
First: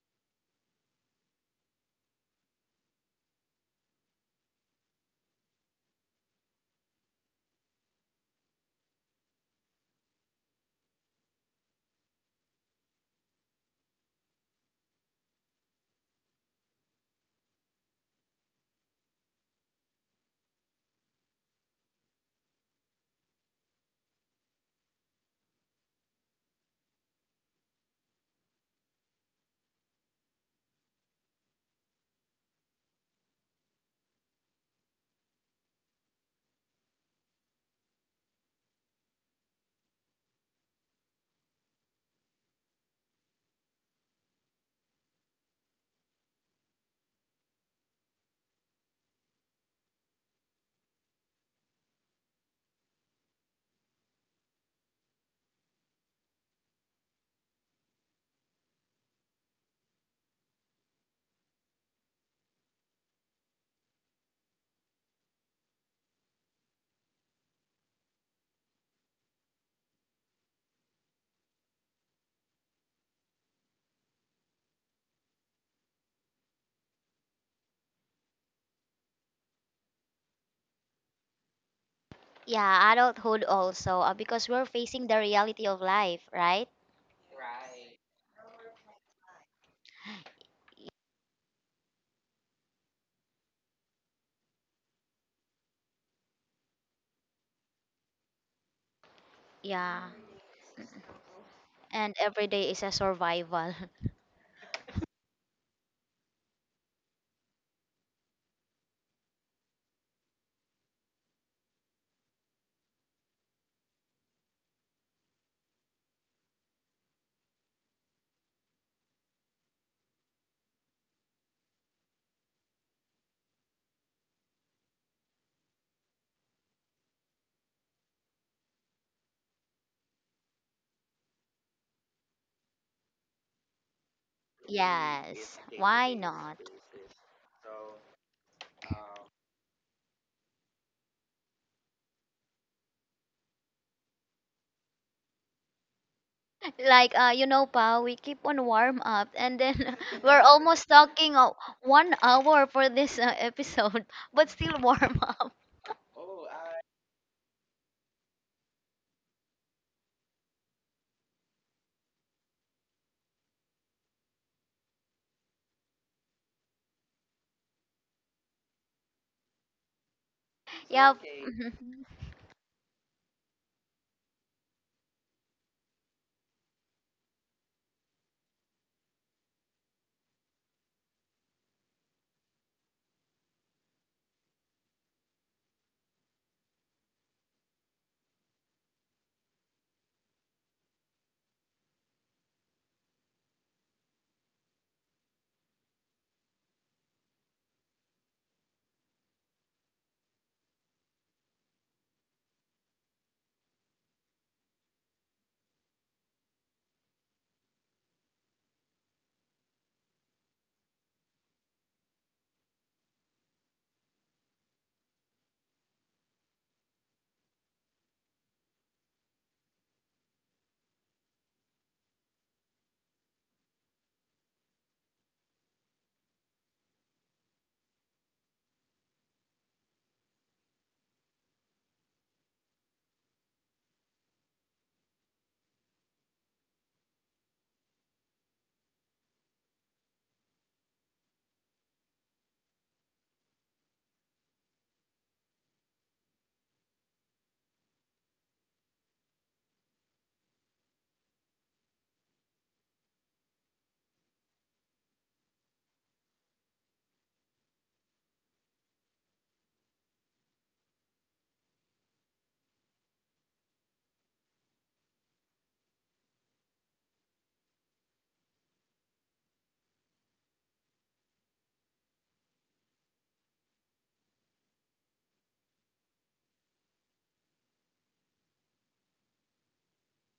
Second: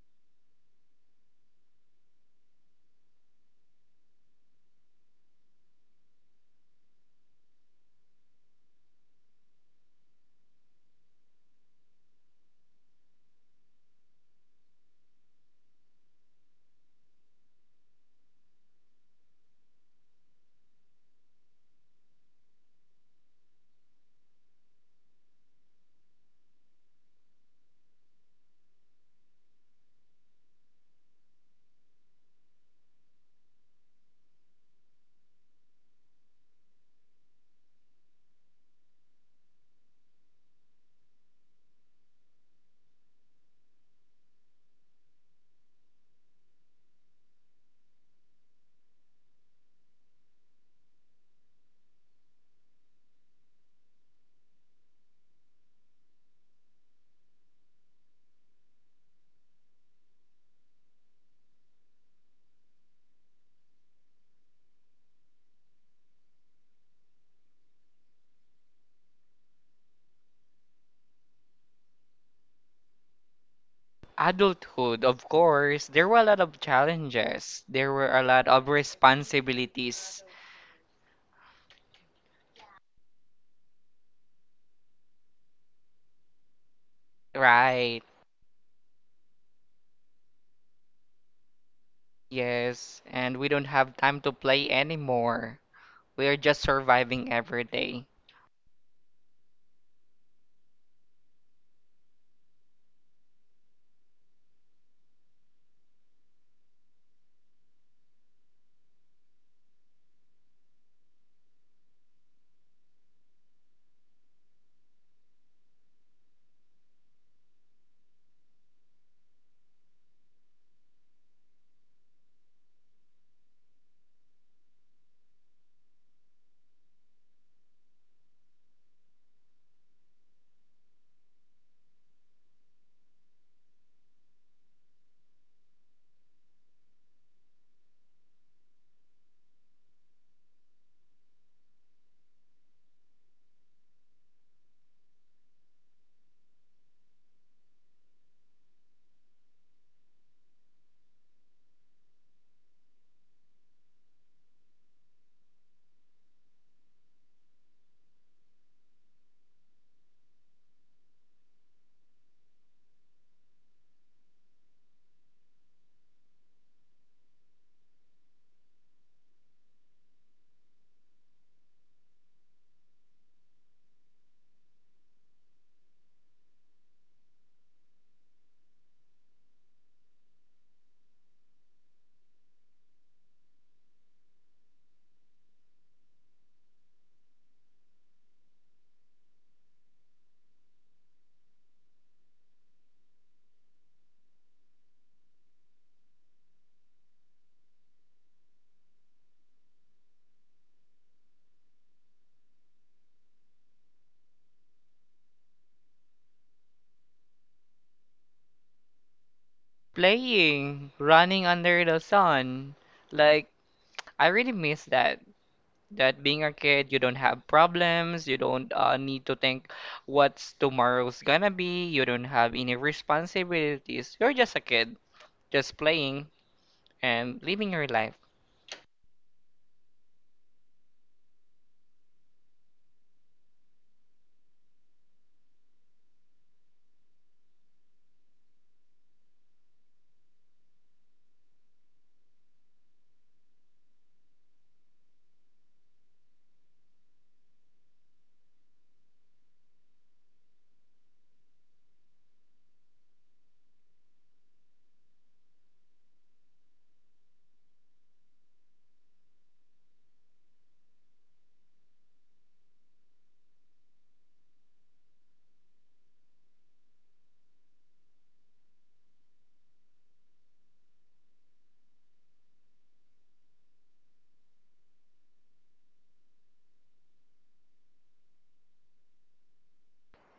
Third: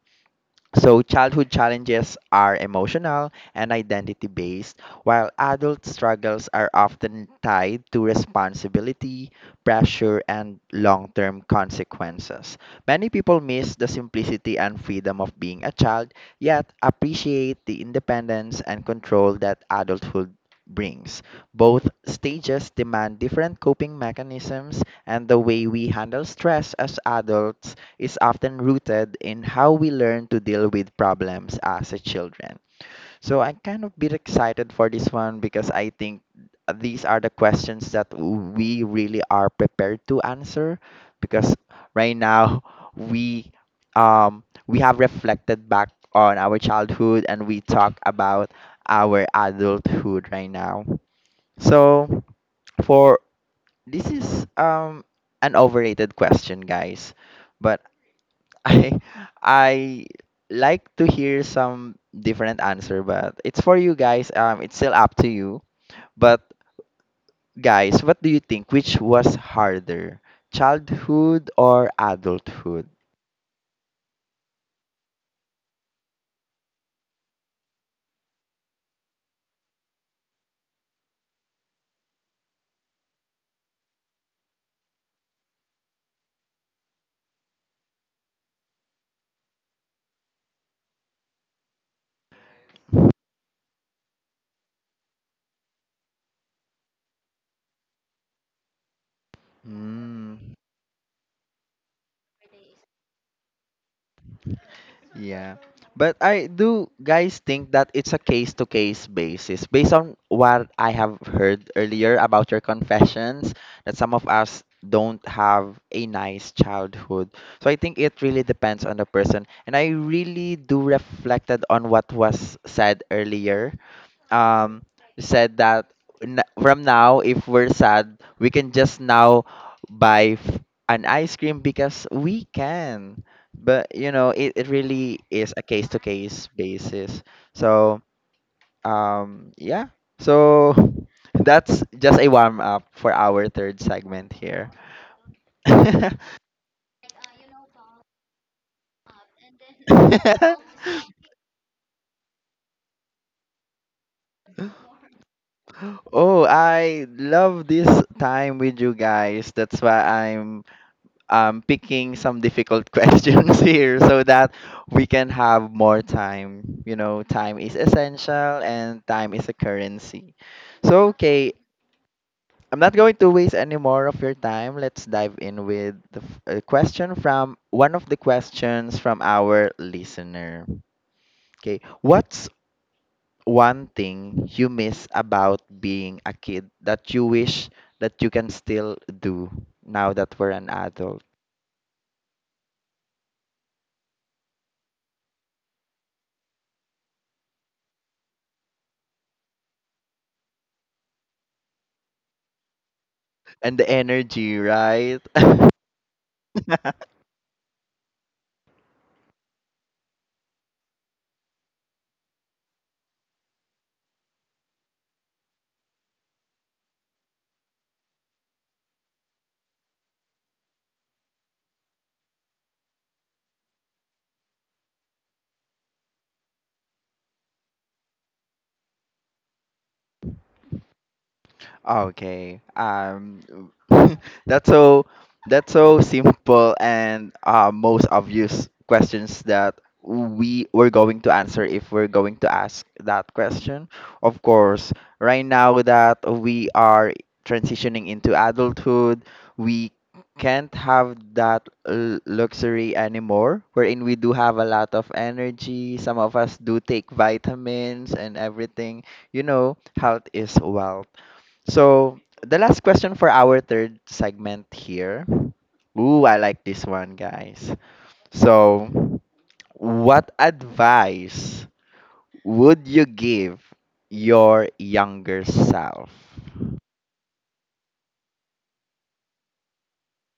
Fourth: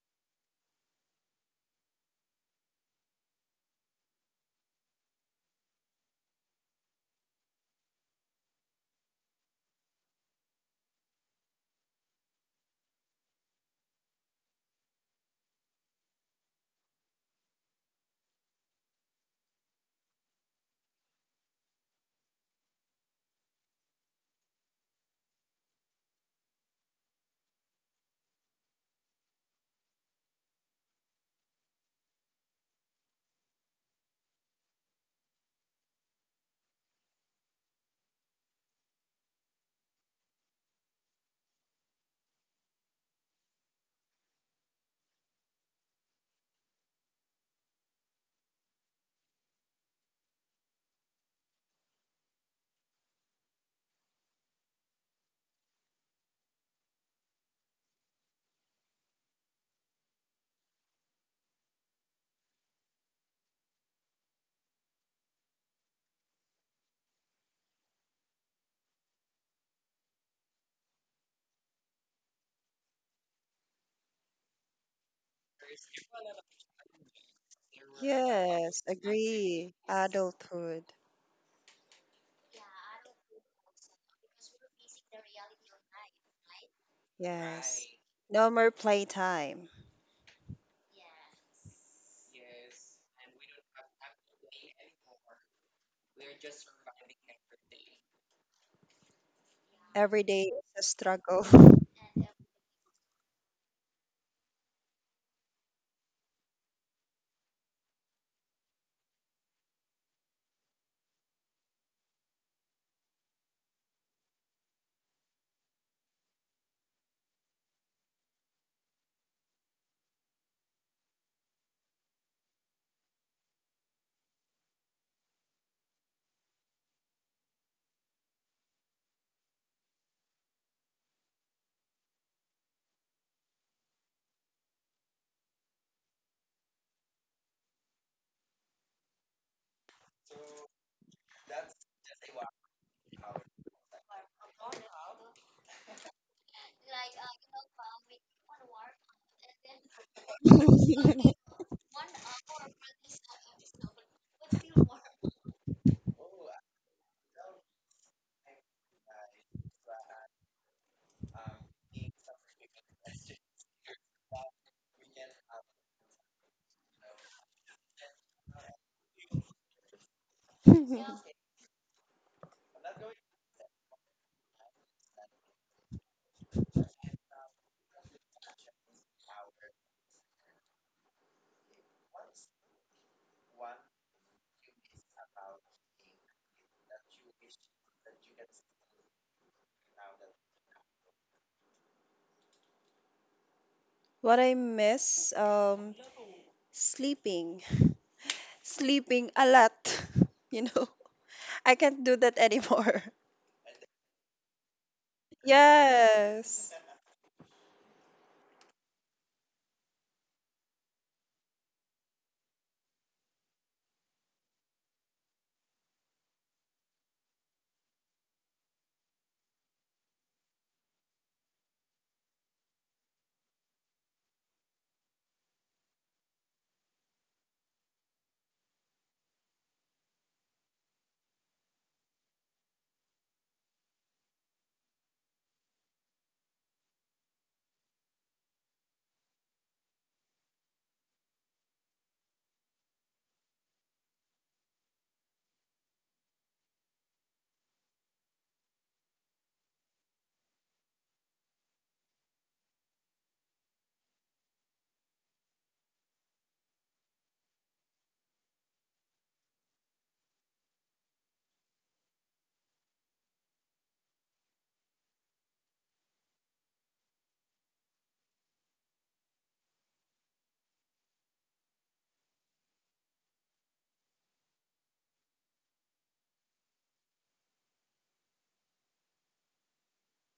So, childhood challenges are emotional and identity based, while adult struggles are often tied to responsibility, pressure, and long term consequences. Many people miss the simplicity and freedom of being a child, yet appreciate the independence and control that adulthood brings. Both stages demand different coping mechanisms, and the way we handle stress as adults is often rooted in how we learn to deal with problems as a children. So I'm kind of bit excited for this one, because I think these are the questions that we really are prepared to answer, because right now we um we have reflected back on our childhood and we talk about our adulthood right now. So for this is an overrated question, guys. But I I like to hear some different answer, but it's for you guys. It's still up to you. But guys, what do you think? Which was harder, childhood or adulthood?
Adulthood, of course, there were a lot of challenges. There were a lot of
Yes, agree.
responsibilities.
Adulthood.
Yeah, adulthood also, because we're facing the reality of life, right?
Yes.
Right.
No more playtime.
Yes, and we don't have time to play anymore. We are just surviving every day.
Yeah.
Every
Hmm.
day is a struggle.
And every day is a survival. <laughs>
Yeah. But I do guys think that it's a case to case basis based on what I have heard earlier about your confessions that some of us don't have a nice childhood. So I think it really depends on the person, and I really do reflected on what was said earlier um said that from now if we're sad we can just now buy f- an ice cream because we can. But you know it, it really is
Yes.
a case to
Why
case
not?
basis, so yeah. So <laughs> that's just a warm up for our third segment here. <laughs>
<laughs> Like you know, pa we keep on warm up, and then <laughs> we're almost
<laughs>
talking
<laughs>
1 hour for this episode, <laughs> but still warm up.
Oh, I love this time with you guys. That's why I'm picking some difficult <laughs> questions here so that we can have more time. You know, time is essential and time is a currency. So,
Yeah.
<laughs>
okay,
<laughs>
I'm not going to waste any more of your time. Let's dive in with a question from one of the questions from our listener. Okay, what's one thing you miss about being a kid that you wish that you can still do now that we're an adult?
What I miss, sleeping, sleeping a lot. <laughs> You know, I can't do that anymore. <laughs>
And the energy, right?
Yes.
<laughs>
Playing, running under the sun. Like, I really miss that, that being a kid, you don't have problems, you don't need to think what's tomorrow's gonna be, you don't have any responsibilities. You're just a kid, just playing and living your life.
Okay. <laughs> That's that's so simple, and most obvious questions that we were going to answer if we're going to ask that question. Of course, right now that we are transitioning into adulthood, we can't have that luxury anymore, wherein we do have a lot of energy. Some of us do take vitamins and everything. You know, health is wealth. So the last question for our third segment here. Ooh, I like this one, guys. So, what advice would you give your younger self?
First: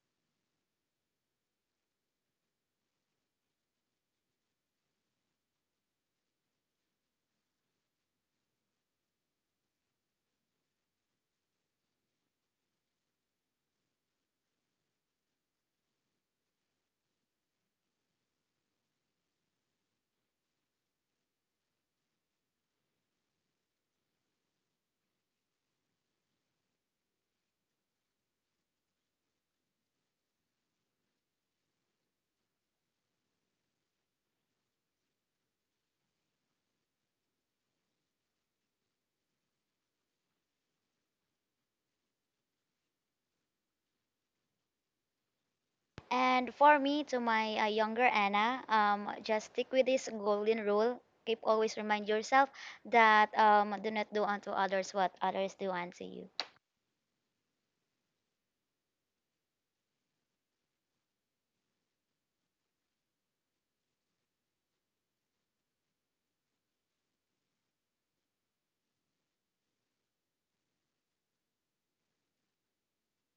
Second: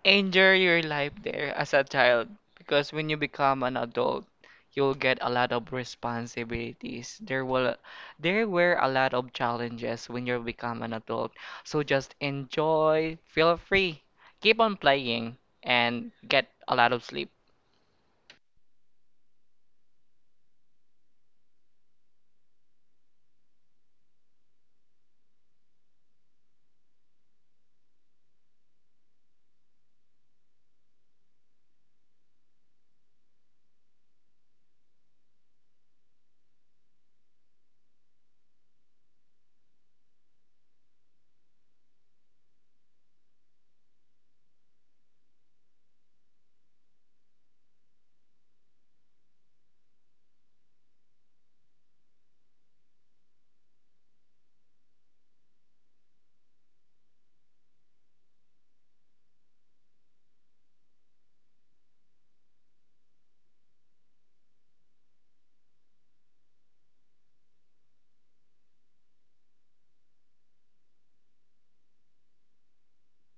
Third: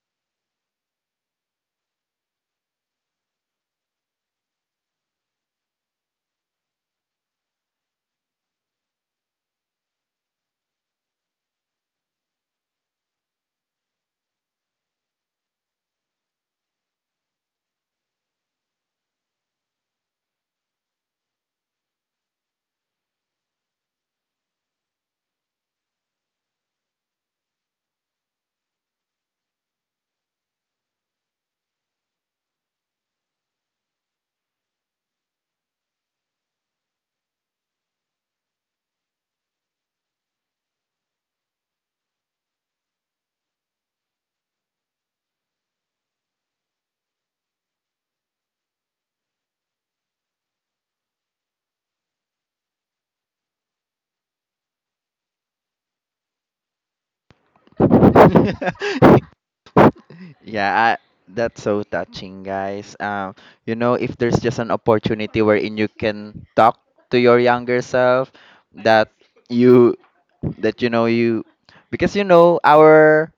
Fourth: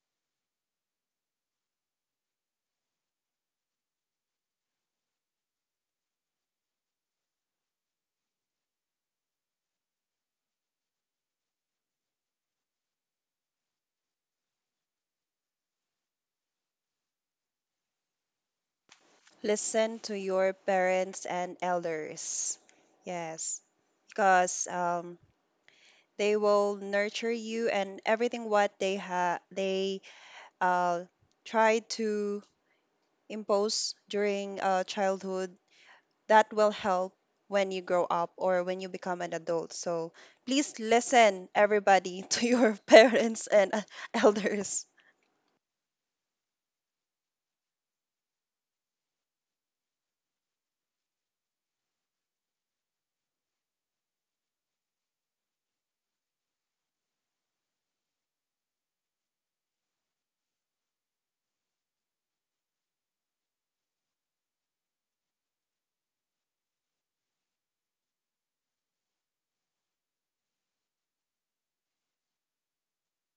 Enjoy your life there as a child, because when you become an adult, you'll get a lot of responsibilities. There were a lot of challenges when you become an adult. So just enjoy, feel free, keep on playing, and get a lot of sleep.
Listen to your parents and elders. Yes, because they will nurture you, and everything what they ha they uh, try to impose during childhood, that will help when you grow up or when you become an adult. So please listen, everybody, <laughs> to your parents and elders.
And for me, to my younger Anna, just stick with this golden rule. Keep always remind yourself that do not do unto others what others do unto you.
<laughs> Yeah, that's so touching, guys. You know, if there's just an opportunity wherein you can talk to your younger self, that you that you know you, because you know our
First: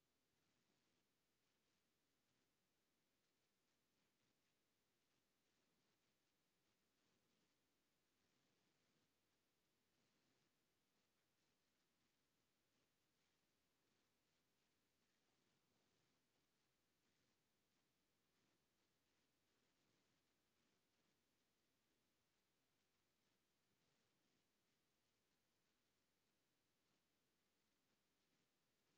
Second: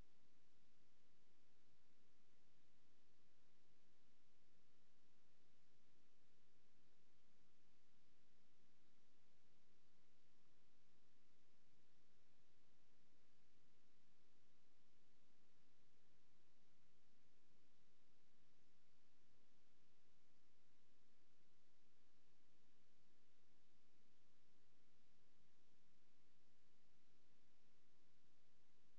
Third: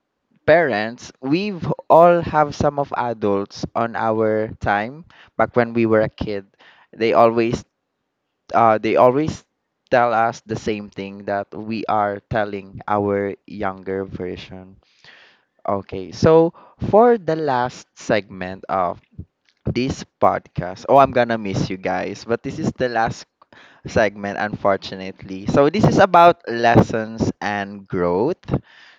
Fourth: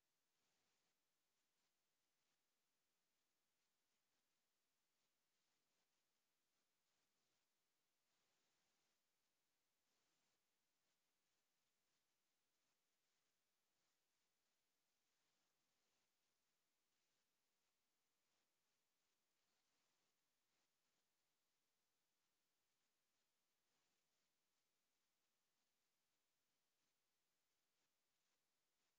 parents, we've all have some of adults on our time back when we were a kid. They always they always tell us the same thing that we are telling our younger version. Okay, so for the last segment of this podcast, oh, I'm gonna miss you guys, but this is the last segment, unfortunately. So, this is about lessons and growth.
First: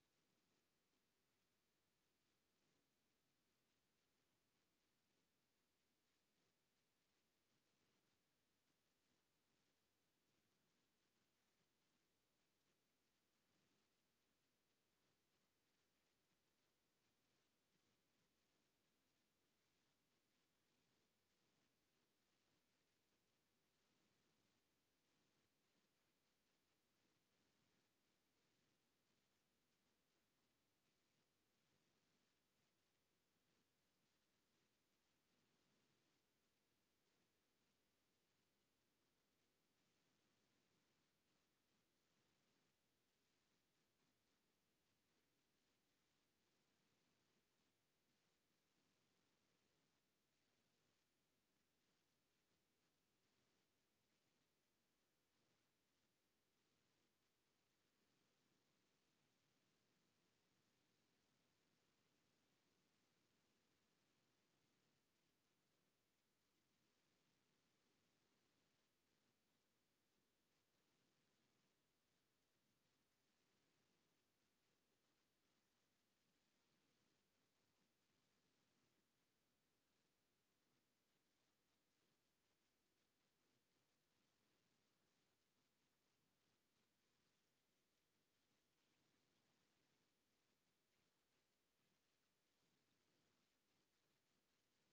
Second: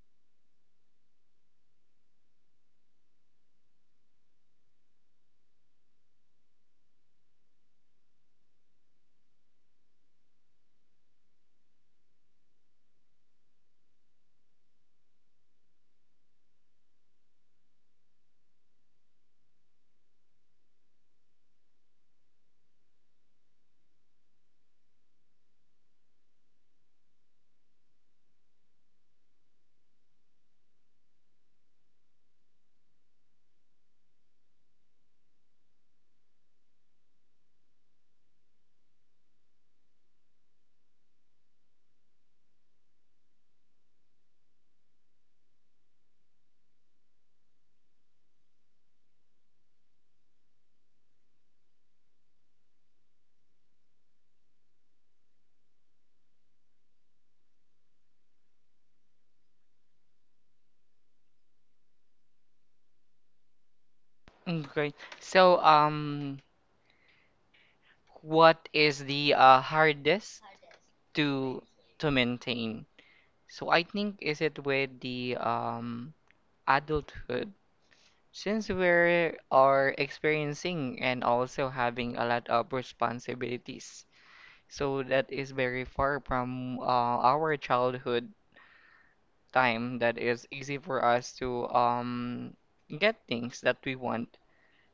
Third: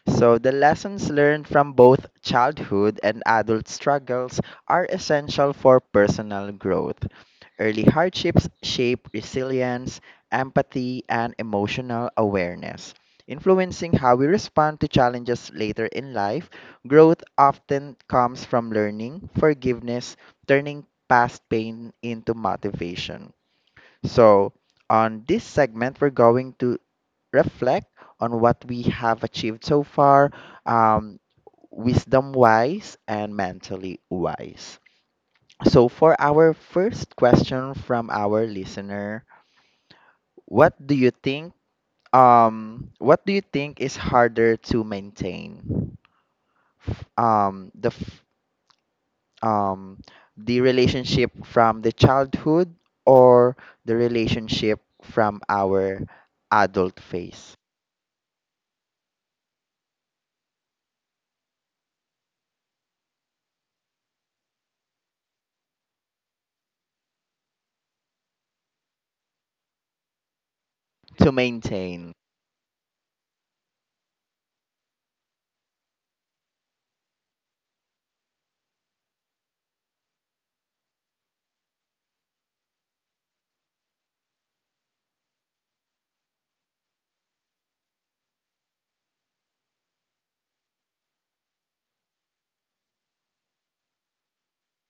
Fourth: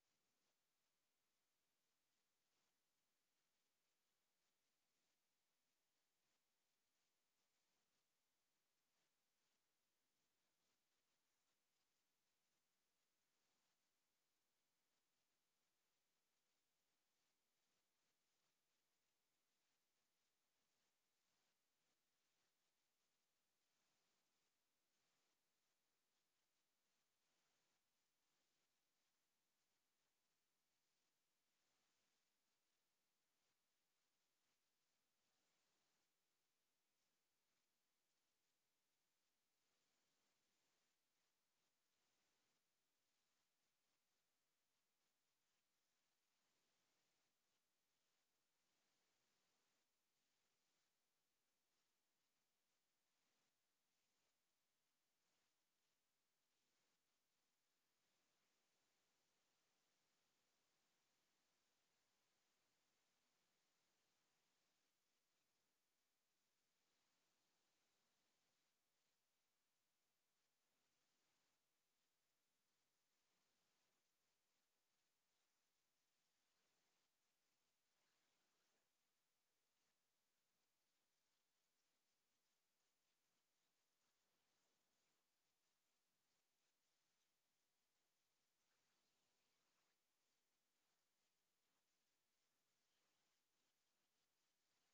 So, the lessons learned from both childhood and adult struggles are essential for personal growth. Early hardships shape resilience, empathy, and emotional awareness, influencing how we respond to challenges later in life. Growth often comes from learning, forgiveness, turning past pain into motivation. So, on this segment, we're going to reflect on what we have achieved so far, um, wisdom wise and mentally wise. So, for our first question from our listener, what do you think? What do you think is harder to maintain? F- Um, the f- um, the relationship from the childhood or the relationship from our adult phase
Okay. So, what is the hardest
to
to to
maintain.
maintain? So I think is it with the adulthood, since we are experiencing and also having a lot of responsibilities. So that is very far from our childhood time that is easy for us to get things that we want.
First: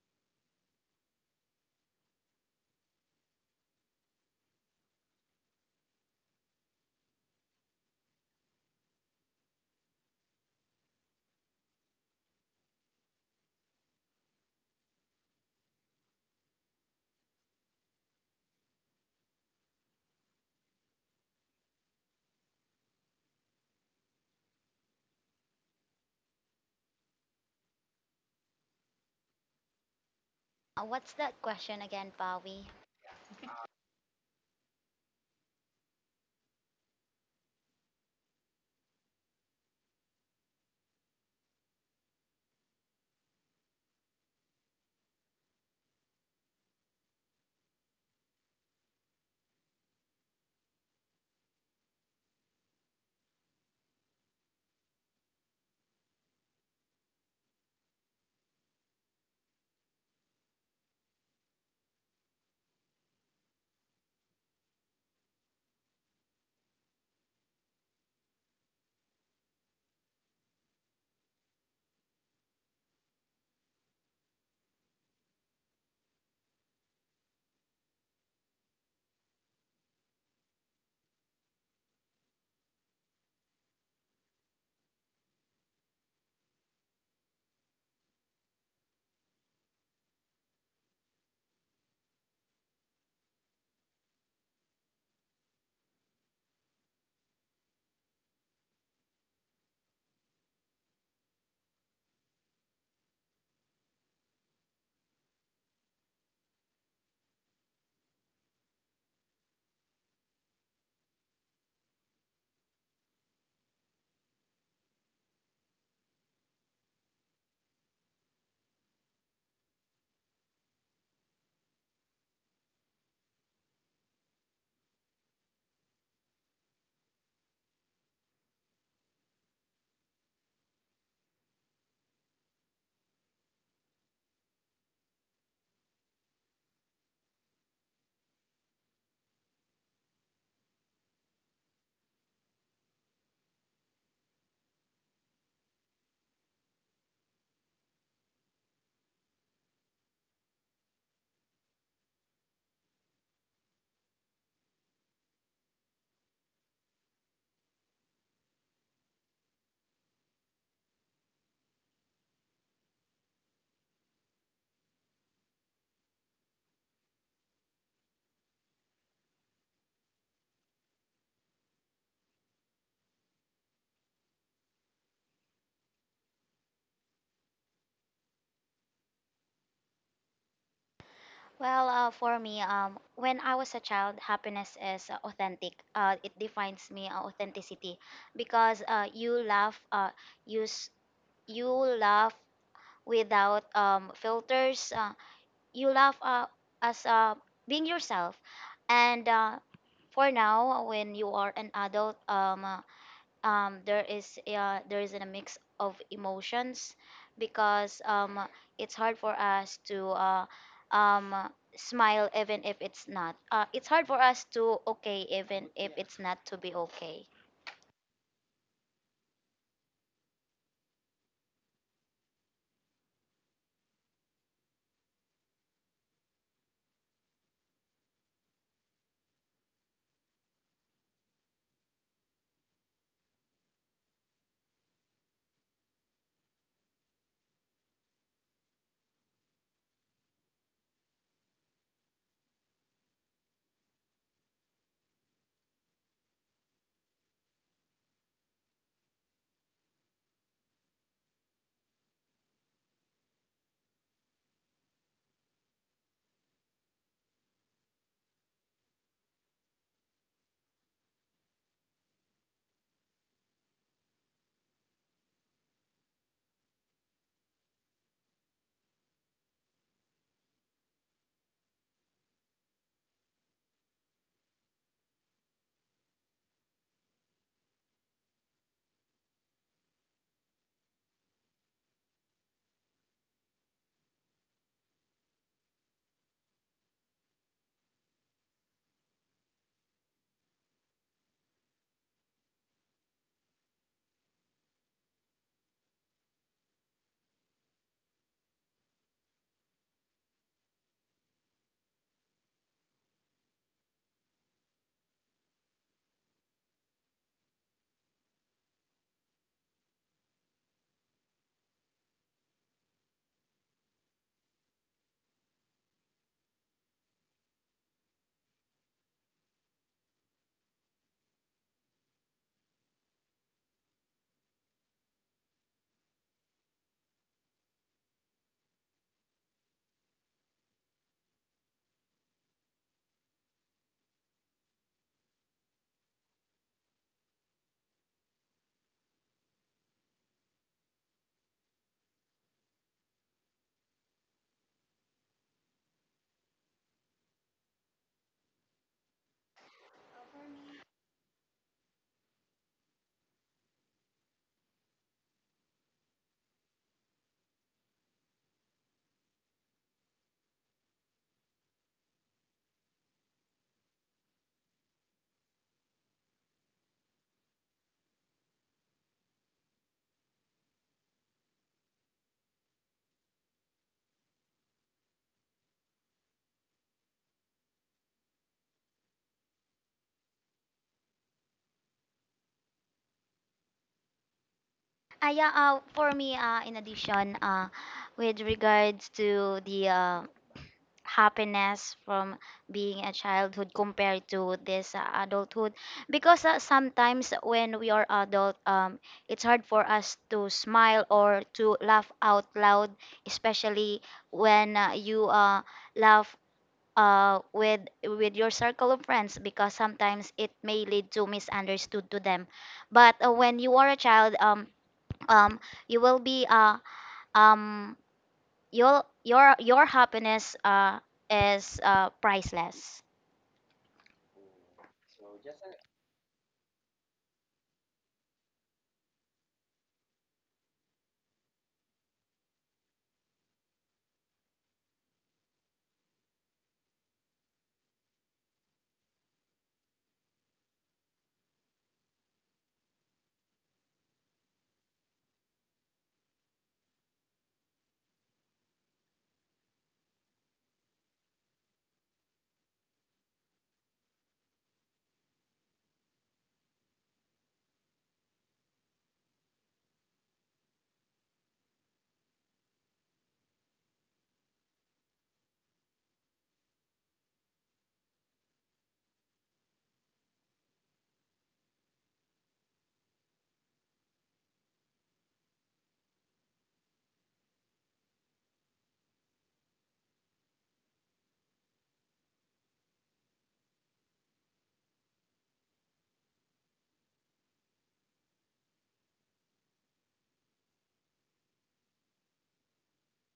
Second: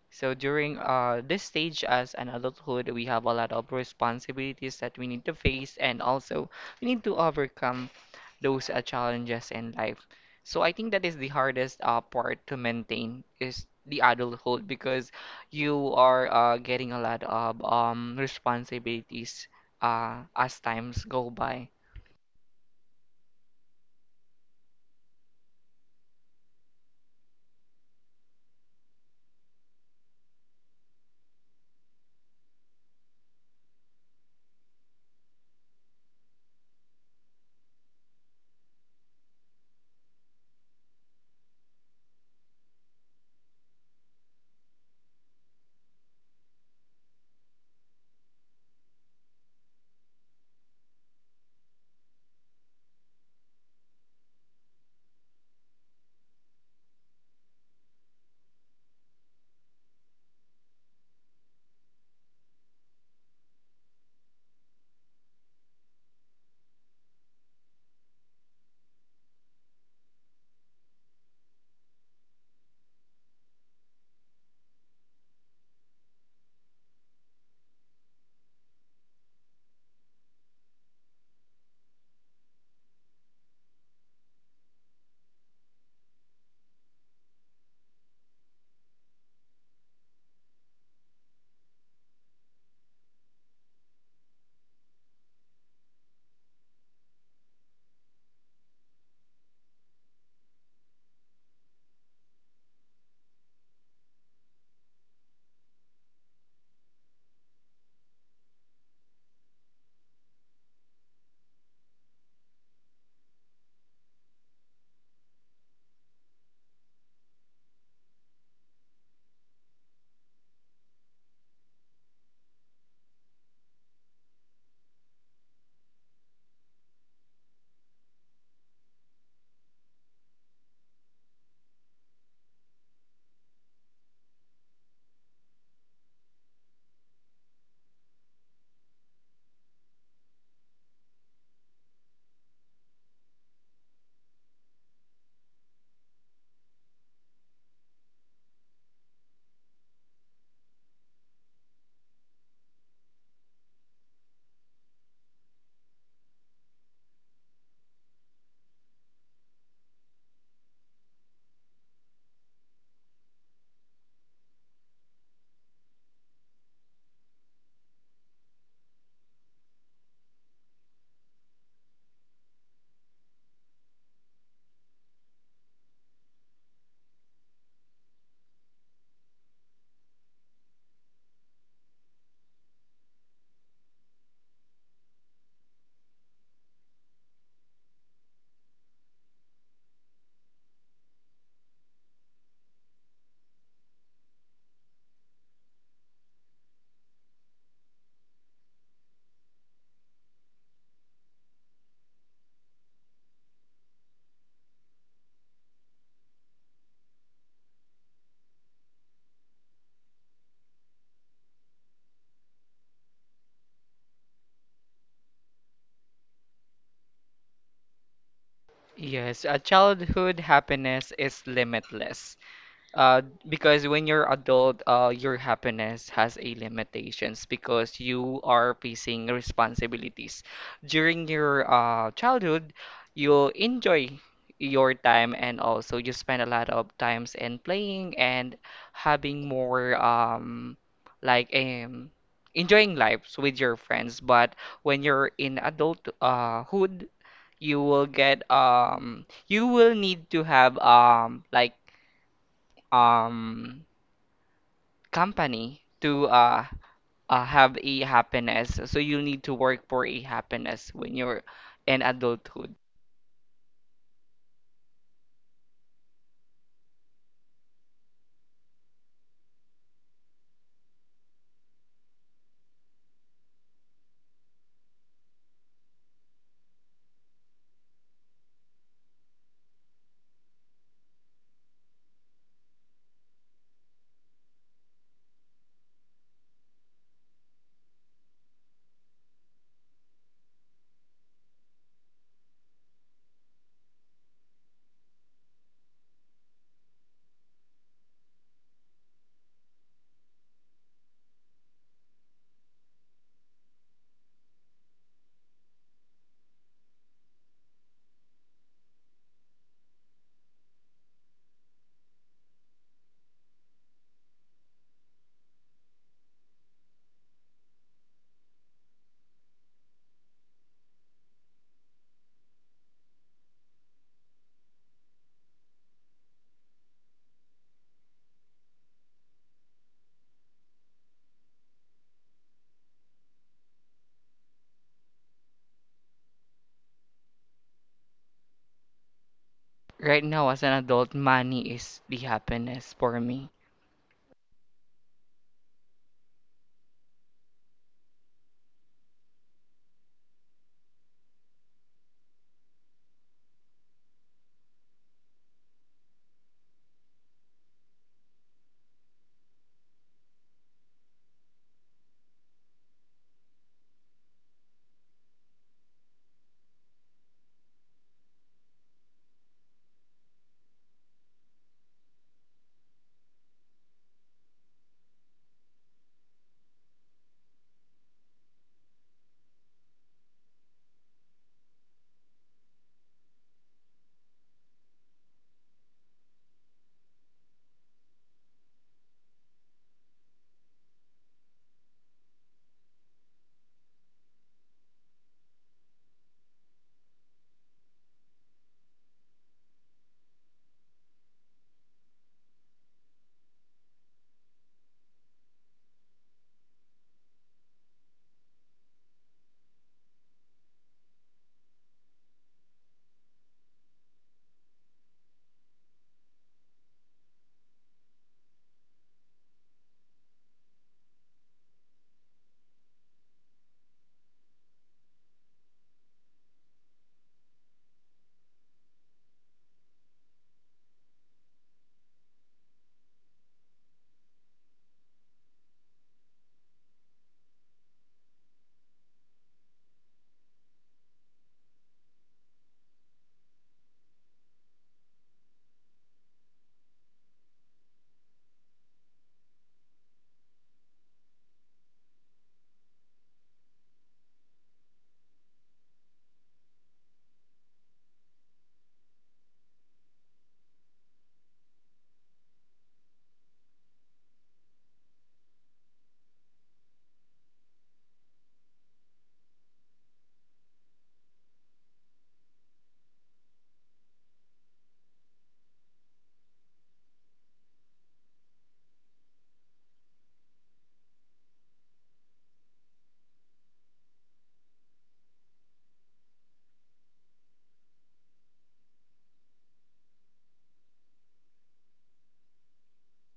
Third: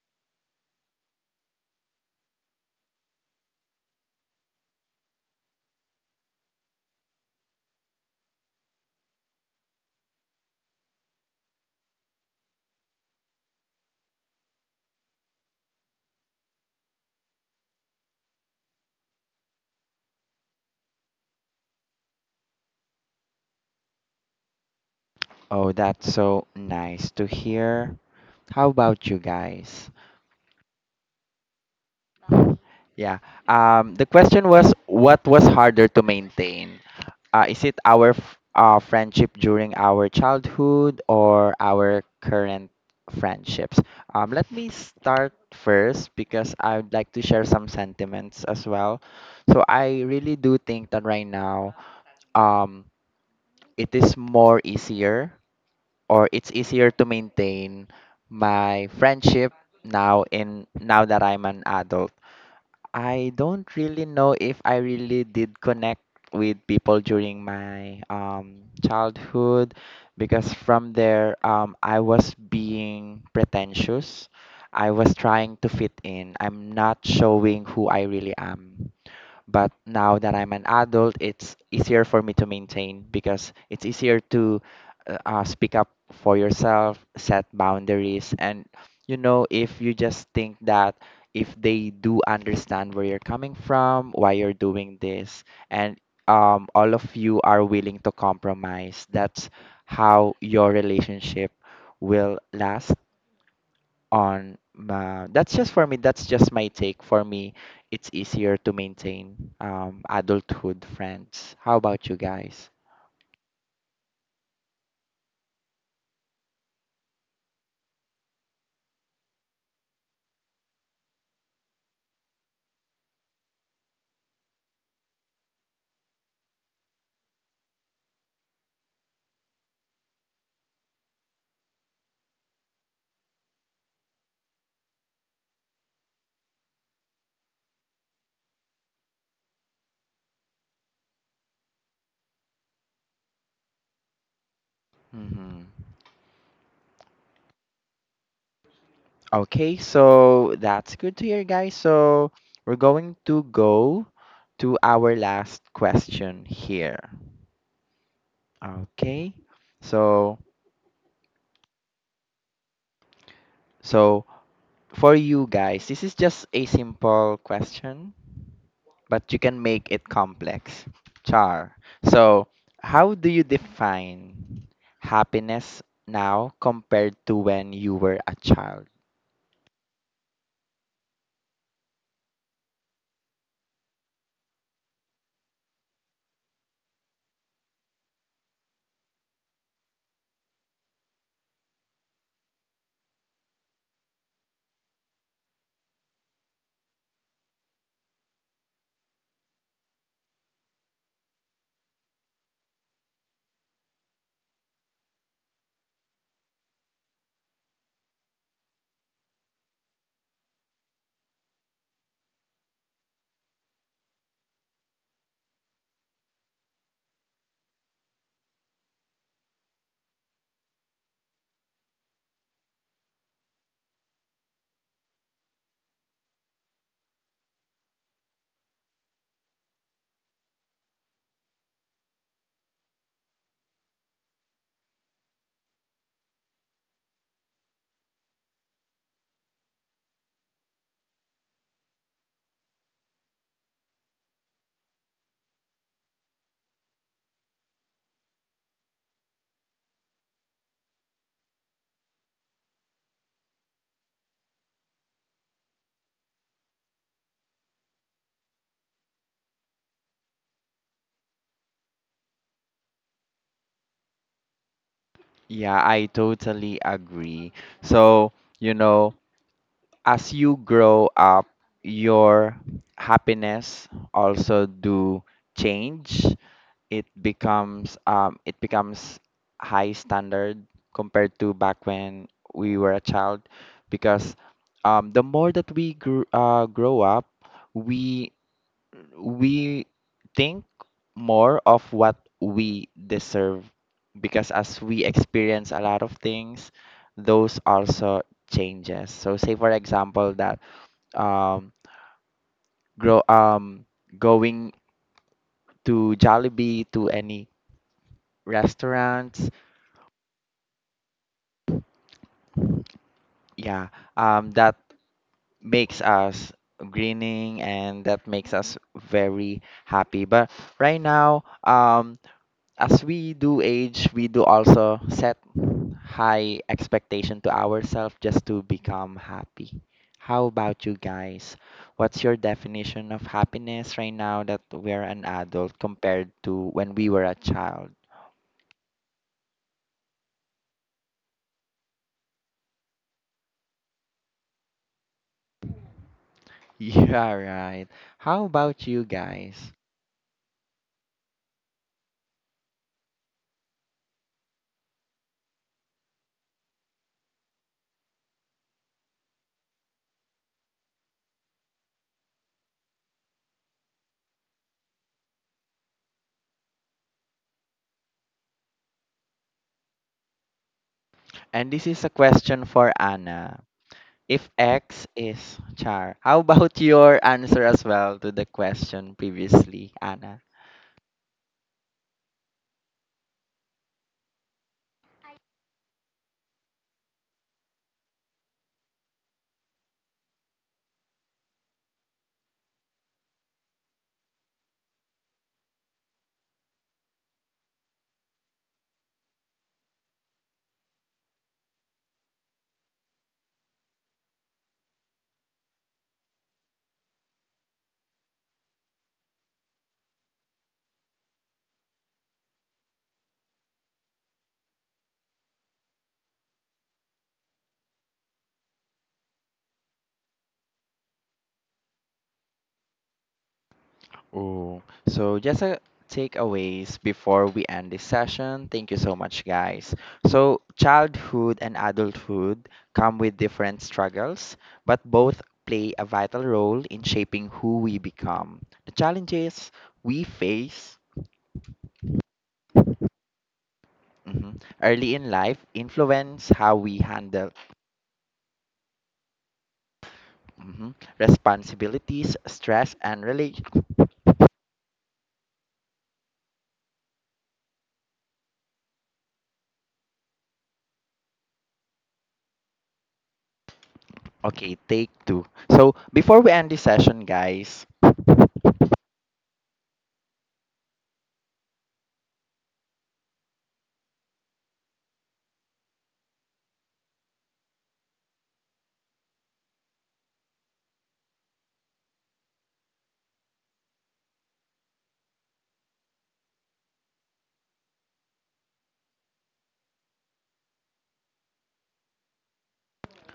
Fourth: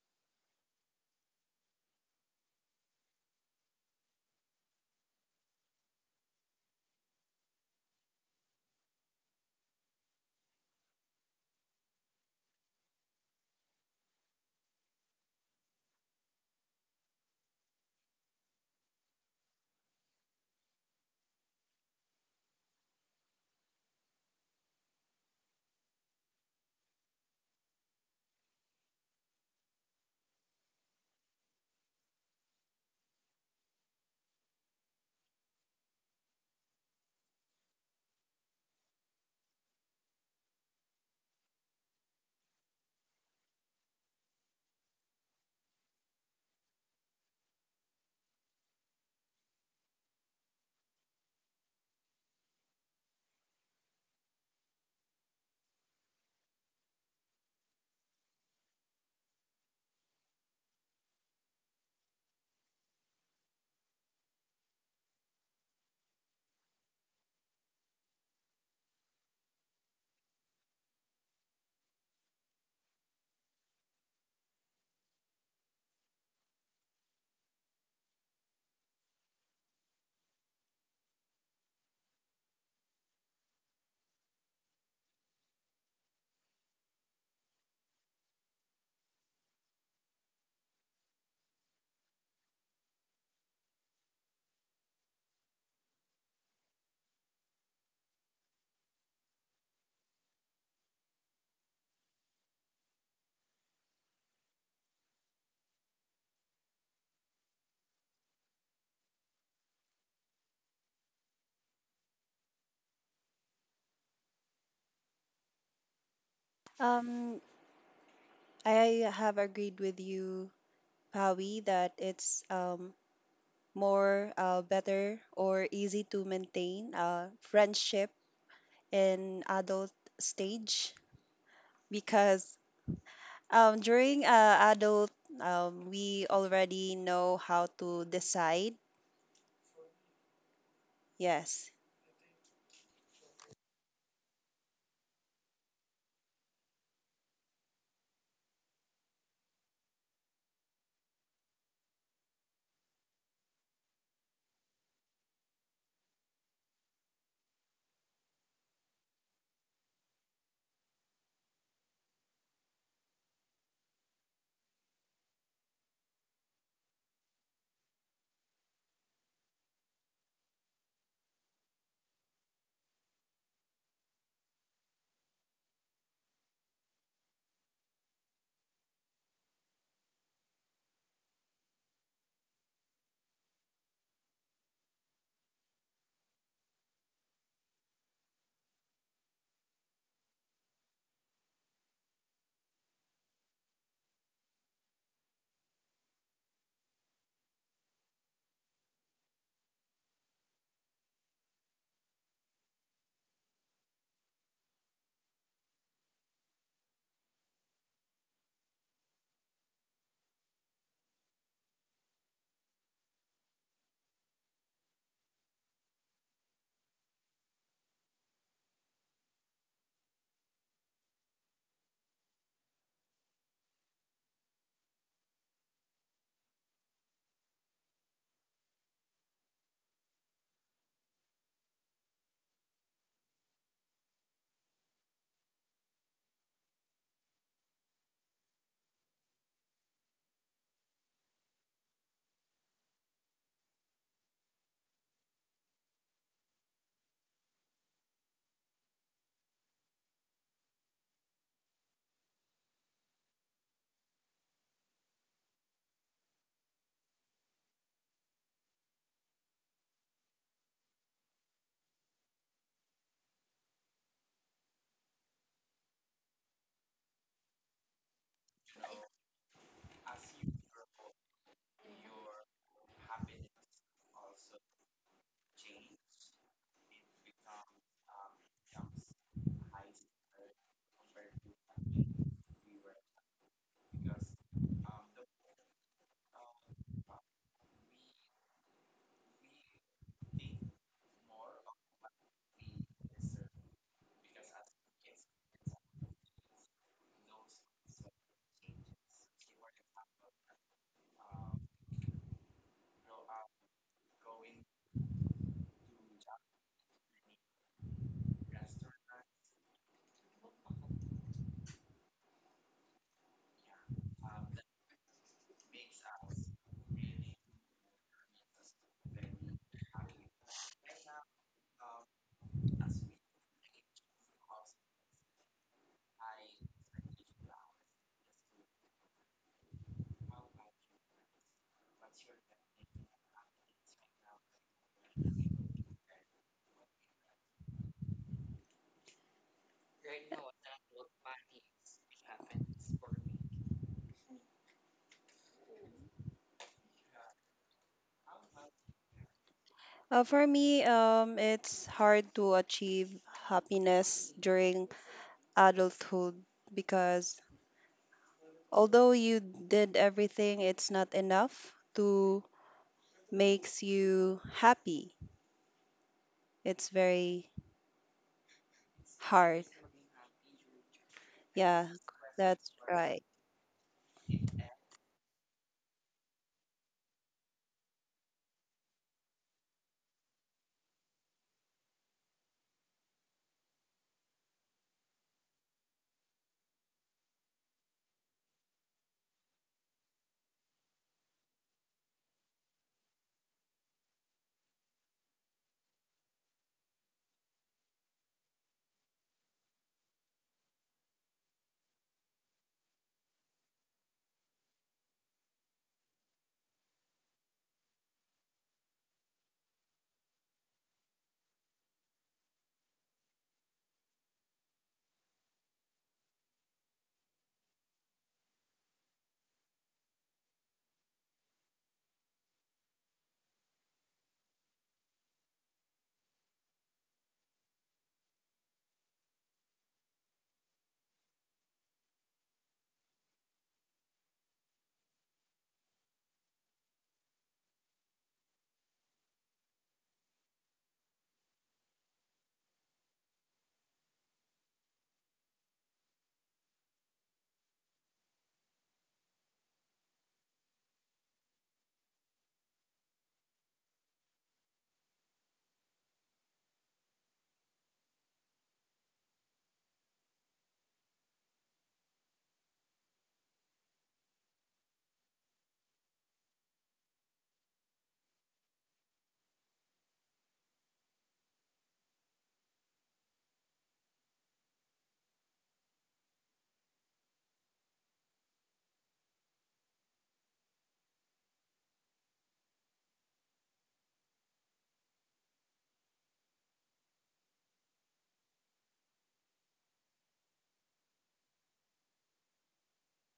So during this stage as an adulthood, we have a lot of responsibilities that we need to face, and also we need to overcome those challenges in life. So I think that is the hardest part to maintain is the adulthood, because you are getting a lot of responsibilities as times go by.
Oh, that's so nice to hear. How about you guys?
What's that question again, Pawi?
Yeah. The question was what was harder to maintain? Is it our friendship during our childhood or our current friendships? Let me start first because I would like to share some sentiments as well. So I really do think that right now, um, it is more easier or it's easier to maintain my friendship now that I'm an adult. I don't really know if I really did connect with people during my childhood, because from there I was being pretentious. I was trying to fit in. I'm not showing who I really am. But now that I'm an adult, it's easier for me to maintain, because it's easier to speak up for yourself, set boundaries, and you know, if you just think that if they do understand where you're coming from, why you're doing this, and all of you are willing to compromise, that's how your relationship will last. That's just for me, that's just my take. For me it's easier to maintain adulthood friends. How about you guys?
Um, I have agreed with you, Pawi, that it's more better or easy to maintain friendship in adult stage, because during adult, we already know how to decide. Yes.
Hmm. Okay, so that's good to hear, guys. So we're going to go to our last question here. Okay. So so for you guys, this is just a simple question, but you can make it complex. Char. So, how do you define happiness now compared to when you were a child?
Well, for me, when I was a child, happiness is authentic. It defines me authenticity because you laugh, you s- you laugh without filters. You love as being yourself, and for now when you are an adult, there is a mix of emotions because it's hard for us to um, uh, smile, even if it's not it's hard for us to okay, even if it's not to be okay.
Yes, a childhood happiness is limitless. Uh, because when you're adult, your happiness has a limitations because you are facing responsibilities. During your childhood, you enjoy your time, and also you spend a lot of times in playing and having more like um enjoying lives with your friends. But when you're in adult hood, you will get you will need to have um company to have a happiness. So you need to work for a happiness when you're in adulthood.
Yeah, I totally agree. So, you know, as you grow up, your happiness also do change. It becomes it becomes high standard compared to back when we were a child, because the more that we grow up, we we think more of what we deserve, because as we experience a lot of things, those also changes. So say for example that um grow going to Jollibee, to any restaurants. Yeah, that makes us grinning and that makes us very happy. But right now, as we do age, we do also set high expectation to ourselves just to become happy. How about you guys? What's your definition of happiness right now that we're an adult compared to when we were a child? <laughs>
Right now, as an adult, money is the happiness for me.
Yeah, right. How about you guys?
For me, it's hard to achieve happiness during adulthood, because although you did everything, it's not enough to makes you happy. It's very hard.
And this
Yeah,
is a question
that's
for
right.
Anna. If X is char, how about <laughs> your answer as well to the question previously, Anna?
Ah yeah, for me, in addition, with regards to the happiness from being a childhood compared to this adulthood, because sometimes when we are adult, it's hard for us to smile or to laugh out loud, especially when you laugh uh, with with your circle of friends, because sometimes it may lead to misunderstood to them. But when you are a child, um, you will be, um, your happiness is priceless.
Oh, so just a takeaways before we end this session. Thank you so much, guys. So, childhood and adulthood come with different struggles, but both play a vital role in shaping who we become. The challenges we face mhm, early in life influence how we handle Mhm. responsibilities, stress, and really— Okay, take two. So before we end this session, guys—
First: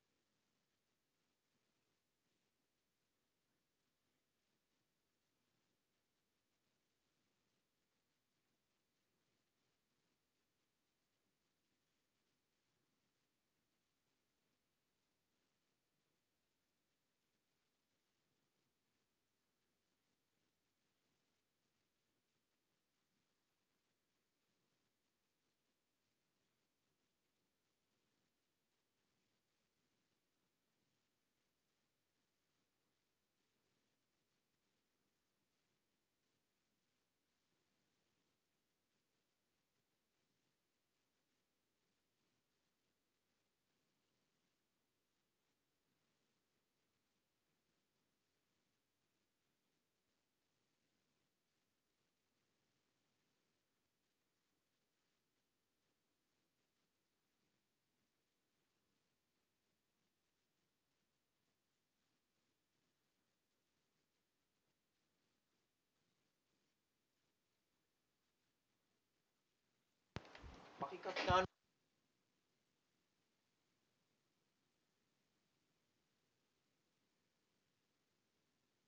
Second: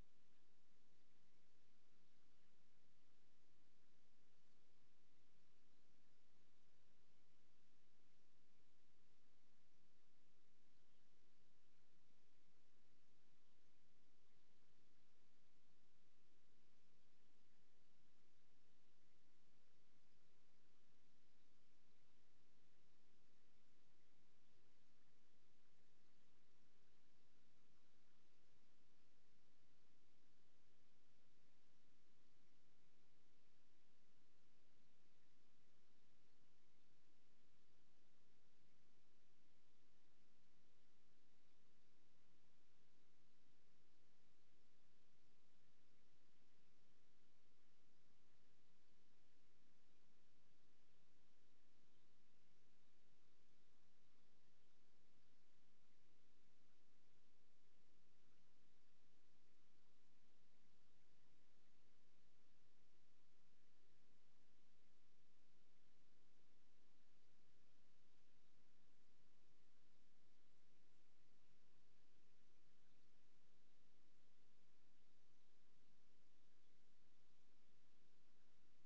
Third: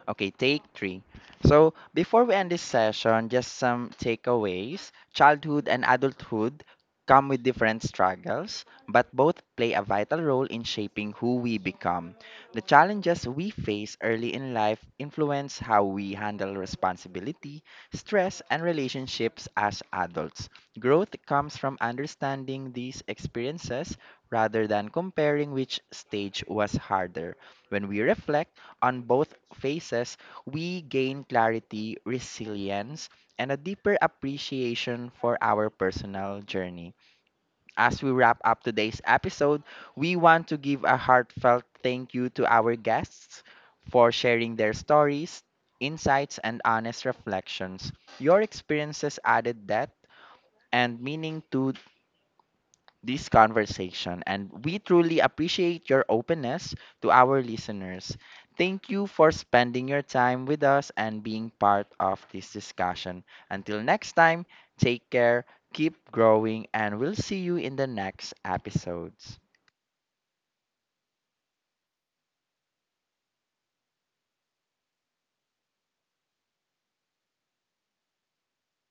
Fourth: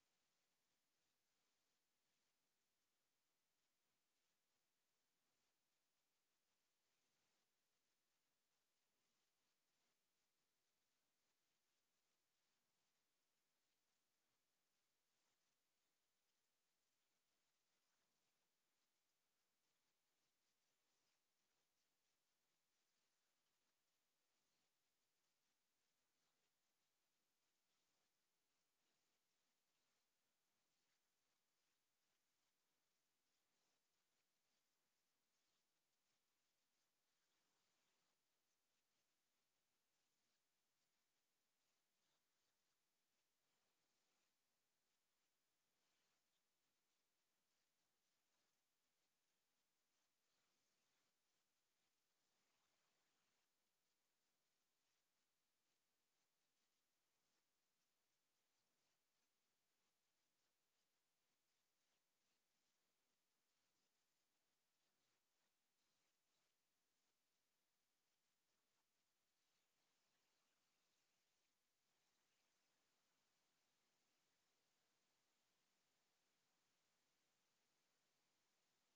Okay, take three. So, before we end this session, just some takeaways. Childhood and adulthood come with different struggles, but both play a vital role in shaping who we become. The challenges we face early in life influence how we handle responsibility, stress, and relationships as adults. Growth comes from understanding these experiences rather than comparing which stage was harder. When we reflect on both phases, we gain clarity, resilience, and a deeper appreciation for our personal journey. As we wrap up today's episode, we want to give a heartfelt thank you to our guests for sharing their stories, insights, and honest reflections. Your experiences added depth and meaning to this conversation, and we truly appreciate your openness. To our listeners: thank you for spending your time with us and being part of this discussion. Until next time, take care, keep growing, and we'll see you in the next episodes.